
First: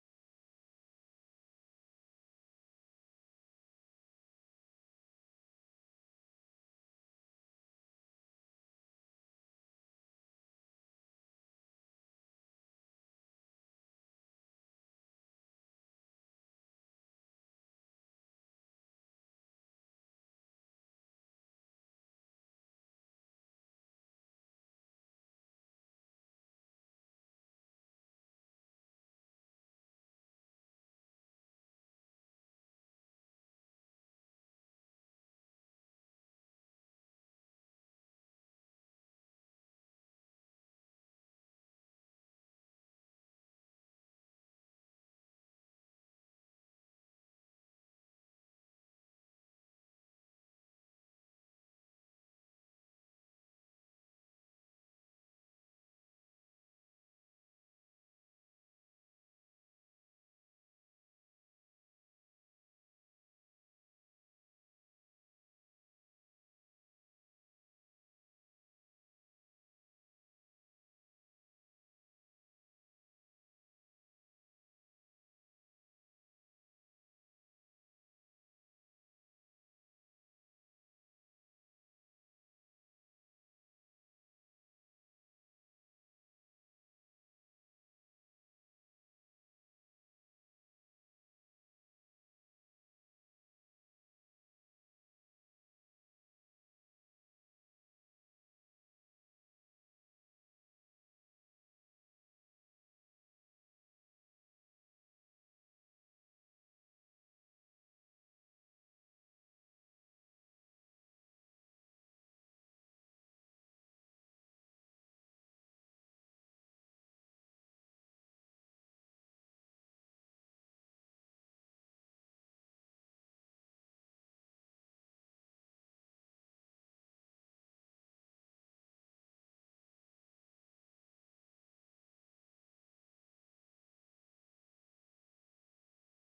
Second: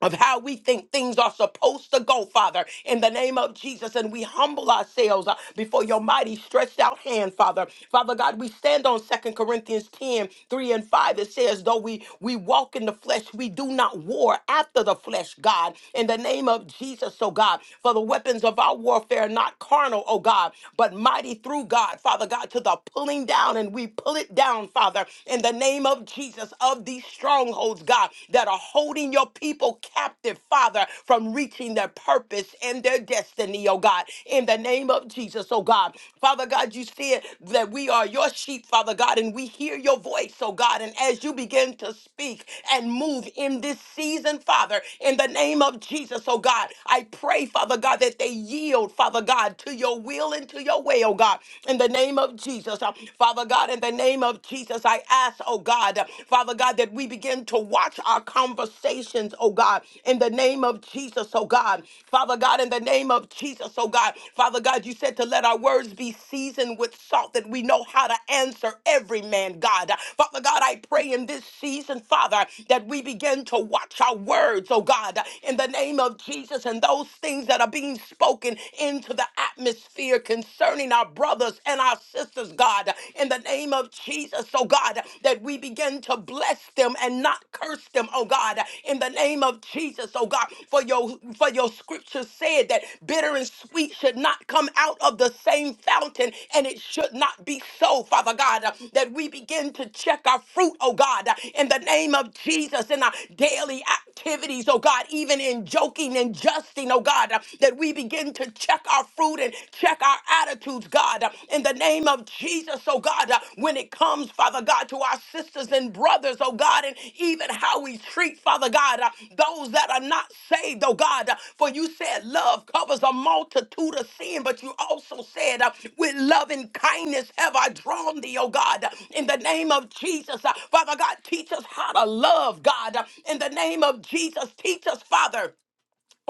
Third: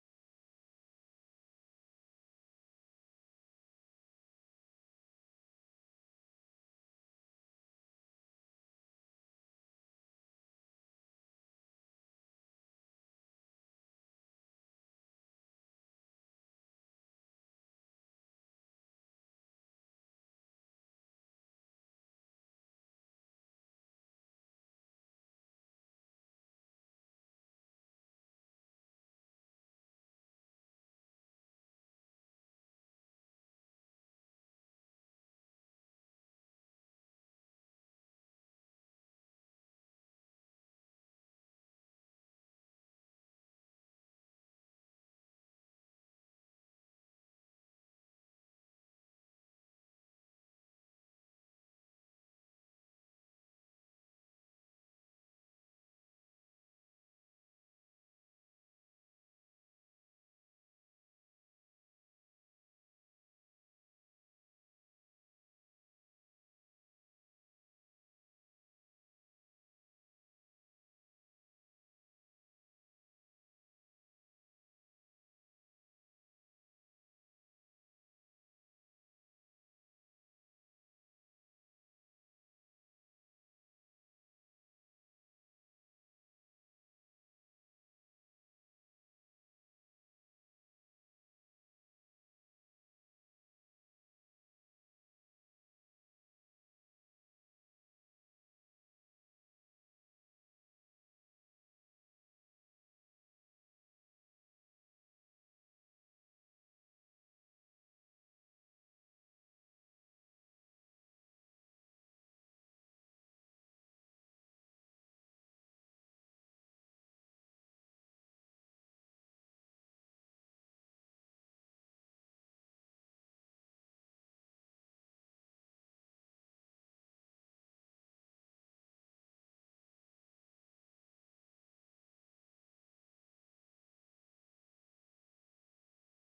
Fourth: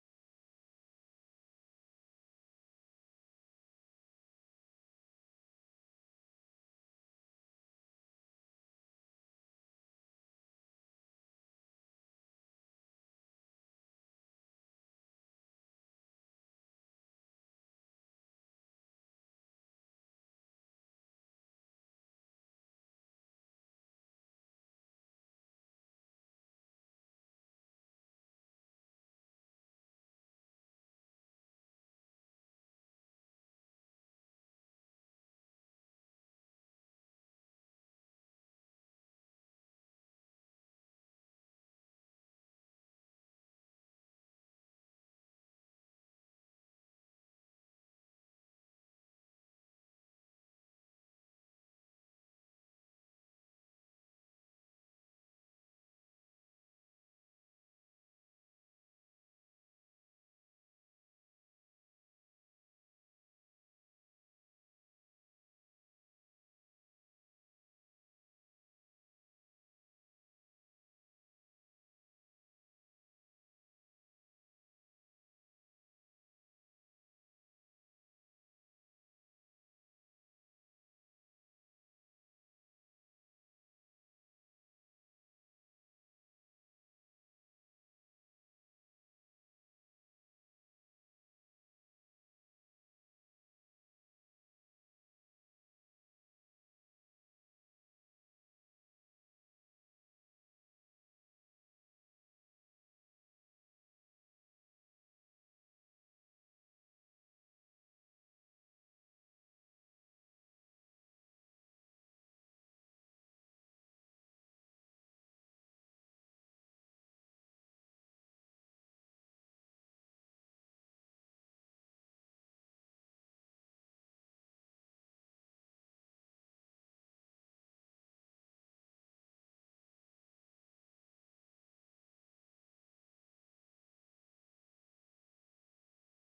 Speaker 1: of how we think things are supposed to go, Father, in the name of Jesus. And we humble ourselves uh, before your mighty stretched out hand, Father. Father God, we stand on Second Corinthians 10, 3, and 5. It says, though we, we walk in the flesh, we do not war after the flesh, God, in the name of Jesus, oh God. For the weapons of our warfare are not carnal, oh God, but mighty through God, Father God, to the pulling down, and we pull it down, Father, in the name of Jesus, of these these strongholds, God, that are holding your people captive, Father, from reaching their purpose and their destiny, oh God, in the name of Jesus, oh God. Father God, you said that we are your sheep, Father God, and we hear your voice, oh God. And as you begin to speak and move in this season, Father, in the name of Jesus, oh God, I pray, Father God, that they yield, Father God, to your will and to your way, oh God, in the name of Jesus, Uh, Father God, in the name name of Jesus, I ask, oh God, Father God, that we begin to watch our conversations, oh God, in the name of Jesus, oh God. Father God, in the name of Jesus, oh God. Father God, you said to let our words be seasoned with salt, that we know how to answer every man, God. Father God, I pray in this season, Father, that we begin to watch our words, oh God, in the name of Jesus, and those things that are being spoken into the atmosphere concerning our brother brothers and our sisters, God, in the name of Jesus, oh God, that we begin to bless them and not curse them, oh God, in the name of Jesus, oh God, for your for your scripture said that bitter and sweet should not come out of the same fountain, and it should not be so, Father God, that we begin to check our fruit, oh God, in the name of Jesus, in our daily activities, oh God, even in joking and justing, oh God, that we begin to to check our fruit and check our attitudes, God, uh, in the name of Jesus, oh God, uh, when it comes, Father God, to our sisters and brothers, oh God, and even how we treat, Father God, uh, those that are not saved, oh God, uh, for you said love covers a multitude of sin, but you also said, uh, with love and kindness have I drawn thee, oh God, uh, in the name of Jesus, uh, Father God, teach us how to love, God, uh, in the name of Jesus, teach us, Father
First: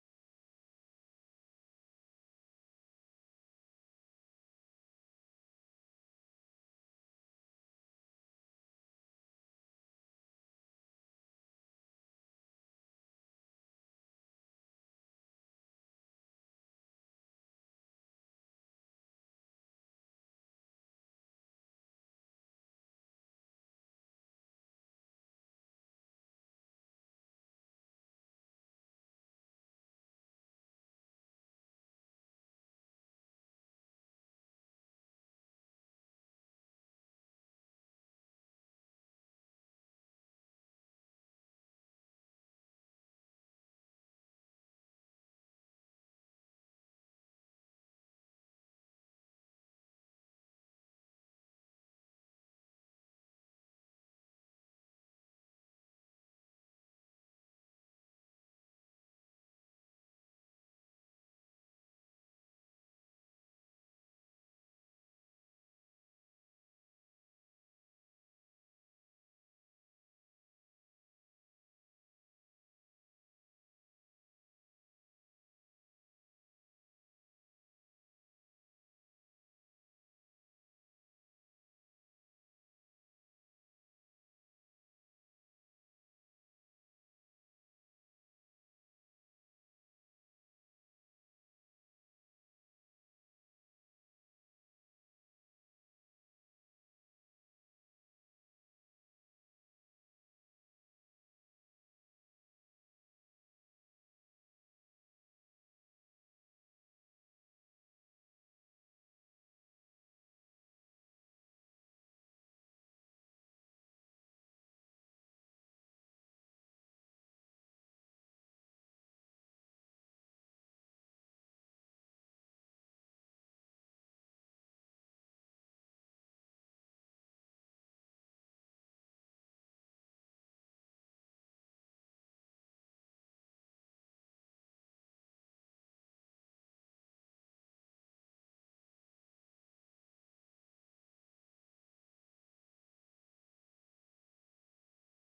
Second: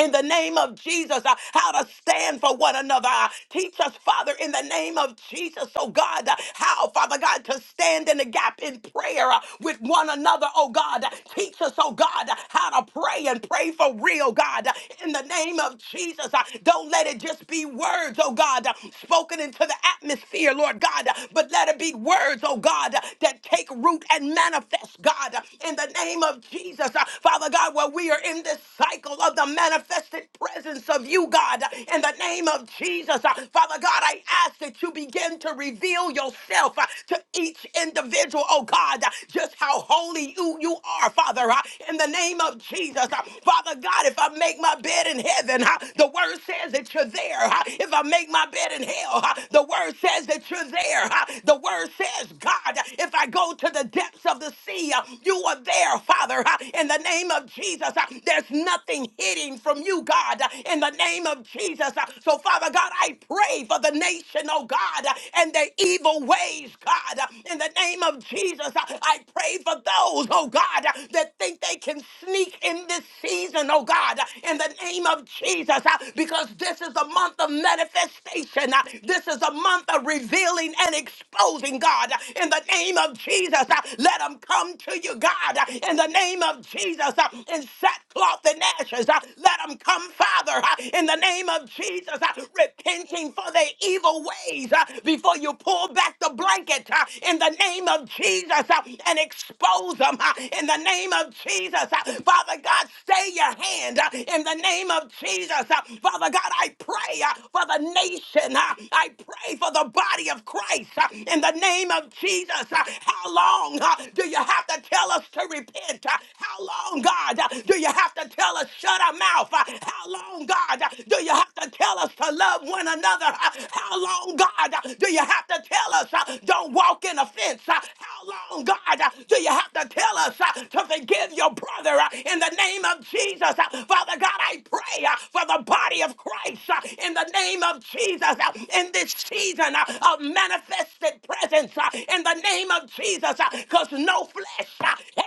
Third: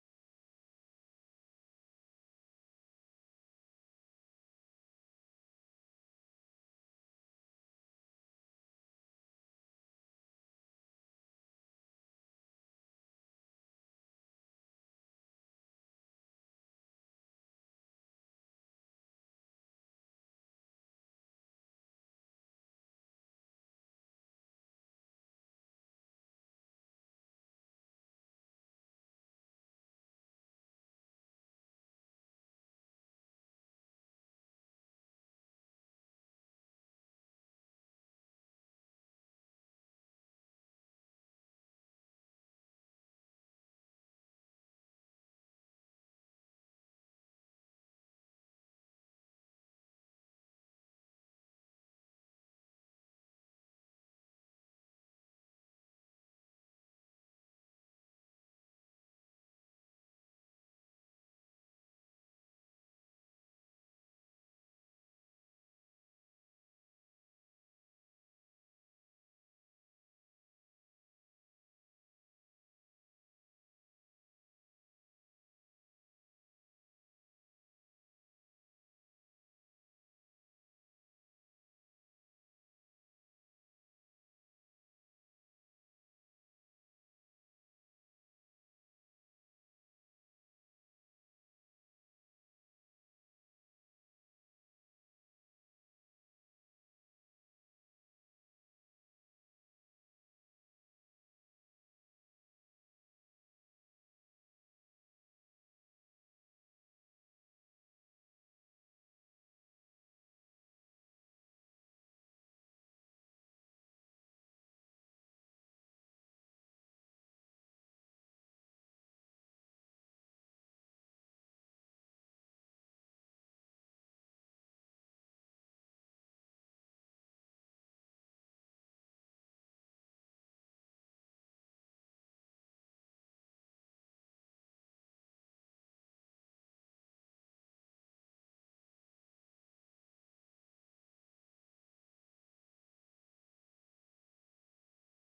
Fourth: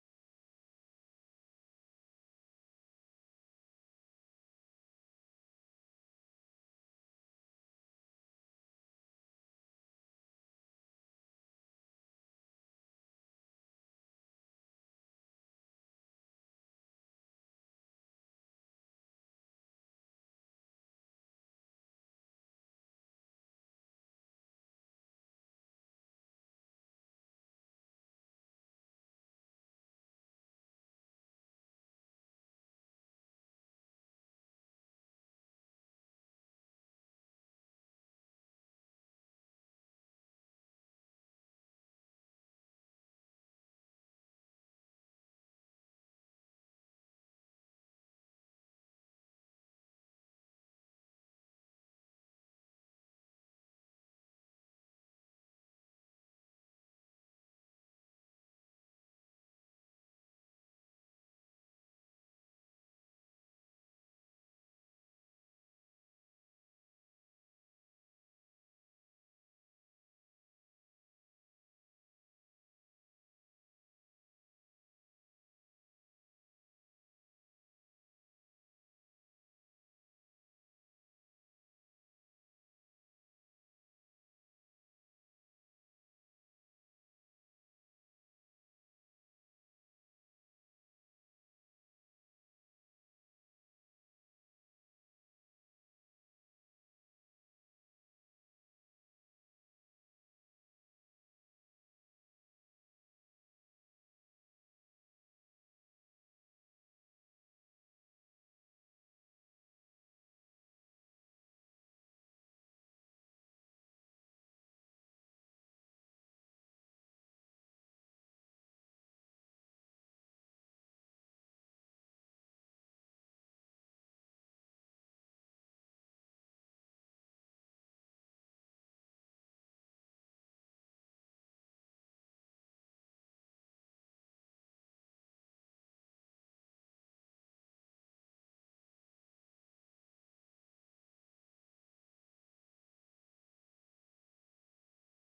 Speaker 1: in the name of Jesus, uh, how to stand for one another. Uh, teach us, Father, in the name of Jesus, oh God, uh, how, Father God, to stand in the gap in prayer uh, with one another, oh God. Uh, Teach us, oh God, uh, how to pray and pray for real, God, uh, in the name of Jesus. Uh, don't let it just be words, oh God, uh, spoken into the atmosphere, Lord God, uh, but let it be words, oh God, uh, that take root and manifest, God, uh, in the name of Jesus. Uh, Father God, where we are in this cycle of the the manifested presence of you, God, in the name of Jesus. Uh, Father God, I ask that you begin to reveal yourself uh, to each individual, oh God, uh, just how holy you, you are, Father, uh, in the name of Jesus. Uh, Father God, if I make my bed in heaven, uh, the word says that you're there. uh, If I make my bed in hell, uh, the word says that you're there. uh, The word says, God, if I go to the depths of the sea, uh, you are there, Father, uh, in the name of Jesus. Uh, There's nothing nothing hidden from you, God, uh, in the name of Jesus. Uh, So, Father God, I pray for the nation, oh God, uh, and their evil ways, God, uh, in the name of Jesus. Uh, I pray for those, oh God, uh, that think they can sneak in this season, oh God, uh, in the name of Jesus, uh, because this is a month of manifestation. uh, This is a month of revealing and exposing, God, uh, in the name of Jesus. uh, Let them come to you, God, uh, in the name of Jesus, uh, in sackcloth forth in ashes. Uh, Let them come, Father, uh, in the name of Jesus, uh, repenting for their evil ways uh, before you pull back the blanket uh, in the name of Jesus uh, and expose them uh, in the name of Jesus. uh, Father God, stay your hand uh, in the name of Jesus. uh, Father God, I pray uh, for the nation. uh, I pray for the body of Christ uh, in the name of Jesus. uh, How long uh, do you have to tell us to repent? Uh, How long, God, uh, do you? you have to tell us shut our mouth? Uh, How long, God, uh, do you have to tell us to love one another? Uh, How long, God, uh, do you have to tell us uh, don't walk in offense? Uh, How long, God, uh, do you have to tell us uh, to forgive your brother uh, in the name of Jesus? Uh, Father God, I pray uh, for the body of Christ uh, in the name of Jesus uh, in this season uh, of manifested presence uh, in the name of Jesus because no flesh. uh,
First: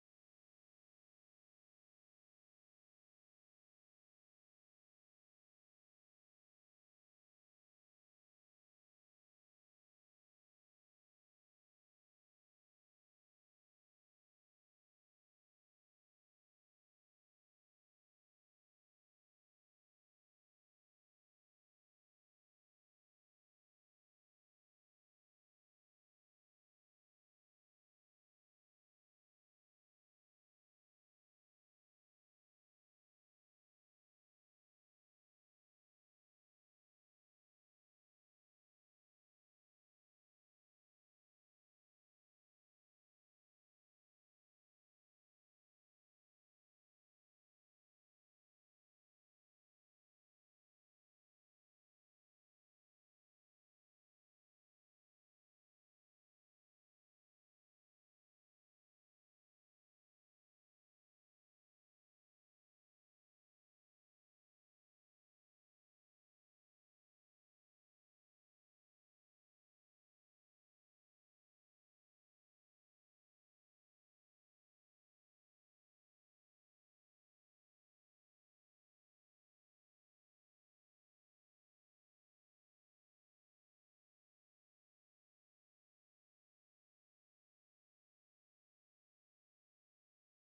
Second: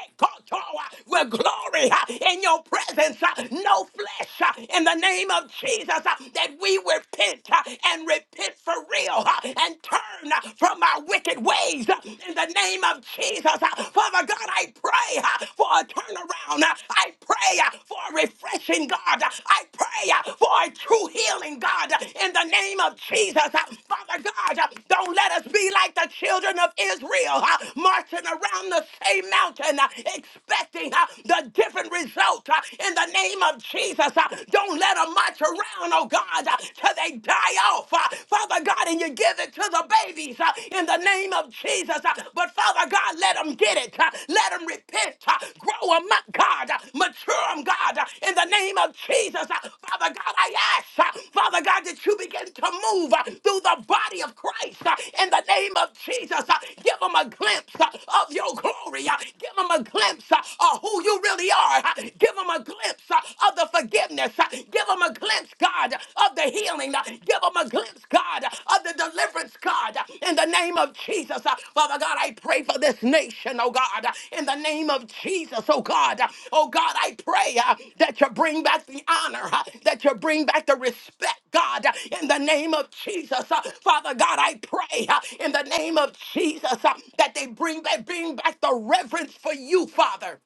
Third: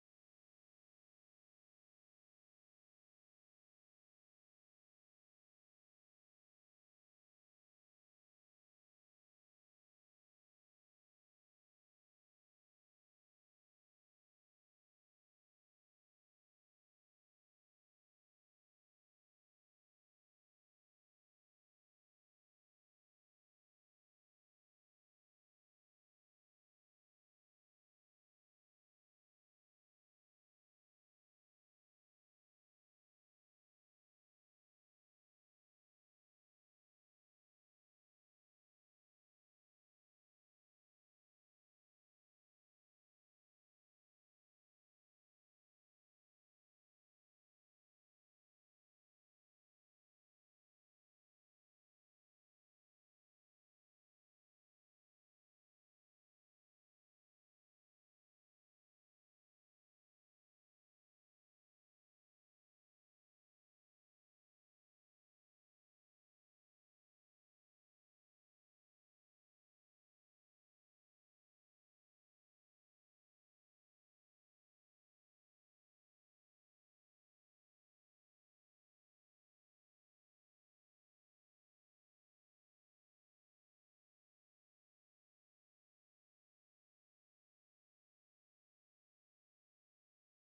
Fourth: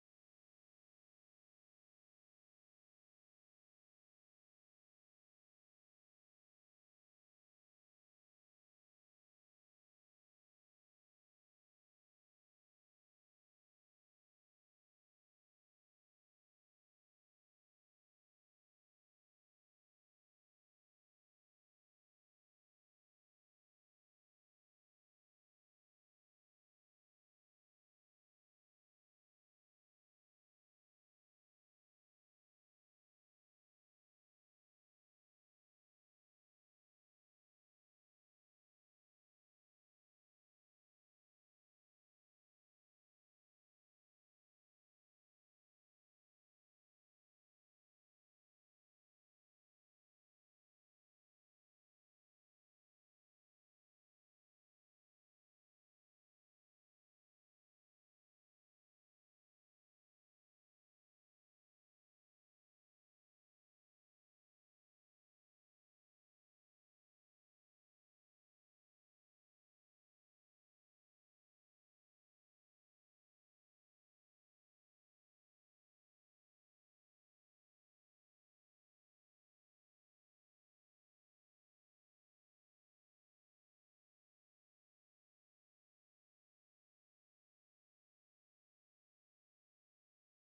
Speaker 1: with glory uh, in your presence, uh, no flesh uh, in the name of Jesus, uh, that we repent uh, and repent for real uh, and turn uh, from our wicked ways uh, in the name of Jesus. uh, Father God, I pray uh, for a turnaround. uh, I pray uh, for a refreshing, God. uh, I pray uh, for a true healing, God, uh, in the name name of Jesus, uh, Father God, uh, don't let us be like the children of Israel, uh, marching around the same mountain, uh, expecting uh, the different result uh, in the name of Jesus. uh, Don't let them march around, oh God, uh, till they die off. uh, Father God, and you give it to the babies uh, in the name of Jesus. uh, But Father God, let them get it. uh, Let them repent uh, Grow them up, God. uh, Mature them, God. uh, In the name of Jesus. Uh, Father God, I ask, uh, Father God, that you begin to move uh, through the body of Christ. uh, In the name of Jesus. Uh, Give them a glimpse uh, of your glory. uh, Give them a glimpse uh, of who you really are. uh, Give them a glimpse uh, of the forgiveness. uh, Give them a glimpse, God, of the healing. uh, Give them a glimpse deliverance, God, of the deliverance, God, in the name of Jesus. Father God, I pray for this nation, oh God, in the name of Jesus, oh God. Oh God, I pray uh, that you bring back the honor, uh, that you bring back the respect, God, in the name of Jesus. Uh, Father God, I pray uh, in the name of Jesus uh, that they bring back, bring back the reverence for you, Father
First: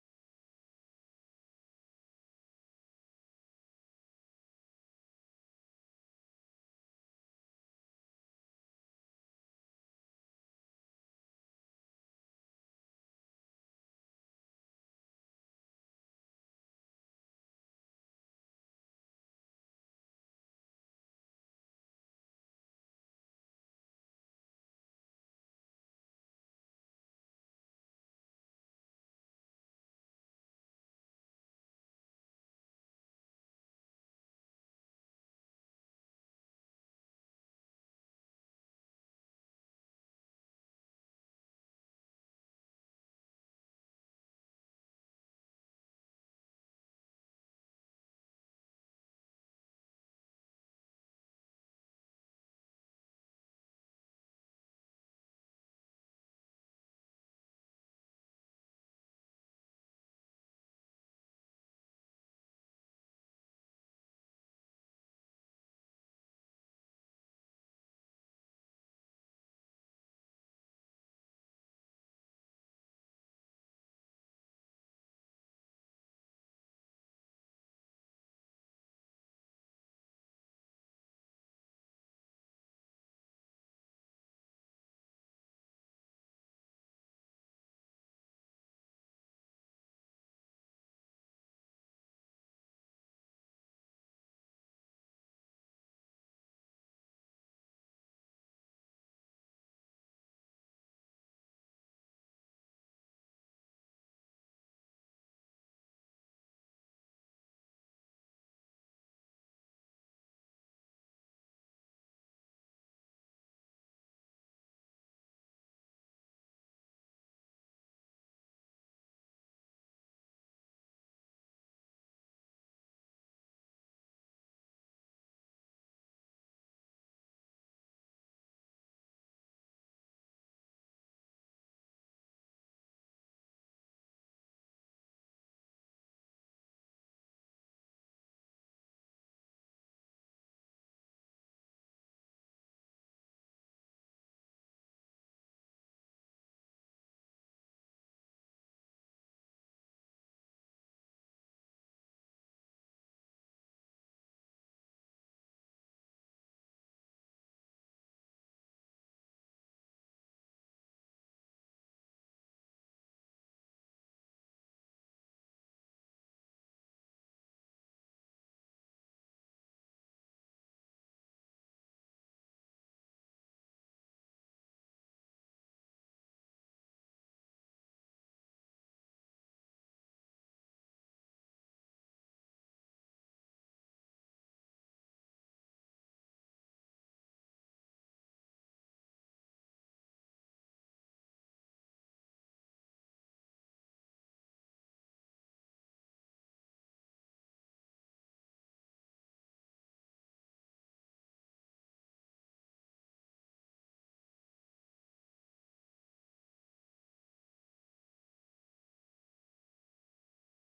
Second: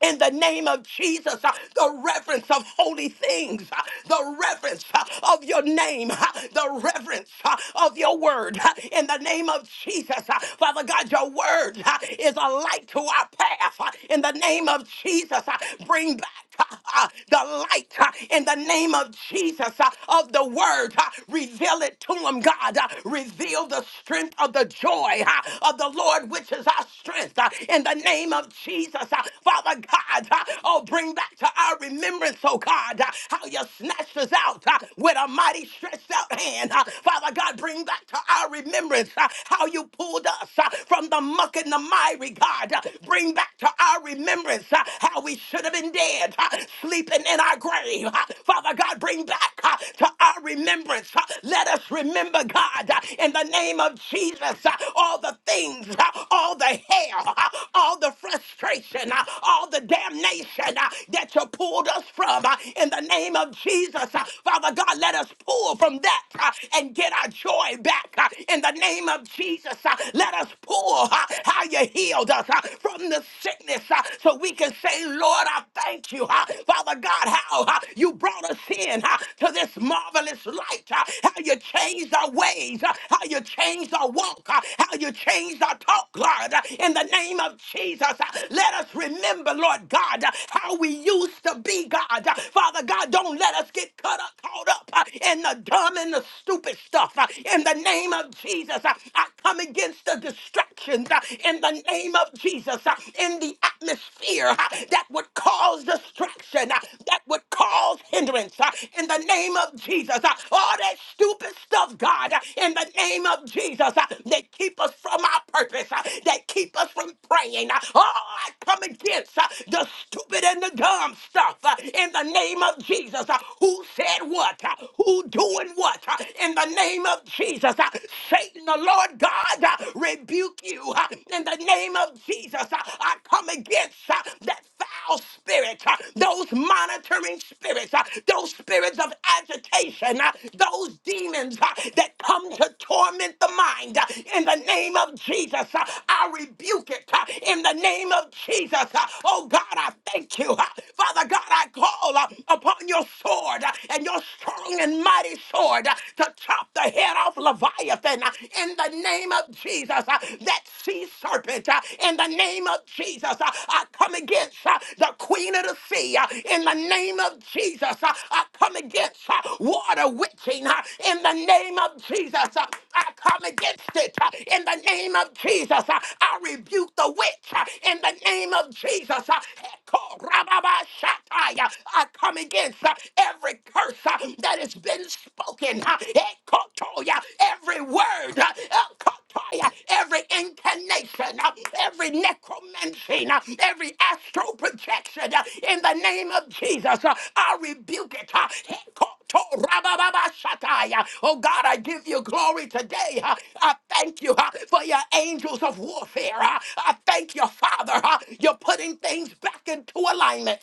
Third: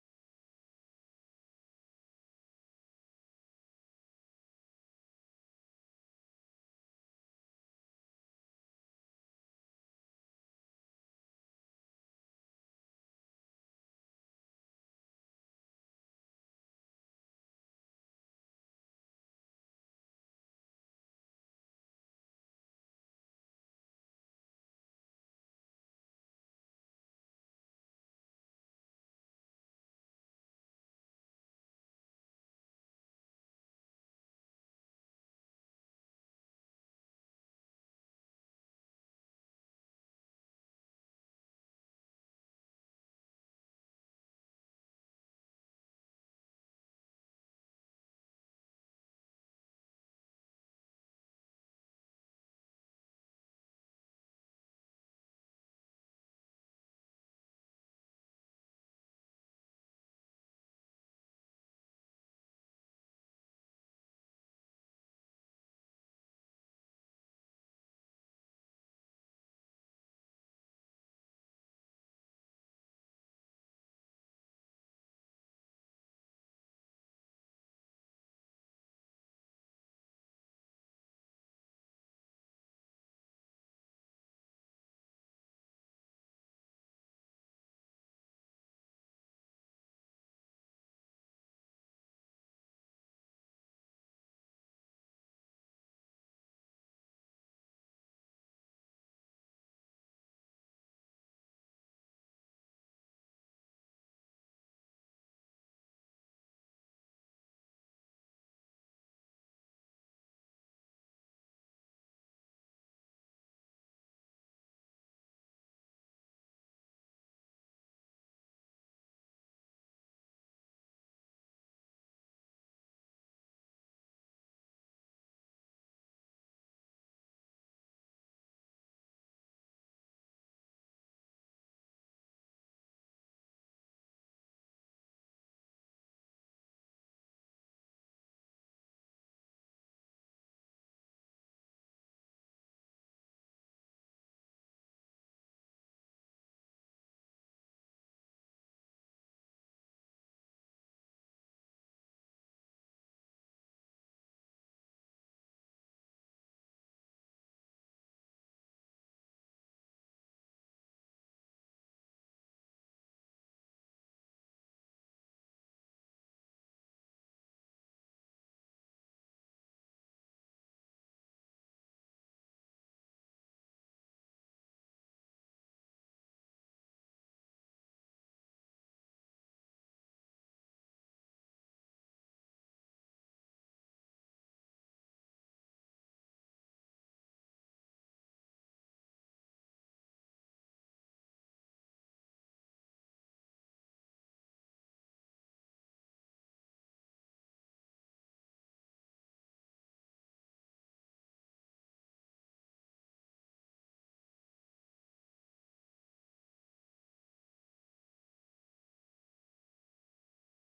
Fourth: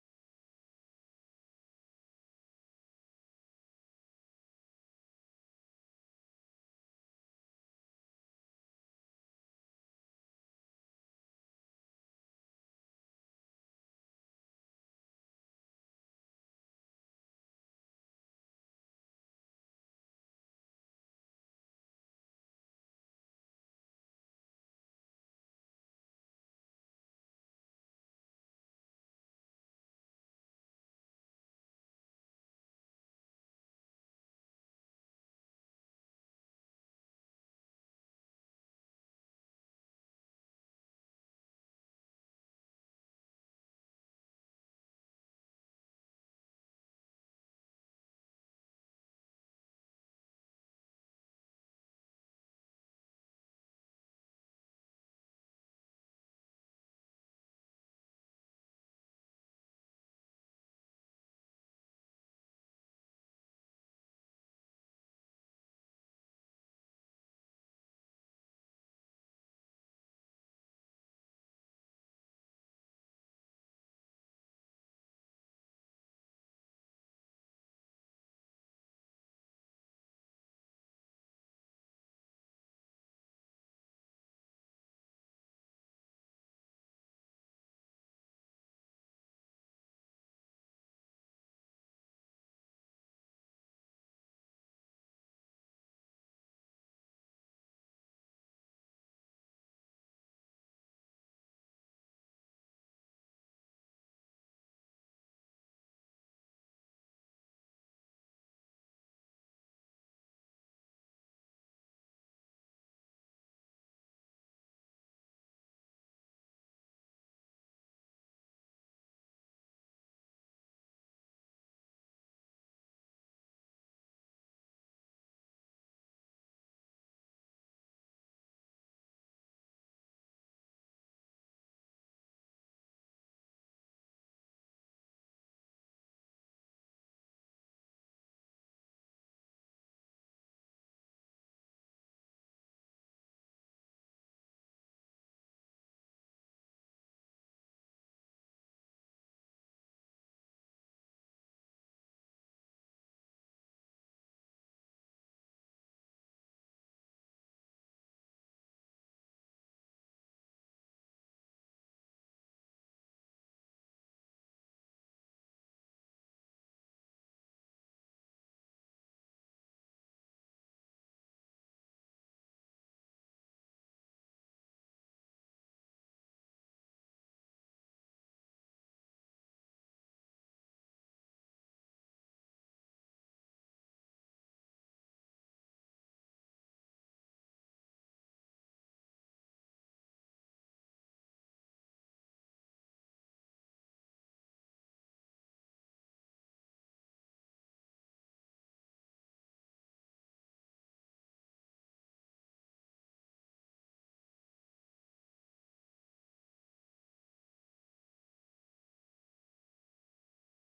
Speaker 1: in the name of Jesus, uh, the reverence of holy things, uh, the reverence uh, of your name, uh, the reverence uh, of your word, uh, in the name of Jesus. uh, Father God, your word uh, is a light to our path, uh, in the name of Jesus. uh, Bring back uh, uh, the light uh, in the name of Jesus uh, of the word. uh, Reveal it to them, God. uh, Reveal the strength of the joy uh, of the Lord, which is our strength uh, in the name of Jesus. uh, Father God, uh, oh, bring back to our remembrance, oh God, uh, how you snatched us out uh, with a mighty stretched out hand. uh, Father God, bring back to our remembrance uh, how you pulled us uh, from the muck and the miry, God. uh, Bring back to our remembrance remembrance uh, how we should have been dead, uh, sleeping in our grave. uh, Father God, bring back uh, to our remembrance. uh, Let us remember, God, uh, in the name of Jesus, uh, all the things, uh, all the hell, uh, all the frustration, uh, all the damnation uh, that you pulled us from. uh, In the name of Jesus, uh, Father God, let us pull from that uh, and get our joy back. uh, In the name of Jesus, uh, let us pull. uh, How you healed us uh, from the sickness uh, so we can say, Lord, I thank you, uh, Father God, how uh, you brought us in uh, to this marvelous light, uh, how you changed our ways, uh, how you changed our walk, uh, how you changed our talk, Lord, uh, in the name of Jesus. uh, Let us remember, Lord God, uh, how we used to be, God. Uh, Father God, don't let us get caught up, caught up uh, in the dumb and the stupid stuff. uh, In the name of Jesus, uh, I come against against the distractions uh, in the name of Jesus uh, in the atmosphere uh, that would cause distraction, uh, that would cause hindrance uh, in the name of Jesus. uh, All that stupid stuff, God, uh, in the name of Jesus, uh, that keep us from our purpose, uh, that keep us from praying. uh, Oh, I come against uh, the stupid and the dumb stuff uh, in the name of Jesus. uh, Who said what? uh, Who doing what? uh, In the name of Jesus. Jesus. Uh, Satan, the Lord God, uh, rebuke you. Uh, In the name of Jesus, uh, I come against uh, that foul spirit, uh, those monitoring spirits, uh, those spirits of agitation, uh, those demons uh, that come to torment the mind. Uh, In the name of Jesus, uh, I rebuke it. Uh, In the name of Jesus, uh, oh God, I thank you. Uh, Father God, I call uh, upon your sword uh, and your strong and mighty mighty sword uh, to chop the head off Leviathan uh, in the name of Jesus. uh, That sea serpent uh, in the name of Jesus. uh, I come against uh, the queen of the sea uh, in the name of Jesus. uh, I come against uh, water witching uh, in the name of Jesus. uh, I come against it uh, in the name of Jesus. uh, I rebuke the witch uh, in the name of Jesus. uh, Echo, rababa, shatai, uh, I come against uh, every curse uh, that has been spoken, uh, ekotoya, every word, uh, ekotoya, every incantation, uh, every necromancy, uh, every astral projection, uh, in the name of Jesus, uh, I rebuke it. uh, ekoto- rabababashataya. Oh God, I give you glory today. uh, I thank you uh, for your angels of warfare. uh, I thank you, Father. uh, You're putting things back into alignment.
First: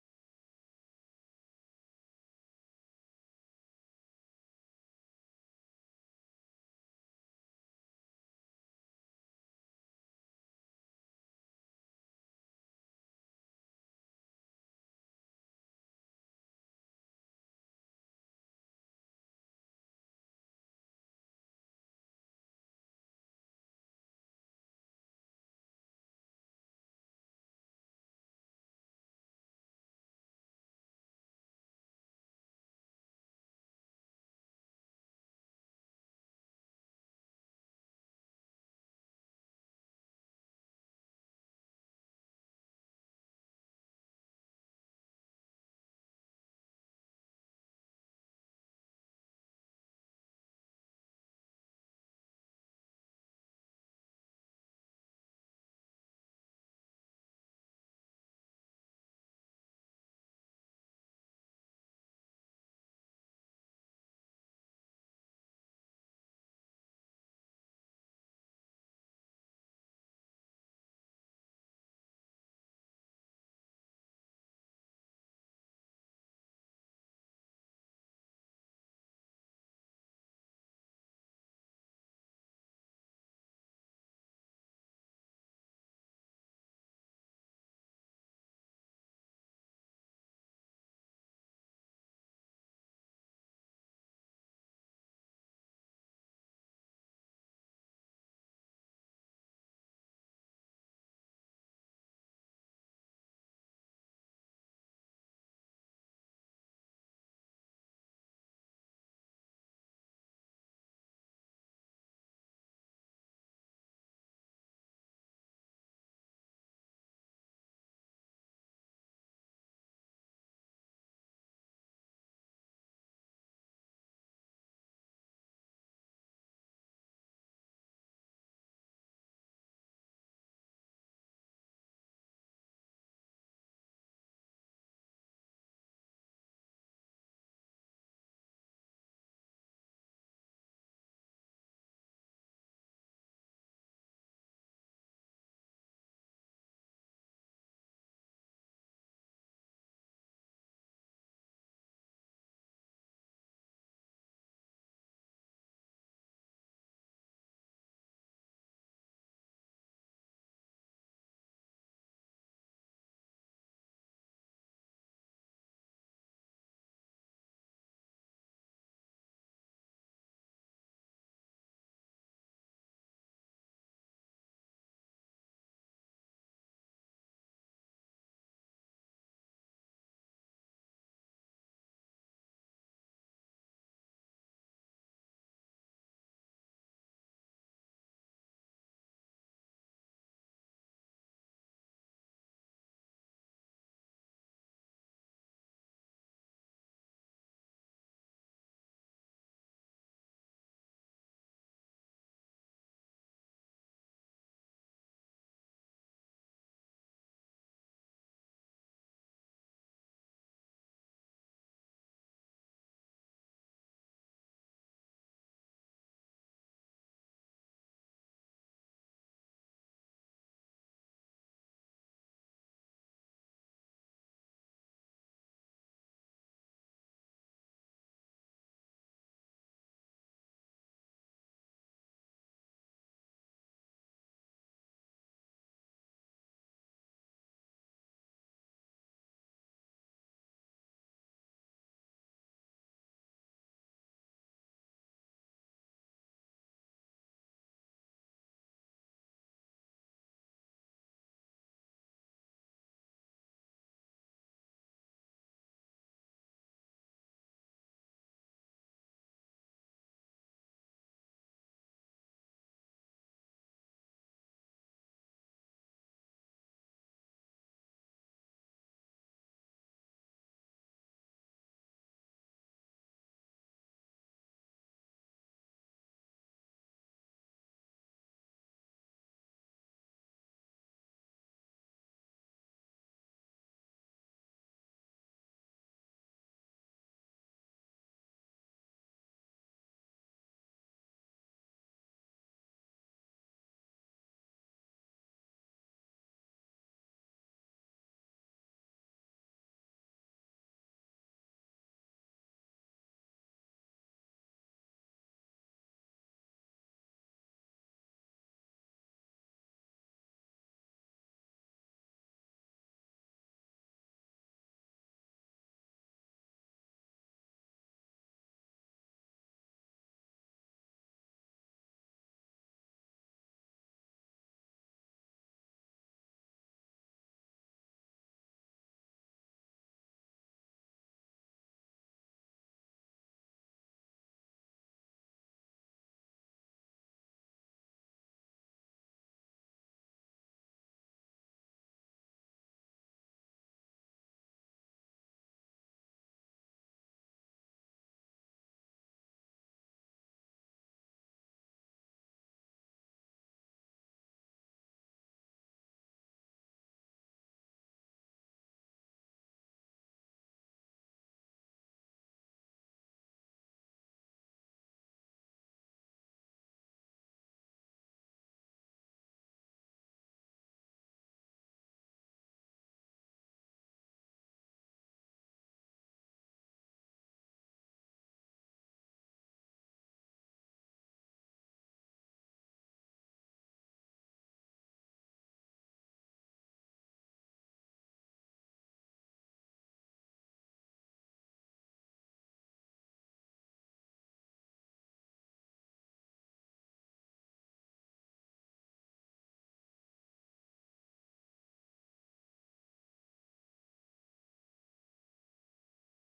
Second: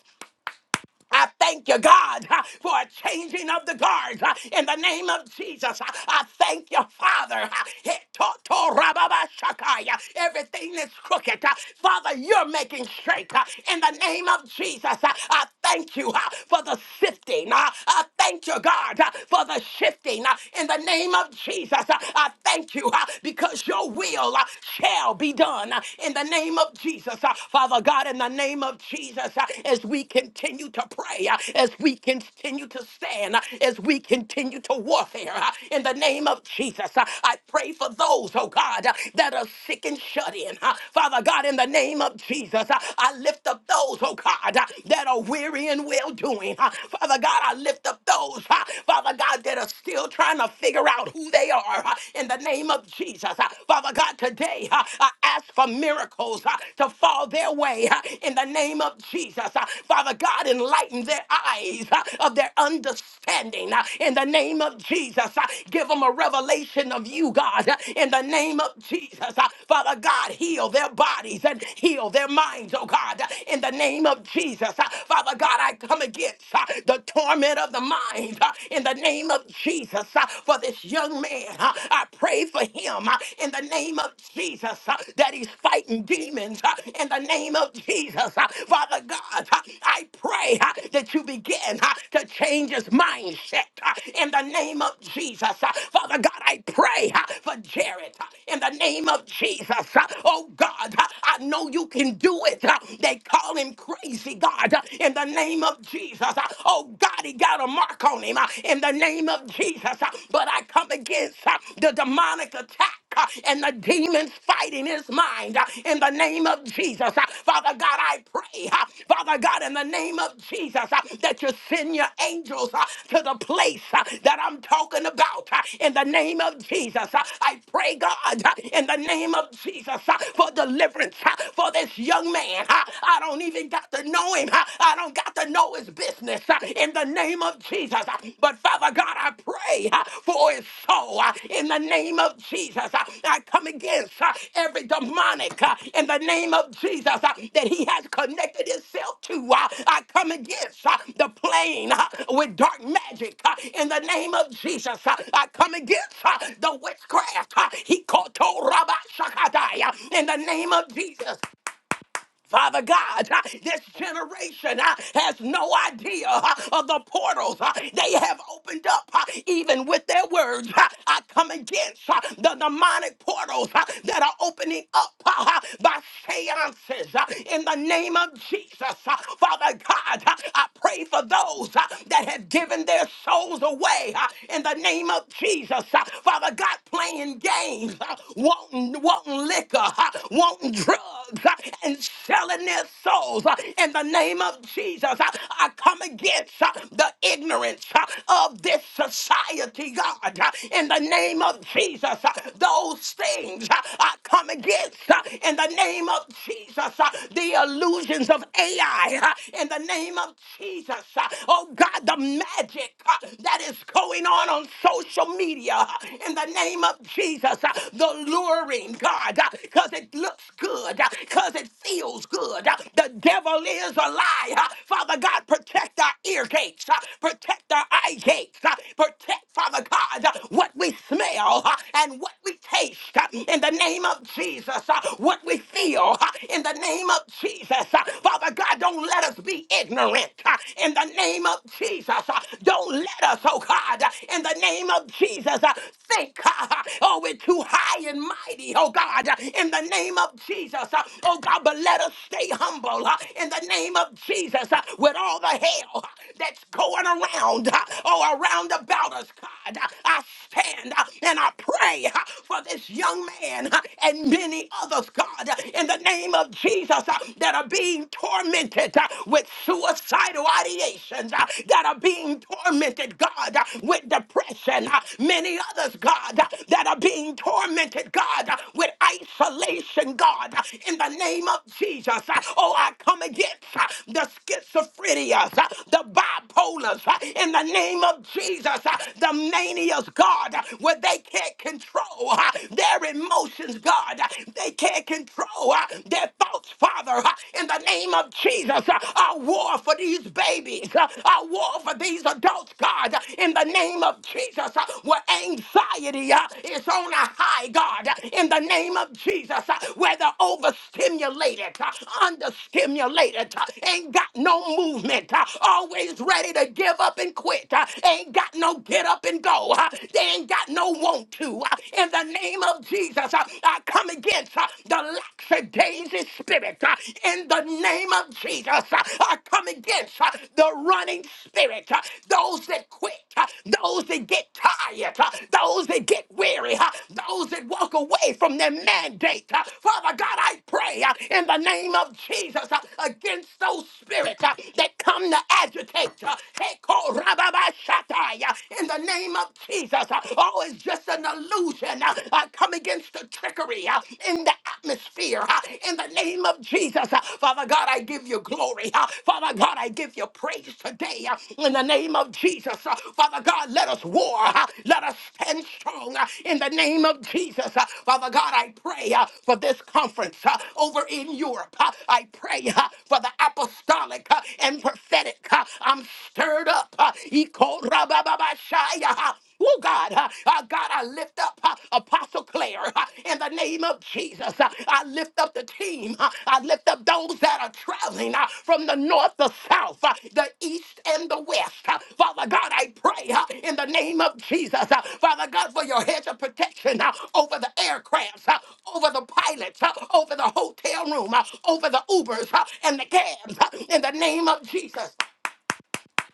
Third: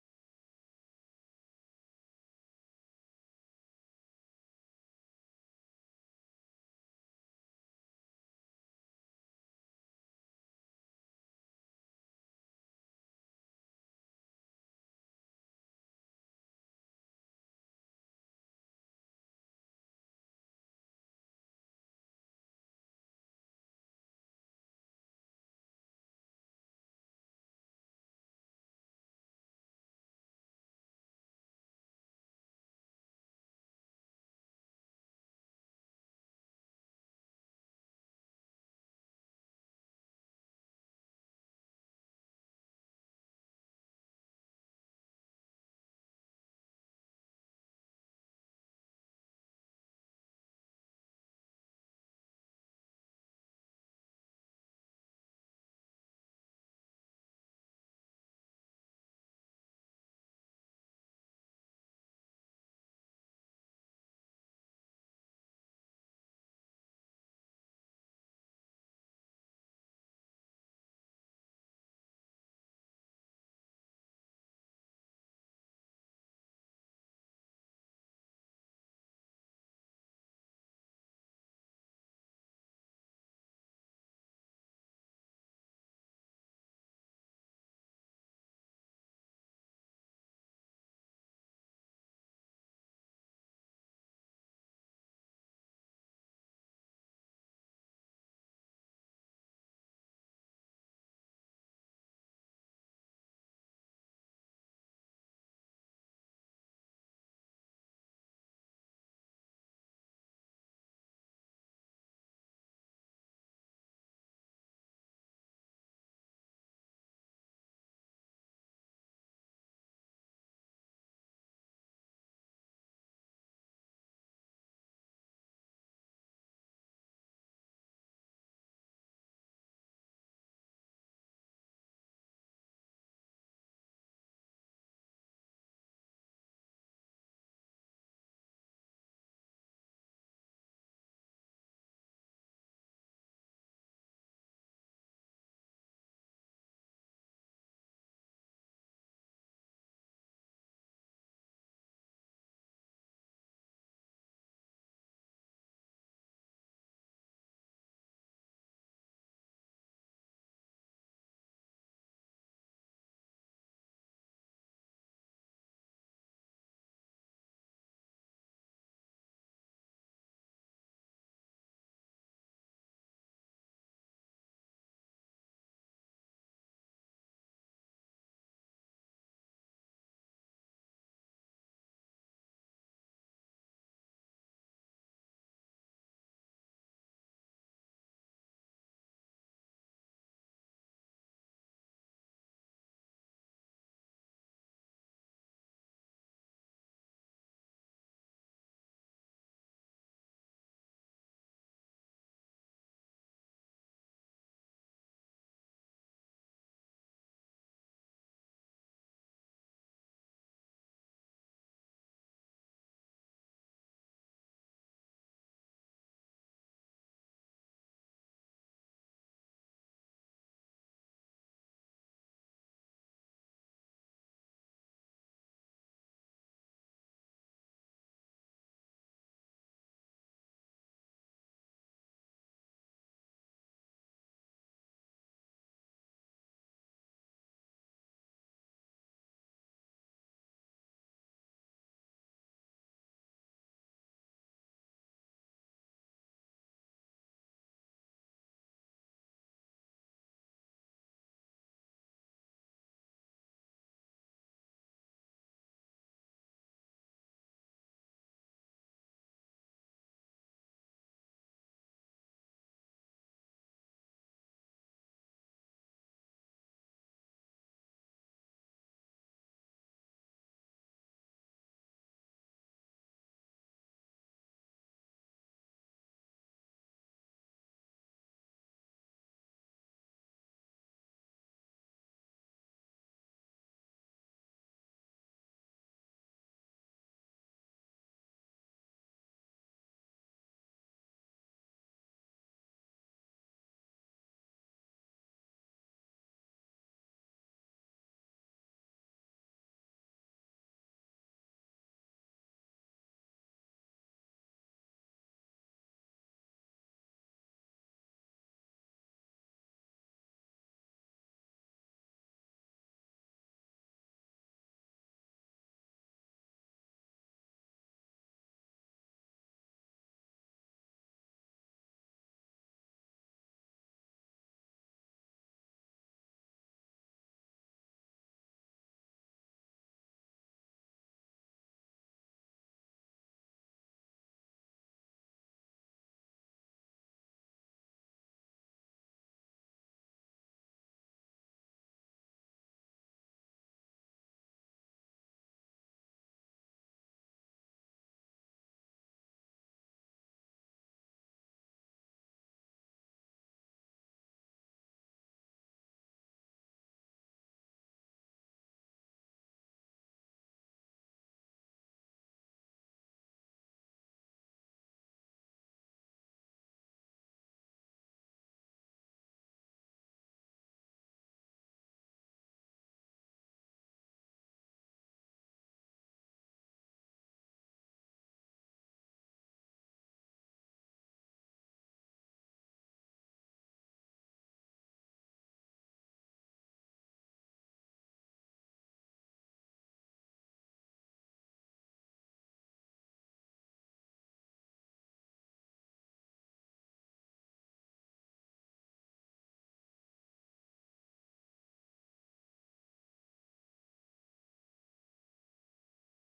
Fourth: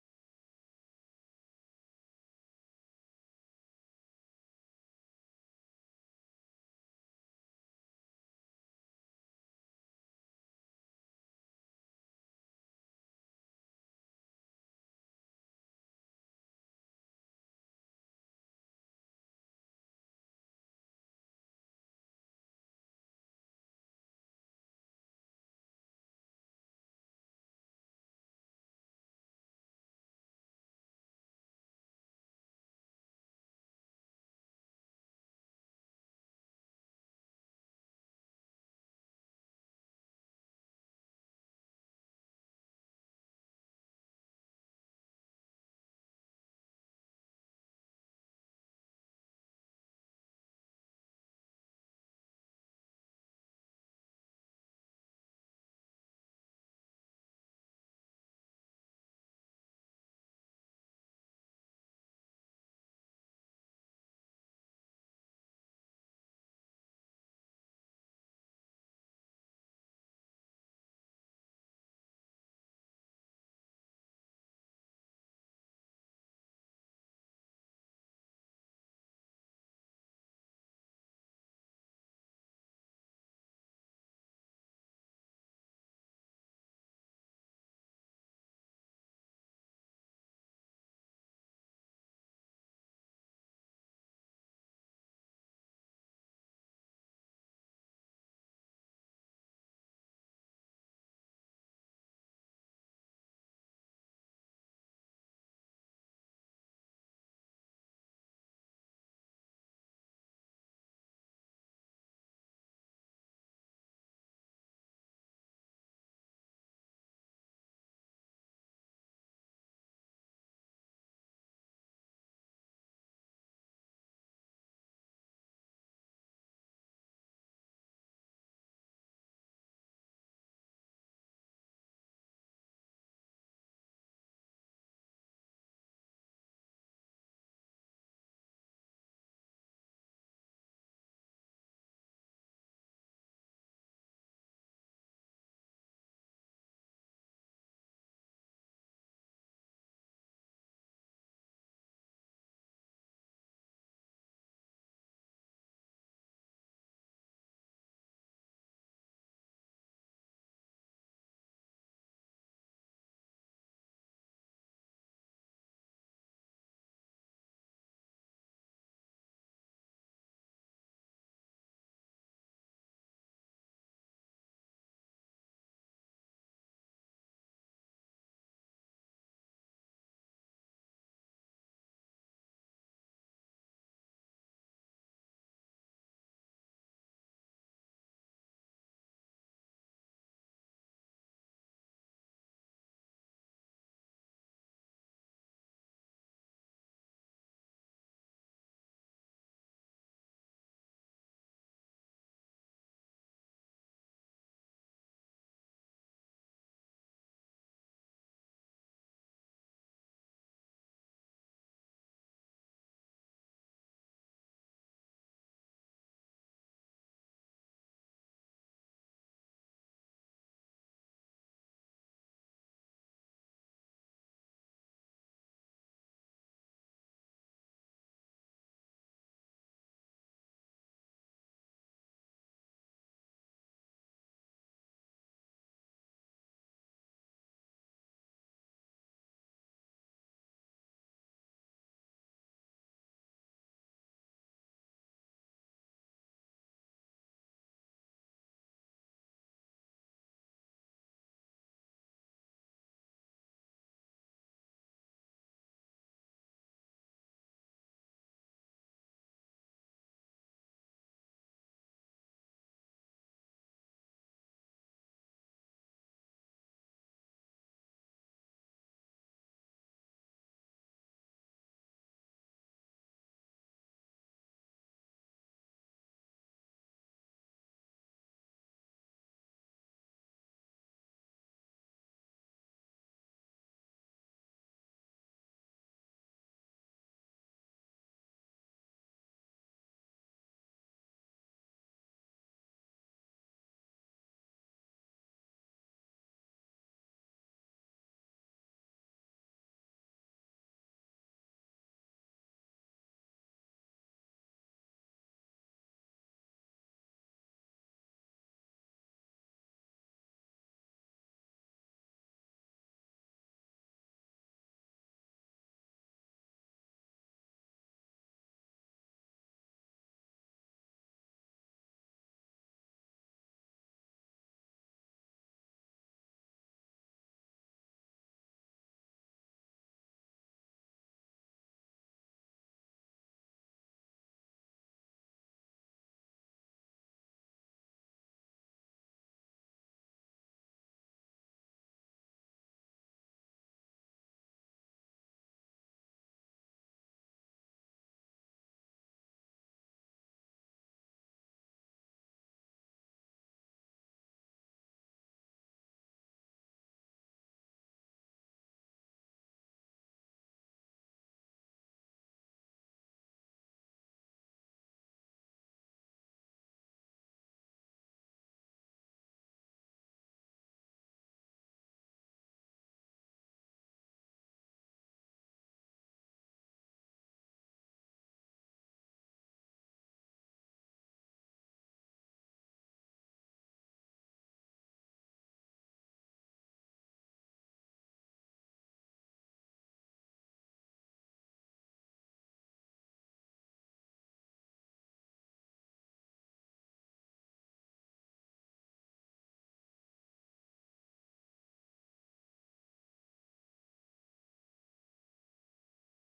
Speaker 1: I thank you, God, uh, for a changing of the guards uh, in the name of Jesus. Uh, I thank you, Father. uh, he- to- to- rababashakai, uh, Everything that's crooked, uh, Father, you're making straight uh, in the name of Jesus. Uh, I thank you uh, for the sifting. uh, I thank you, God, uh, for the shifting uh, in the name of Jesus. Uh, I thank you uh, because your will uh, shall be done uh, in the name of Jesus. Uh, Father, uh, God, in the name of Jesus, uh, as we continue to pray, uh, as we continue to stand, uh, as we continue to warfare, uh, in the name of Jesus, uh, I pray for those, oh God, uh, that are sick and shut in. uh, Father God, in the name of Jesus, uh, I lift up those, oh God, uh, that are weary and well doing. uh, Father God, I lift up those, uh, Father God, that are still trying to figure out who they are uh, in the name of Jesus. Uh, Father God, today, today. Uh, I ask for miracles uh, to fall their way uh, in the name of Jesus. Uh, Father God, enlighten their eyes uh, of their understanding uh, in the name of Jesus. Uh, Give them a revelation of you, God, uh, in the name of Jesus. Uh, Father God, heal their bodies and heal their minds, oh God, uh, in the name of Jesus. Uh, Father God, I come against uh, the torment of the mind uh, in the name of Jesus uh, for this young man young man. Uh, I pray for him uh, in the name of Jesus uh, that he's fighting demons uh, in the name of Jesus. Uh, Father God, uh, I pray uh, that you begin uh, to change his mindset uh, in the name of Jesus. Uh, Father God, I pray uh, for Jared uh, in the name of Jesus. Uh, Oh God, uh, I know you can do it. Uh, They call him crazy, God, uh, in the name of Jesus. Uh, Oh God, he got a mark attack on him uh, in the name of Jesus. uh, But I come against uh, the demonic attack uh, and the demons fighting his mind uh, in the name of Jesus. Uh, Father God, I pray, uh, Father God, in the name of Jesus, uh, that you send your angels uh, to the place uh, that I'm talking about uh, in the name of Jesus. Uh, I pray, God, uh, in the name of Jesus, uh, for deliverance uh, for this young man. uh, I don't even got to know him, uh, I don't got to know his business uh, in the name of Jesus. Uh, But Father God, I pray uh, for his soul uh, in the name of Jesus. Uh, I come against uh, every demonic uh, in the name of Jesus uh, that he has connected himself to. Uh, I come against uh, the plane uh, with dark magic uh, in the name of Jesus. Uh, I come against uh, the witchcraft. uh, He called to Rabbi Shakadai uh, in the name of Jesus. Father God, uh, this generation uh, has no idea uh, of the portals uh, they have opened up, uh, even with their words. Uh, I come against uh, the demonic portals uh, that are opening up uh, uh, by seances uh, in the name of Jesus. Uh, Father God, uh, I pray for those uh, that have given their souls away uh, in the name of Jesus. Uh, Father God, playing games, uh, wanting, wanting on liquor, uh, wanting drugs, uh, and selling their souls. uh, In the name of Jesus, uh, I come against uh, the ignorance uh, of this society, God. uh, In the name of Jesus, uh, those things uh, I come against. uh, In the name of Jesus, uh, the illusions of AI. uh, In the name of Jesus, uh, oh God, the magic uh, that is going on on social media. uh, In the in the name of Jesus. uh, The luring, God, because it looks good, because it feels good. uh, The devil is a lie. uh, Father God, protect our ear gates, uh, protect our eye gates, uh, protect, Father God, uh, what we smell uh, and what we taste uh, in the name of Jesus, uh, what we feel uh, in the name of Jesus. uh, Father God, don't let us be ignorant uh, in the name of Jesus. uh, Don't let us oh God, in the name of Jesus. Think, oh, we're too high and mighty, oh God, in the name of Jesus. Oh God, but let us stay humble in the name of Jesus with all the hell that's going around, oh, around about us, God. I stand and I pray for this young man and many others, God, in the name of Jesus that are being tormented with suicidal mighty uh, that are being tormented, God, uh, with depression. uh, Many others, God, uh, that are being tormented, God, uh, with isolation, God, uh, in the name of Jesus. uh, Oh, I come against uh, the schizophrenias, uh, the bipolars, uh, in the name of Jesus, uh, the manias, God, uh, where they can't control uh, their emotions, God. uh, They can't control uh, their thoughts, Father in the name of Jesus. I war for these babies. I war for these adults, God, in the name of Jesus. Where anxiety uh, is on a high, God, in the name of Jesus. uh, Where they're overstimulated, uh, understimulated, uh, ain't got no movement, uh, always ready to give up and quit, uh, ain't got no get up and go, uh, they ain't got no want to. uh, In the name of Jesus, uh, I come against against uh, the lackadaisy spirit uh, in the name of Jesus. Uh, I come against uh, the running spirit, uh, those that quit, uh, those that get tired, uh, those that get weary, uh, those that walk away from their mandate. uh. Father God, I pray uh, in the name of Jesus uh, against those spirits uh, that come to agitate. uh, Heko rababashatai, uh, In the name of Jesus, uh, oh, it's just another an illusion. Uh, I come against the trickery uh, in the atmosphere uh, in the name of Jesus. Uh, Father God, I give you glory. Uh, Father God, I give you praise today uh, in the name of Jesus. Uh, Father God, let us war. uh, Let us stand strong uh, in the name of Jesus. Uh, Father God, I pray uh, for this conference uh, over in Europe. Uh, I pray uh, for the apostolic uh, and prophetic. Uh, I'm stirred up. Uh, Oh God, uh, uh, God, I lift up uh, Apostle Claire uh, in the name of Jesus. Uh, I lift up the team. Uh, I lift up those that are traveling uh, from the north, the south, uh, the east, and the west. Uh, Father God, I pray uh, in the name of Jesus. Uh, Father God, for your hedge of protection uh, over the aircrafts, uh, over the pilots, uh, over the hotel room, uh, over the Ubers uh, and the cabs. uh, in the name of Jesus.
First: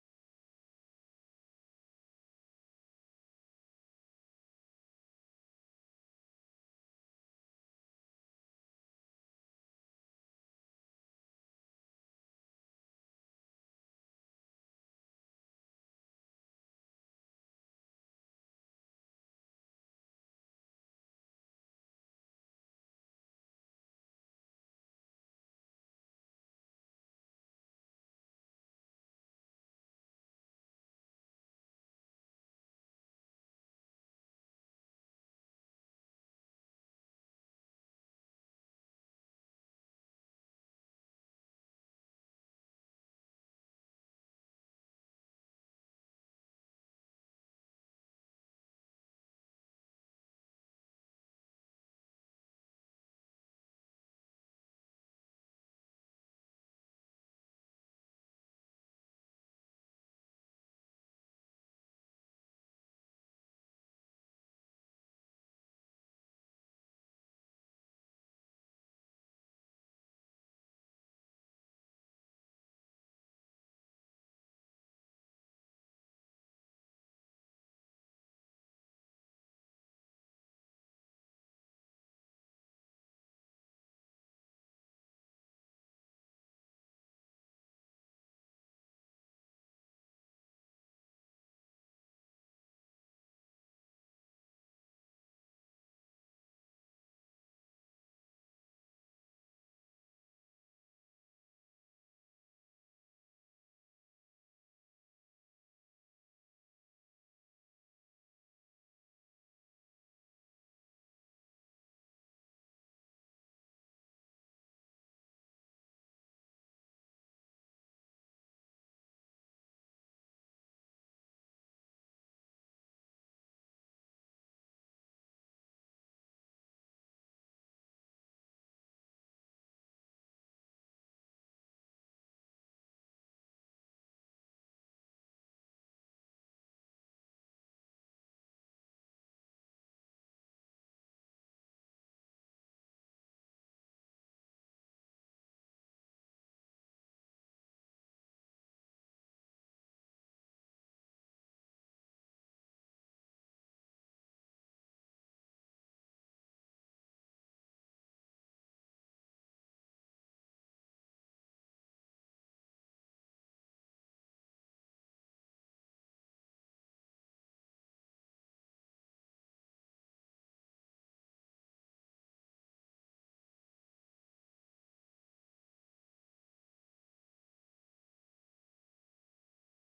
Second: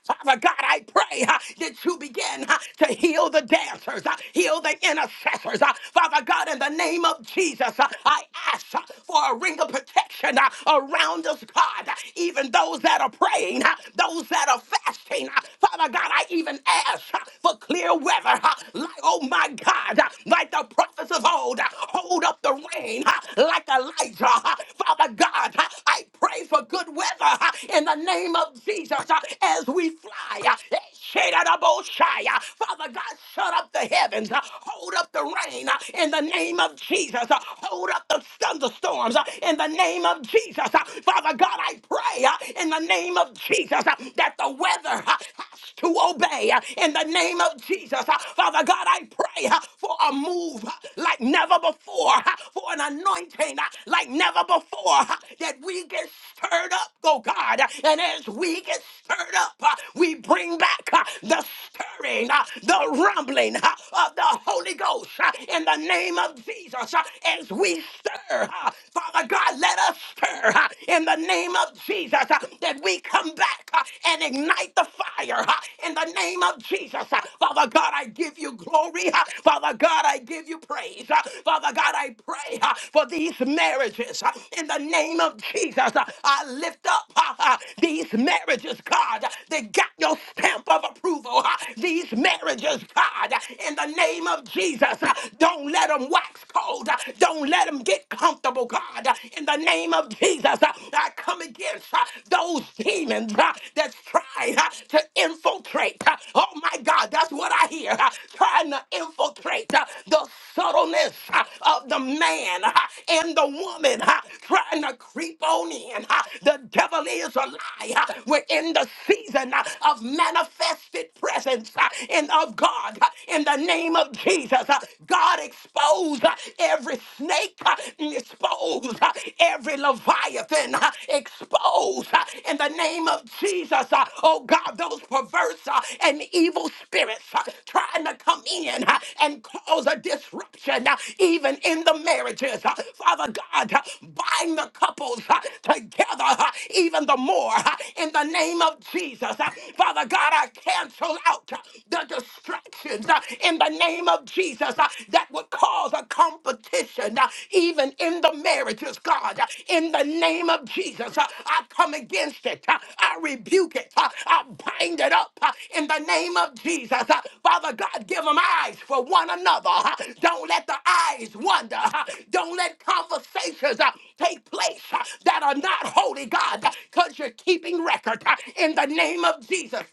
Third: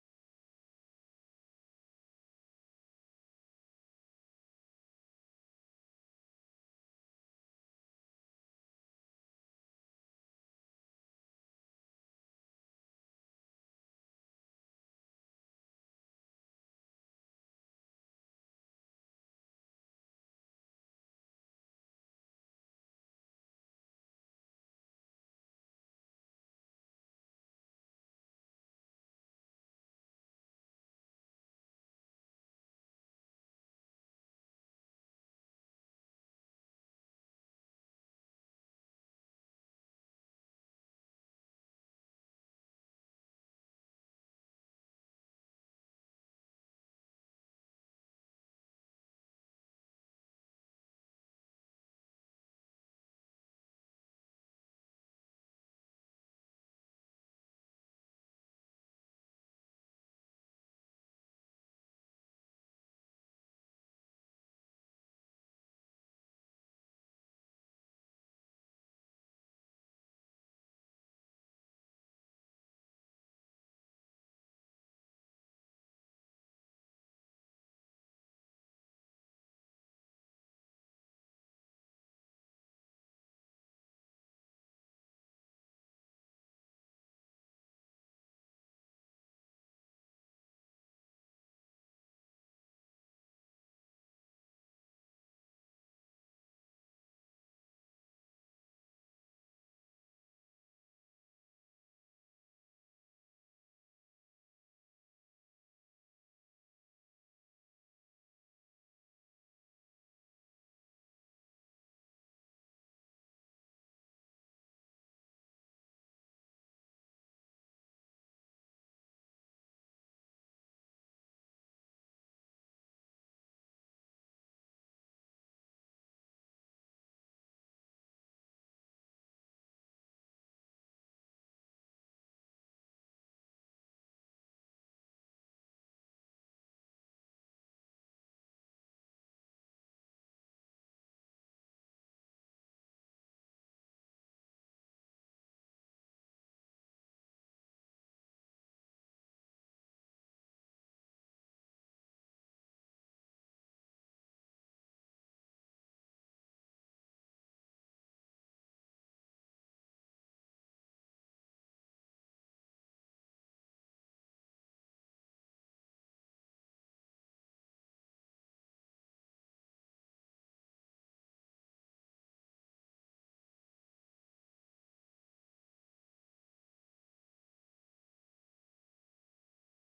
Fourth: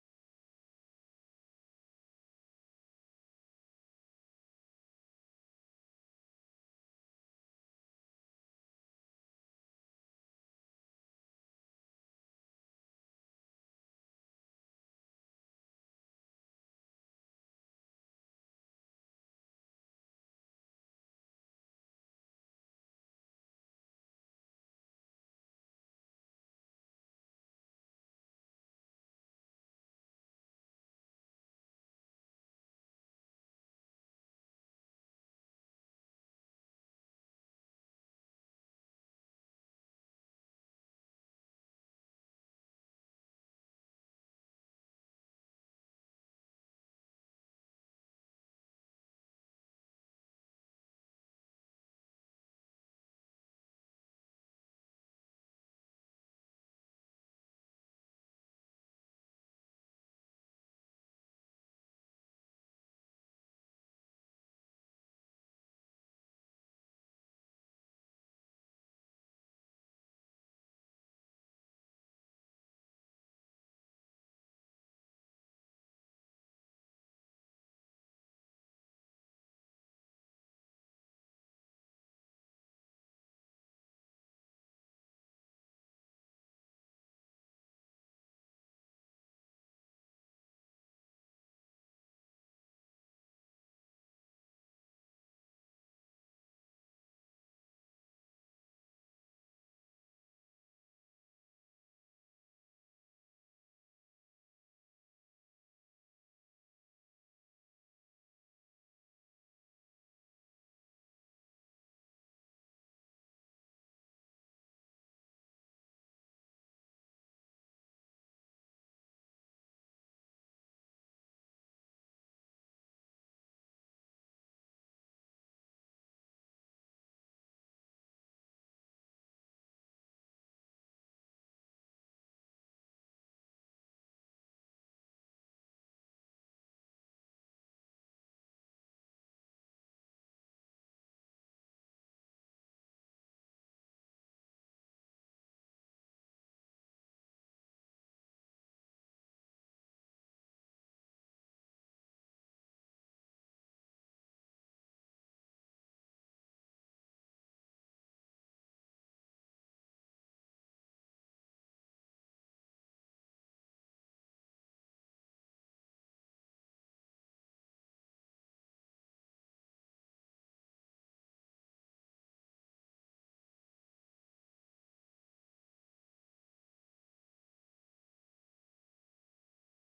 Speaker 1: Father God, I pray uh, that you begin uh, to heal the dancers, uh, heal the intercessors. uh, Father God, in the name of Jesus, uh, I ask uh, for a ring of protection uh, around us, God, uh, even those that are praying, uh, those that are fasting. uh, Father God, I even ask uh, for clear weather. uh, Like, oh my God, uh, like the prophets of old, uh, hold up the rain uh, like Elijah. uh, Father God, uh, I pray for good weather uh, in the name of Jesus uh, as we fly. uh, eh, shadadaboshai, uh, Father God, shut up the heavens, uh, hold up the rain uh, in the name of Jesus, uh, hold up the thunderstorms uh, in the name of Jesus. uh, Father God, I pray uh, in the name of Jesus uh, that the weather uh, has to obey uh, in the name of Jesus. uh, Father God, I pray uh, for a move uh, like never never before uh, for an anointing uh, like never before uh, that we get stirred up, oh God. Uh, And as we get stirred up, uh, we bring back uh, the stirring, uh, the rumbling uh, of the Holy Ghost uh, in the name of Jesus. Uh, As we stir, uh, Father God, let us stir uh, in the name of Jesus uh, that we come back uh, and ignite the fire uh, in the name of Jesus. Father God, I give you glory. Father God, I give you praise. Father God, I pray for these marriages in the name of Jesus. I lift up these marriages, God. They got your stamp of approval. These marriages, God, in the name of Jesus. Don't let them wax cold. Don't let them get comfortable, God. In the name of Jesus, I come against those demons *laughs* uh, that's trying uh, to infiltrate. uh, Oh my God, that's what I hear. uh, Trying to infiltrate uh, the subtleness uh, of the man uh, and the woman, uh, trying to creep on in. uh, The devil is a lie. uh, We're in the season uh, of manifested presence uh, and of God uh, in the name of Jesus. uh, God expose uh, every snake, uh, expose uh, every Leviathan, uh, expose uh, in the name of Jesus, uh, oh God, those perverse uh, and evil spirits uh, trying to come in uh, and cause a disruption, uh, even in the marriages. uh, Father God, uh, bind the couples uh, together uh, even the more uh, in the name of Jesus. uh, Father God, I cancel out uh, the distractions uh, in the name of of Jesus uh, that would cause a competition uh, even in the marriages, God. Uh, In the name of Jesus, uh, I come against it. Uh, I rebuke it. Uh, I bind it up uh, in the name of Jesus. Uh, Father God, give them eyes for one another. Uh, Don't let the eyes wander. Uh, Don't let conversations uh, take place uh, that are not holy, God, because you're keeping record uh, in the name of Jesus.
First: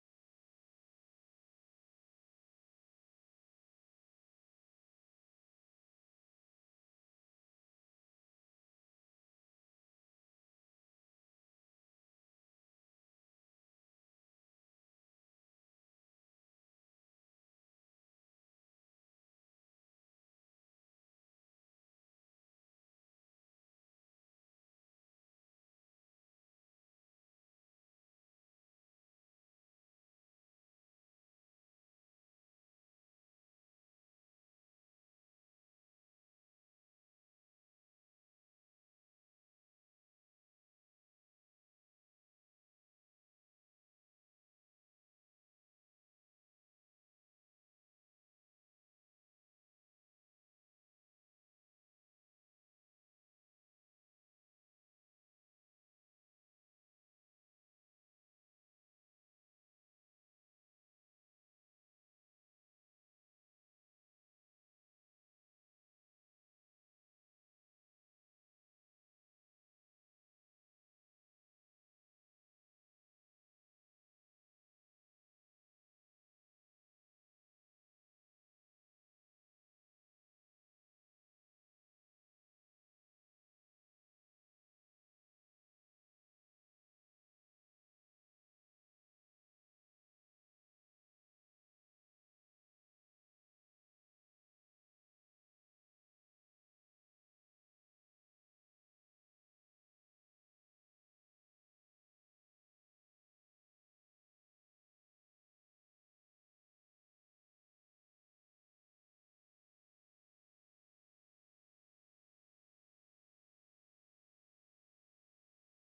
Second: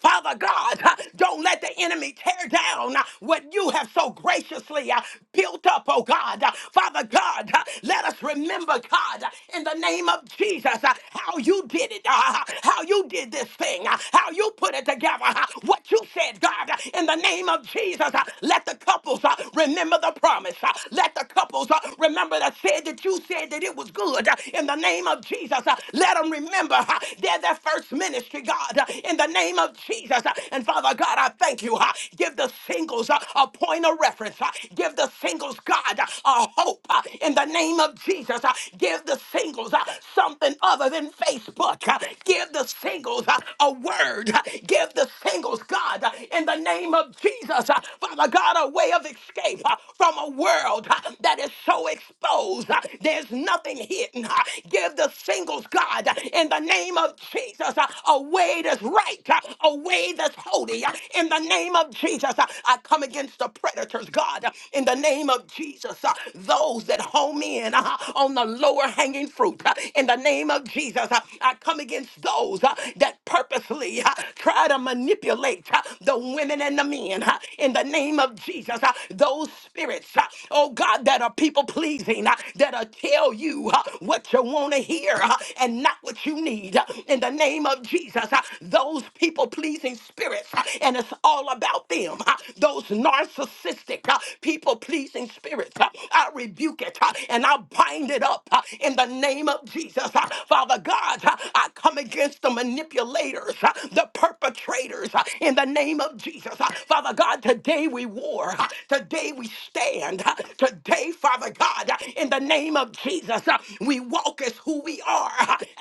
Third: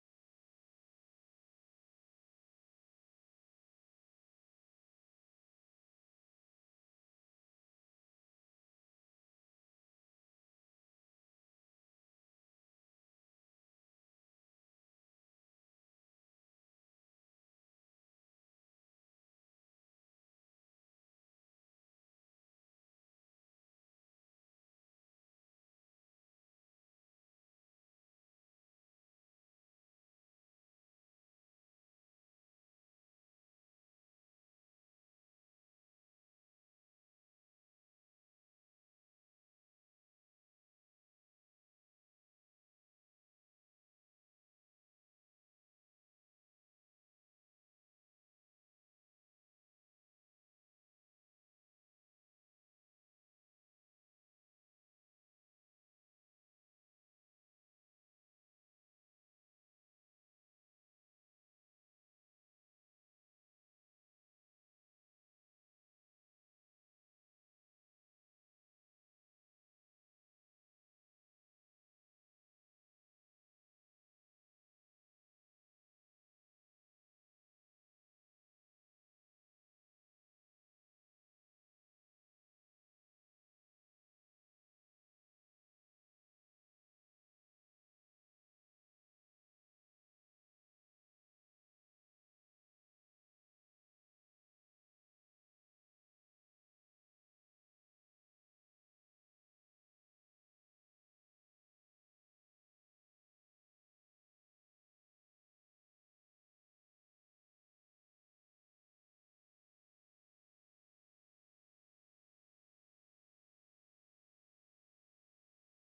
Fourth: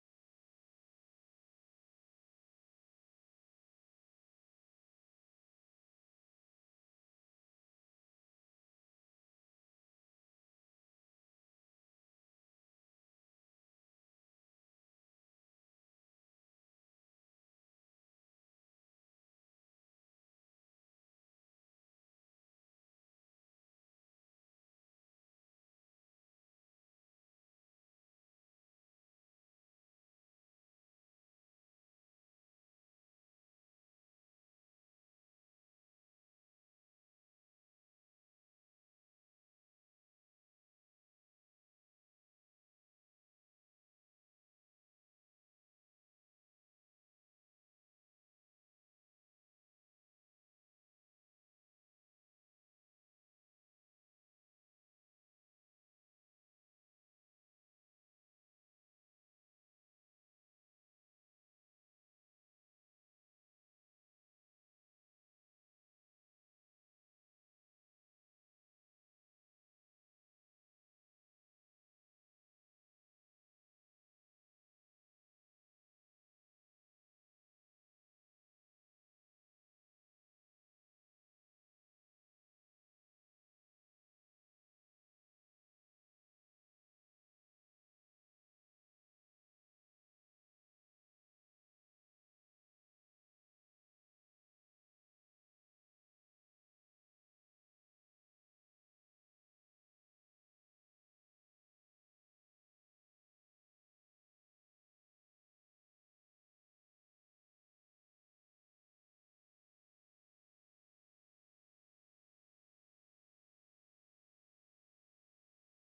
Speaker 1: Father God, uh, don't let the enemy tear down uh, what you have so graciously uh, built up, oh God. Uh, Father God, uh, let us remember, God, uh, in the name of Jesus, uh, how you did it, uh, how you did this thing, uh, how you put it together, uh, what you said, God, uh, in the name of Jesus. uh, Let the couples uh, remember the promise. uh, Let the couples uh, remember that said that you said that it was good. uh, In the name of Jesus, uh, let them remember. *laughs* uh, They're the first ministry, God, uh, in the name of Jesus. Uh, And Father God, I thank you. uh, Give the singles uh, a point of reference. uh, Give the singles, God, uh, a hope uh, in the name of Jesus. uh, Give the singles uh, something other than Facebook. uh, Give the singles uh, a word. uh, Give the singles, God, uh, in the name of Jesus. uh, Father God, a way of escape uh, from a world uh, that is so exposed. uh, There's nothing hidden. Uh, Give the singles, God, uh, in the name of Jesus, uh, a way that's right, uh, a way that's holy. uh, In the name of Jesus, Uh, I come against the predators, God, uh, in the name of Jesus, uh, those that home in uh, on the lower hanging fruit. uh, In the name of Jesus, uh, I come against those uh, that purposely uh, try to manipulate uh, the women and the men. uh, In the name of Jesus, uh, those spirits, uh, oh God. God, that are people pleasing, uh, that are tell you uh, what you want to hear uh, and not what you need. uh, In the name of Jesus, uh, those people pleasing spirits, uh, and it's all about them. uh, Those narcissistic uh, people pleasing spirits, uh, I rebuke it uh, and I bind it up uh, in the name of Jesus. Uh, Father God, uh, I come against the manipulators, uh, the perpetrators uh, in the name of Jesus. Uh, Father God, today. Today we war. Today we stand. Today, Father God, in the name of Jesus, we walk as who we are,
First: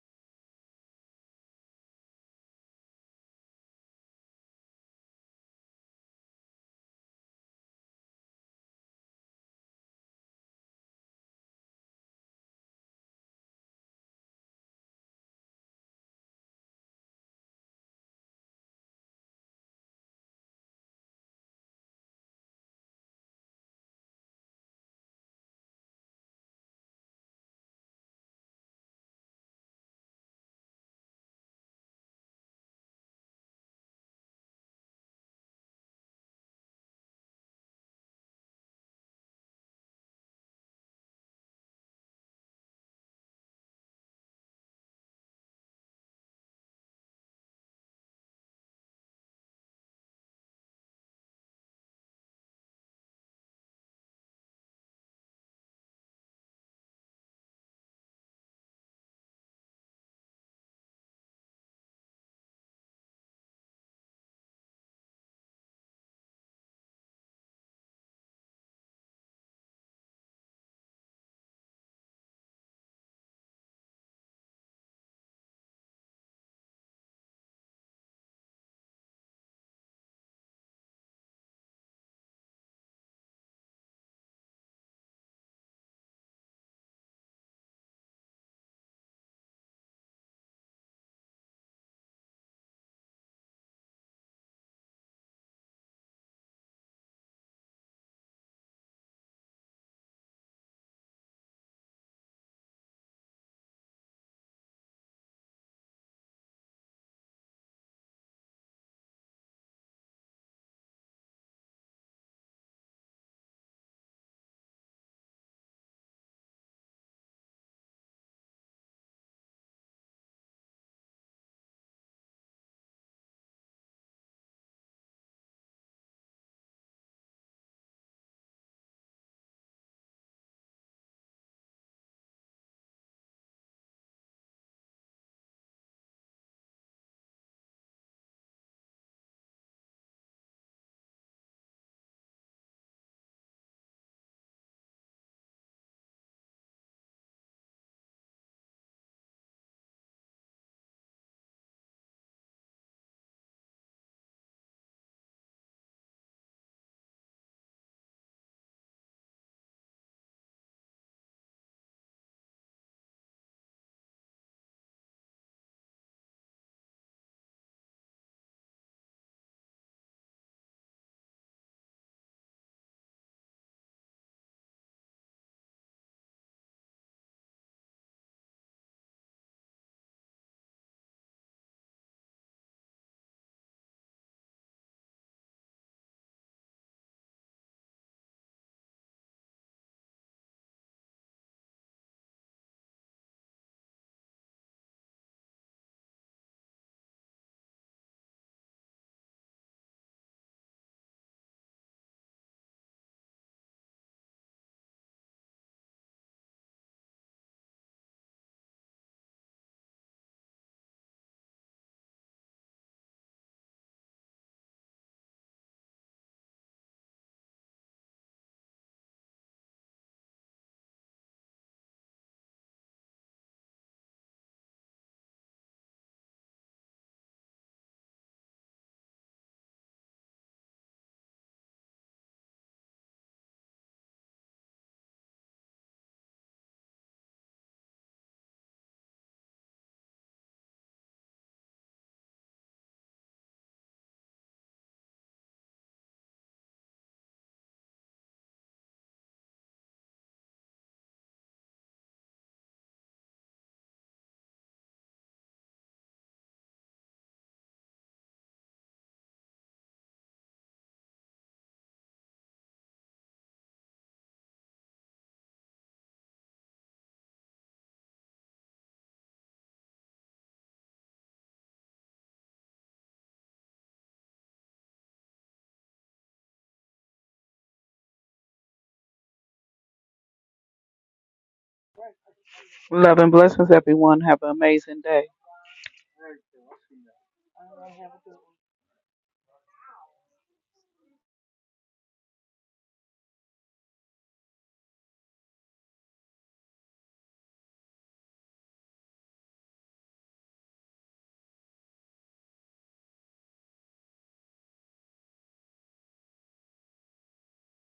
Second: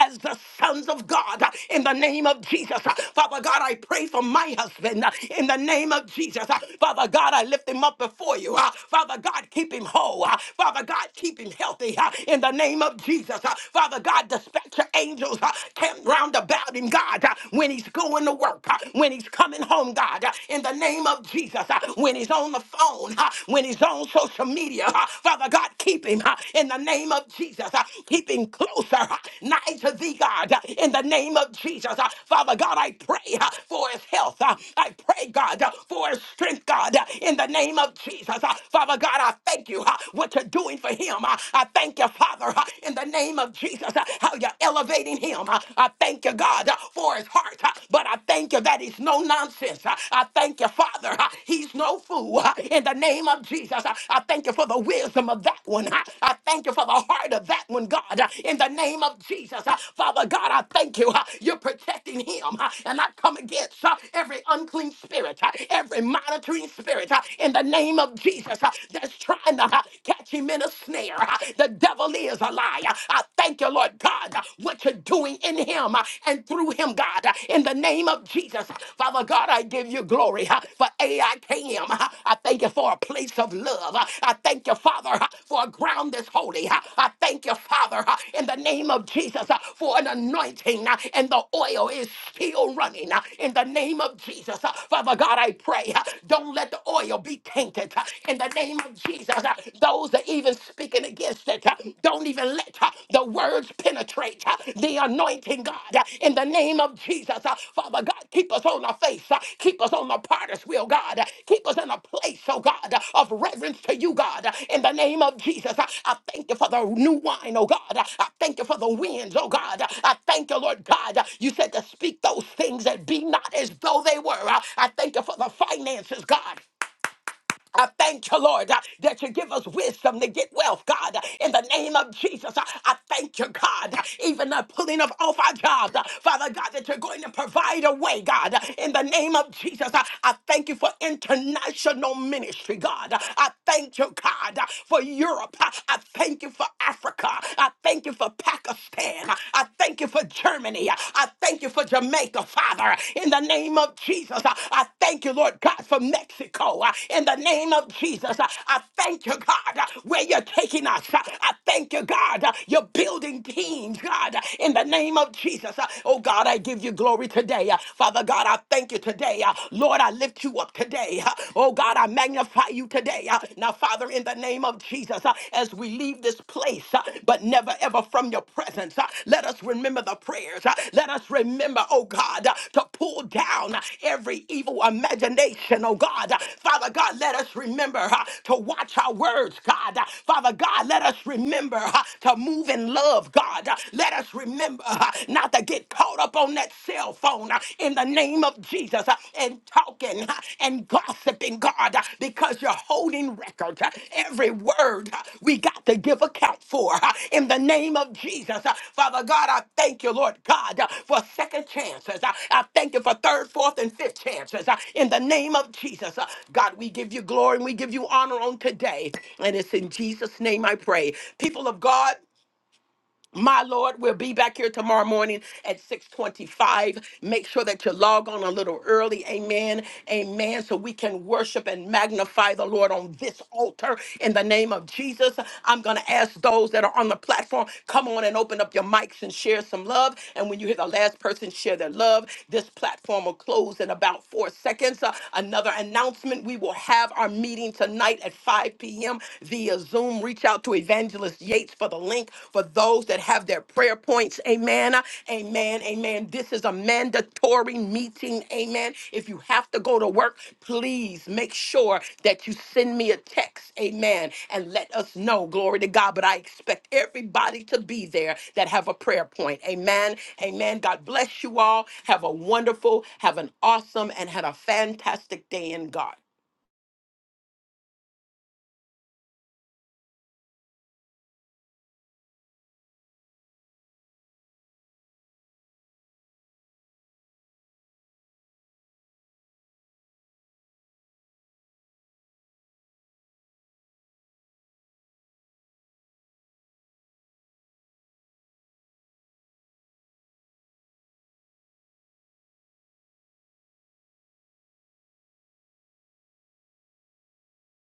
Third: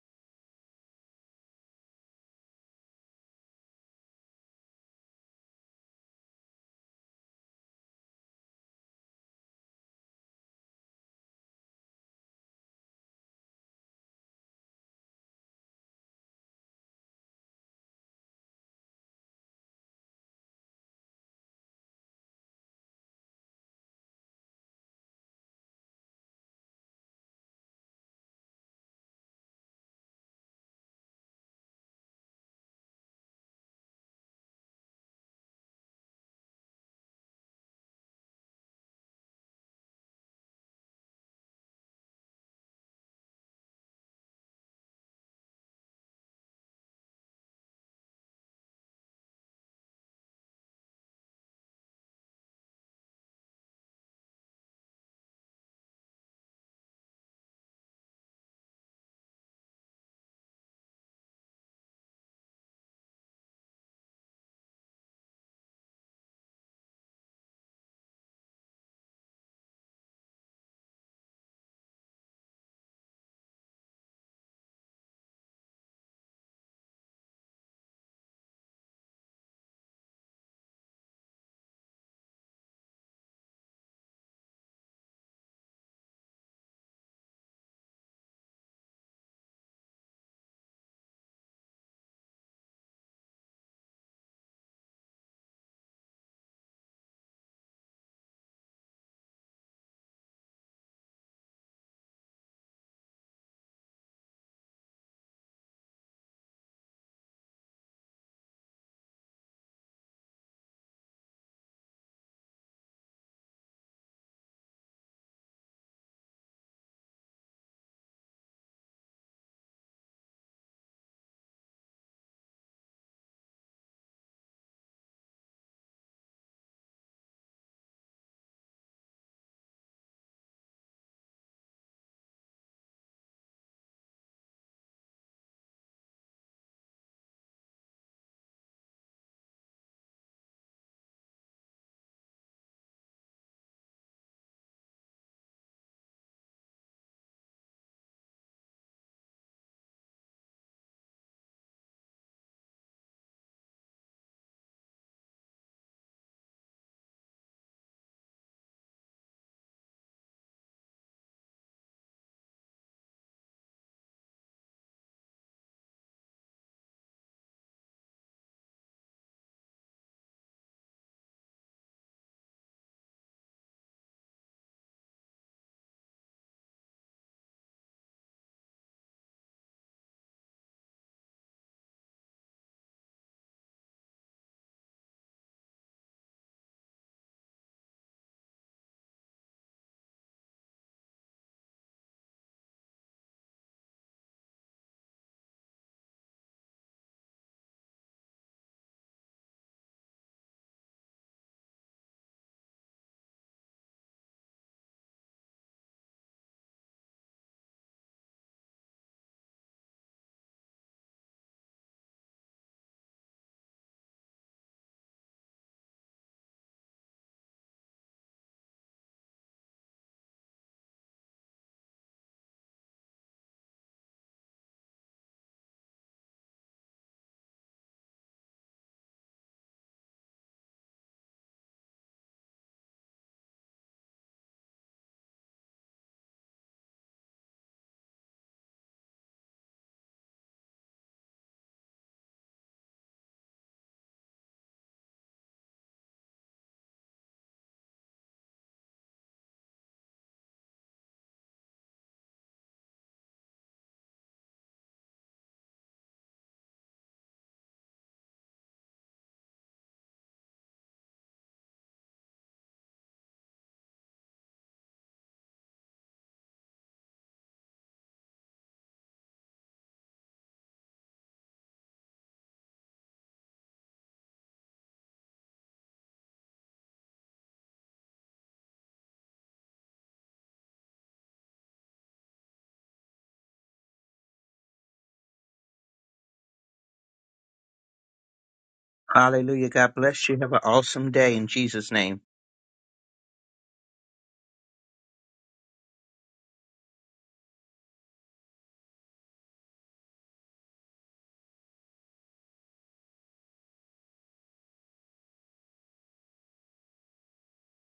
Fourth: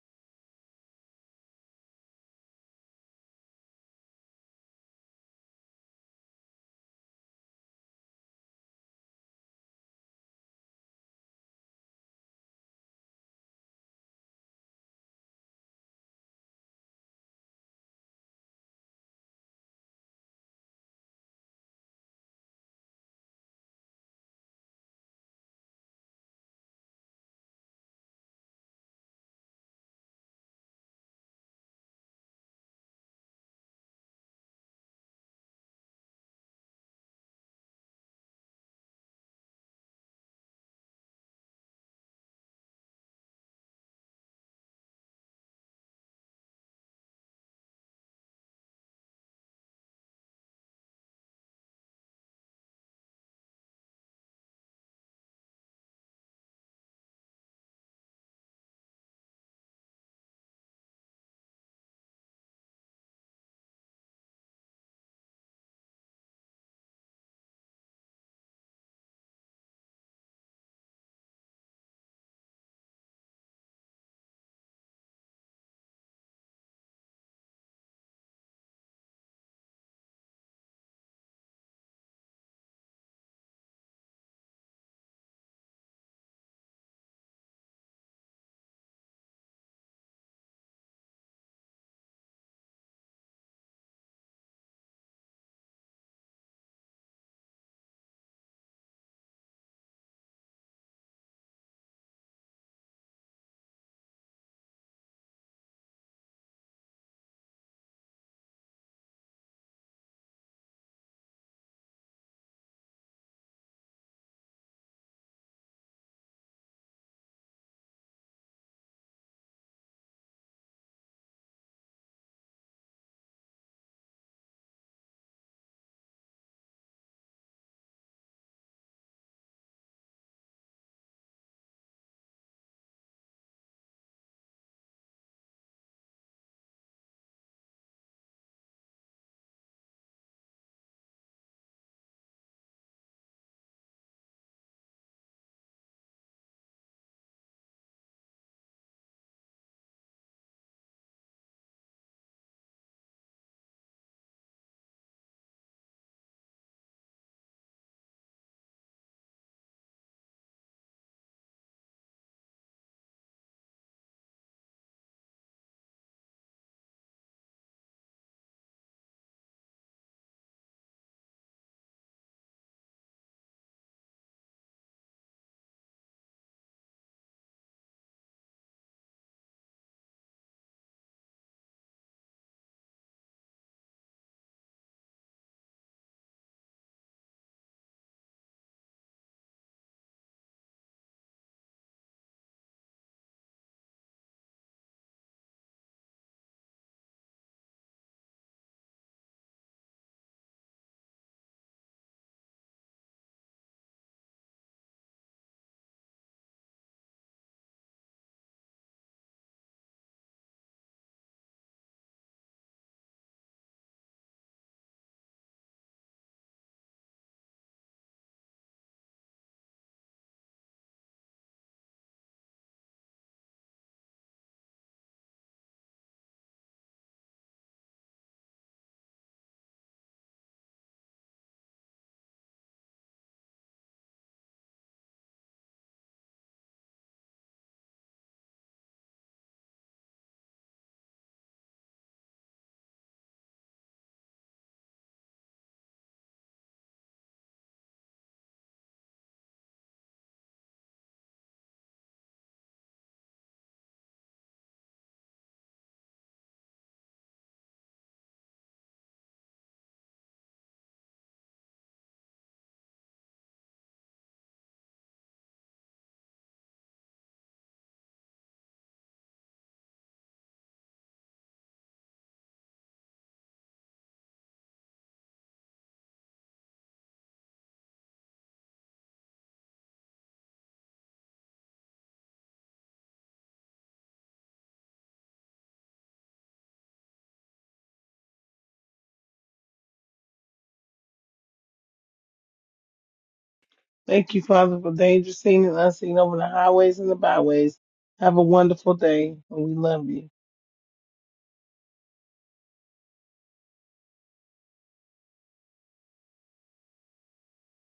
Speaker 1: as the sons of God, in the name of Jesus. Father God, I pray for my husband, in the name of Jesus. Father God, I lift him up before you. Father God, keep him whole. Father God, keep him healthy, in the name of Jesus. Father God, dispatch your angels, camp round about him, God, when he's going to work, when he's coming home, God, uh, in the name of Jesus, uh, when he's on the phone, uh, when he's on social media, uh, Father God, keep him uh, in the name of Jesus, uh, keep him closer, uh, nigh to thee, God, uh, in the name of Jesus. Uh, Father God, I pray uh, for his health. Uh, I pray, God, uh, for his strength, God, uh, in the name of Jesus. Uh, Father God, I thank you uh, what you're doing for him. Uh, I thank you, Father, uh, in the name of Jesus, uh, how you're elevating him. Uh, I thank you, God, uh, for his heart, uh, but I thank you that he's no nonsense. Uh, I thank you, Father, uh, he's no fool. Uh, In the name of Jesus, uh, I thank you for the wisdom of that one. Uh, I thank you for the heart of that one, God. Uh, In the name of Jesus, uh, Father God, I thank you. uh, You're protecting him, uh, and I come against uh, every unclean spirit, uh, every monitoring spirit. uh, In the name of Jesus, uh, that's trying to uh, catch him in a snare. Uh, The devil is a liar. I thank you, Lord God, what you're doing in him and through him, God. In the name of Jesus, Father God, I give you glory for AIKM. I K M. I thank you for a place of love. I thank you, Father, for a ground that's holy. I thank you, Father, in the name of Jesus, for an anointing and the oil is still running. In the name of Jesus, Father God, I pray, don't let the oil be tainted. In the name of Jesus, those that even speaking against it uh, don't even let uh, the words penetrate uh, the anointing, God. uh, In the name of Jesus, uh, Father God, keep us on our face. uh, Keep us on the potter's wheel, God. uh, Keep us in a place, oh God, uh, of reverence to you, God. uh, In the name of Jesus, uh, I thank you for the new wine, oh God. uh, I thank you for the winds, oh God. uh, I thank you, Lord God. uh, You said to speak those things that be not as though they were. uh, I thank you for the finances, God. I thank you, Lord, uh, that you give us wisdom to get wealth, God. uh, In the name of Jesus, uh, I thank you, God, uh, even the pulling of off our jobs, uh, Father God, that you're going to provide a way, God. uh, In the name of Jesus, uh, I thank you for international ministry, God. uh, I thank you, God, uh, for Europe. uh, I thank you for Africa. I thank you for Pakistan. uh, I thank you for Germany. uh, I thank you for Jamaica, Father, in the name of Jesus. I I thank you, Lord God, for Mexico, uh, in the name of Jesus. I I thank you, God, uh, where you're taking us. Uh, I thank you, God, uh, you're building teams, God, uh, in the name of Jesus. Uh, Oh, God, I give you glory today. Uh, Father God, I thank you today. Uh, Lord, I lift you up today. Uh, Oh, God, I magnify you today. Uh, Now, Father, in the name of Jesus. Jesus, uh, as we leave this place, uh, but never ever from your presence. uh, Let us remember the prayers. uh, Let us remember, oh God, uh, to pull down uh, every evil imagination, oh God. Uh, Father God, let us remember uh, to watch our words, God. Uh, Father God, let us remember uh, to move in love, God. Uh, Let us remember uh, not to get caught up on that cell phone uh, in the name of of Jesus uh, and talking uh, and gossiping, God, uh, because you're holding record. uh, Every word uh, we got to give account for uh, in the name of Jesus. Uh, Father God, I thank you, Lord God, uh, for second chances. Uh, I thank you for third, fourth, and fifth chances uh, in the name of Jesus. Uh, God, we give you glory and we give you honor on today. And it's in Jesus' name I pray. People of God, my Lord, we'll be back here tomorrow morning at 625. Make sure that you log on a little early. Amen. Amen. So we can worship and magnify the Lord on this altar in the name of Jesus. I'm going to ask those that are on the platform, come on and open up your mics and share some love. And when you hear the last person share their love, this platform will close in about four seconds. Uh, another announcement, we will have our meeting tonight at 5 p.m. via via Zoom. Reach out to Evangelist Yates for the link for those that have their prayer points. Amen. Amen. Amen. This is a mandatory meeting. Amen. If you have to go to work, please make sure that you send me a text. Amen. And let us know. Glory to God. But I expect everybody to be there that have a prayer point. Amen. Amen. God bless you all. Have a wonderful, have an awesome, and had a fantastic day in God.
Speaker 2: Love and blessings, everyone. Have an amazing day.
Speaker 4: Hallelujah. God bless you. Have an awesome day in Jesus' name.
Speaker 3: Thank you, Father, for dangers seen and unseen over the highways and the byways. Have a wonderful day, and we love you.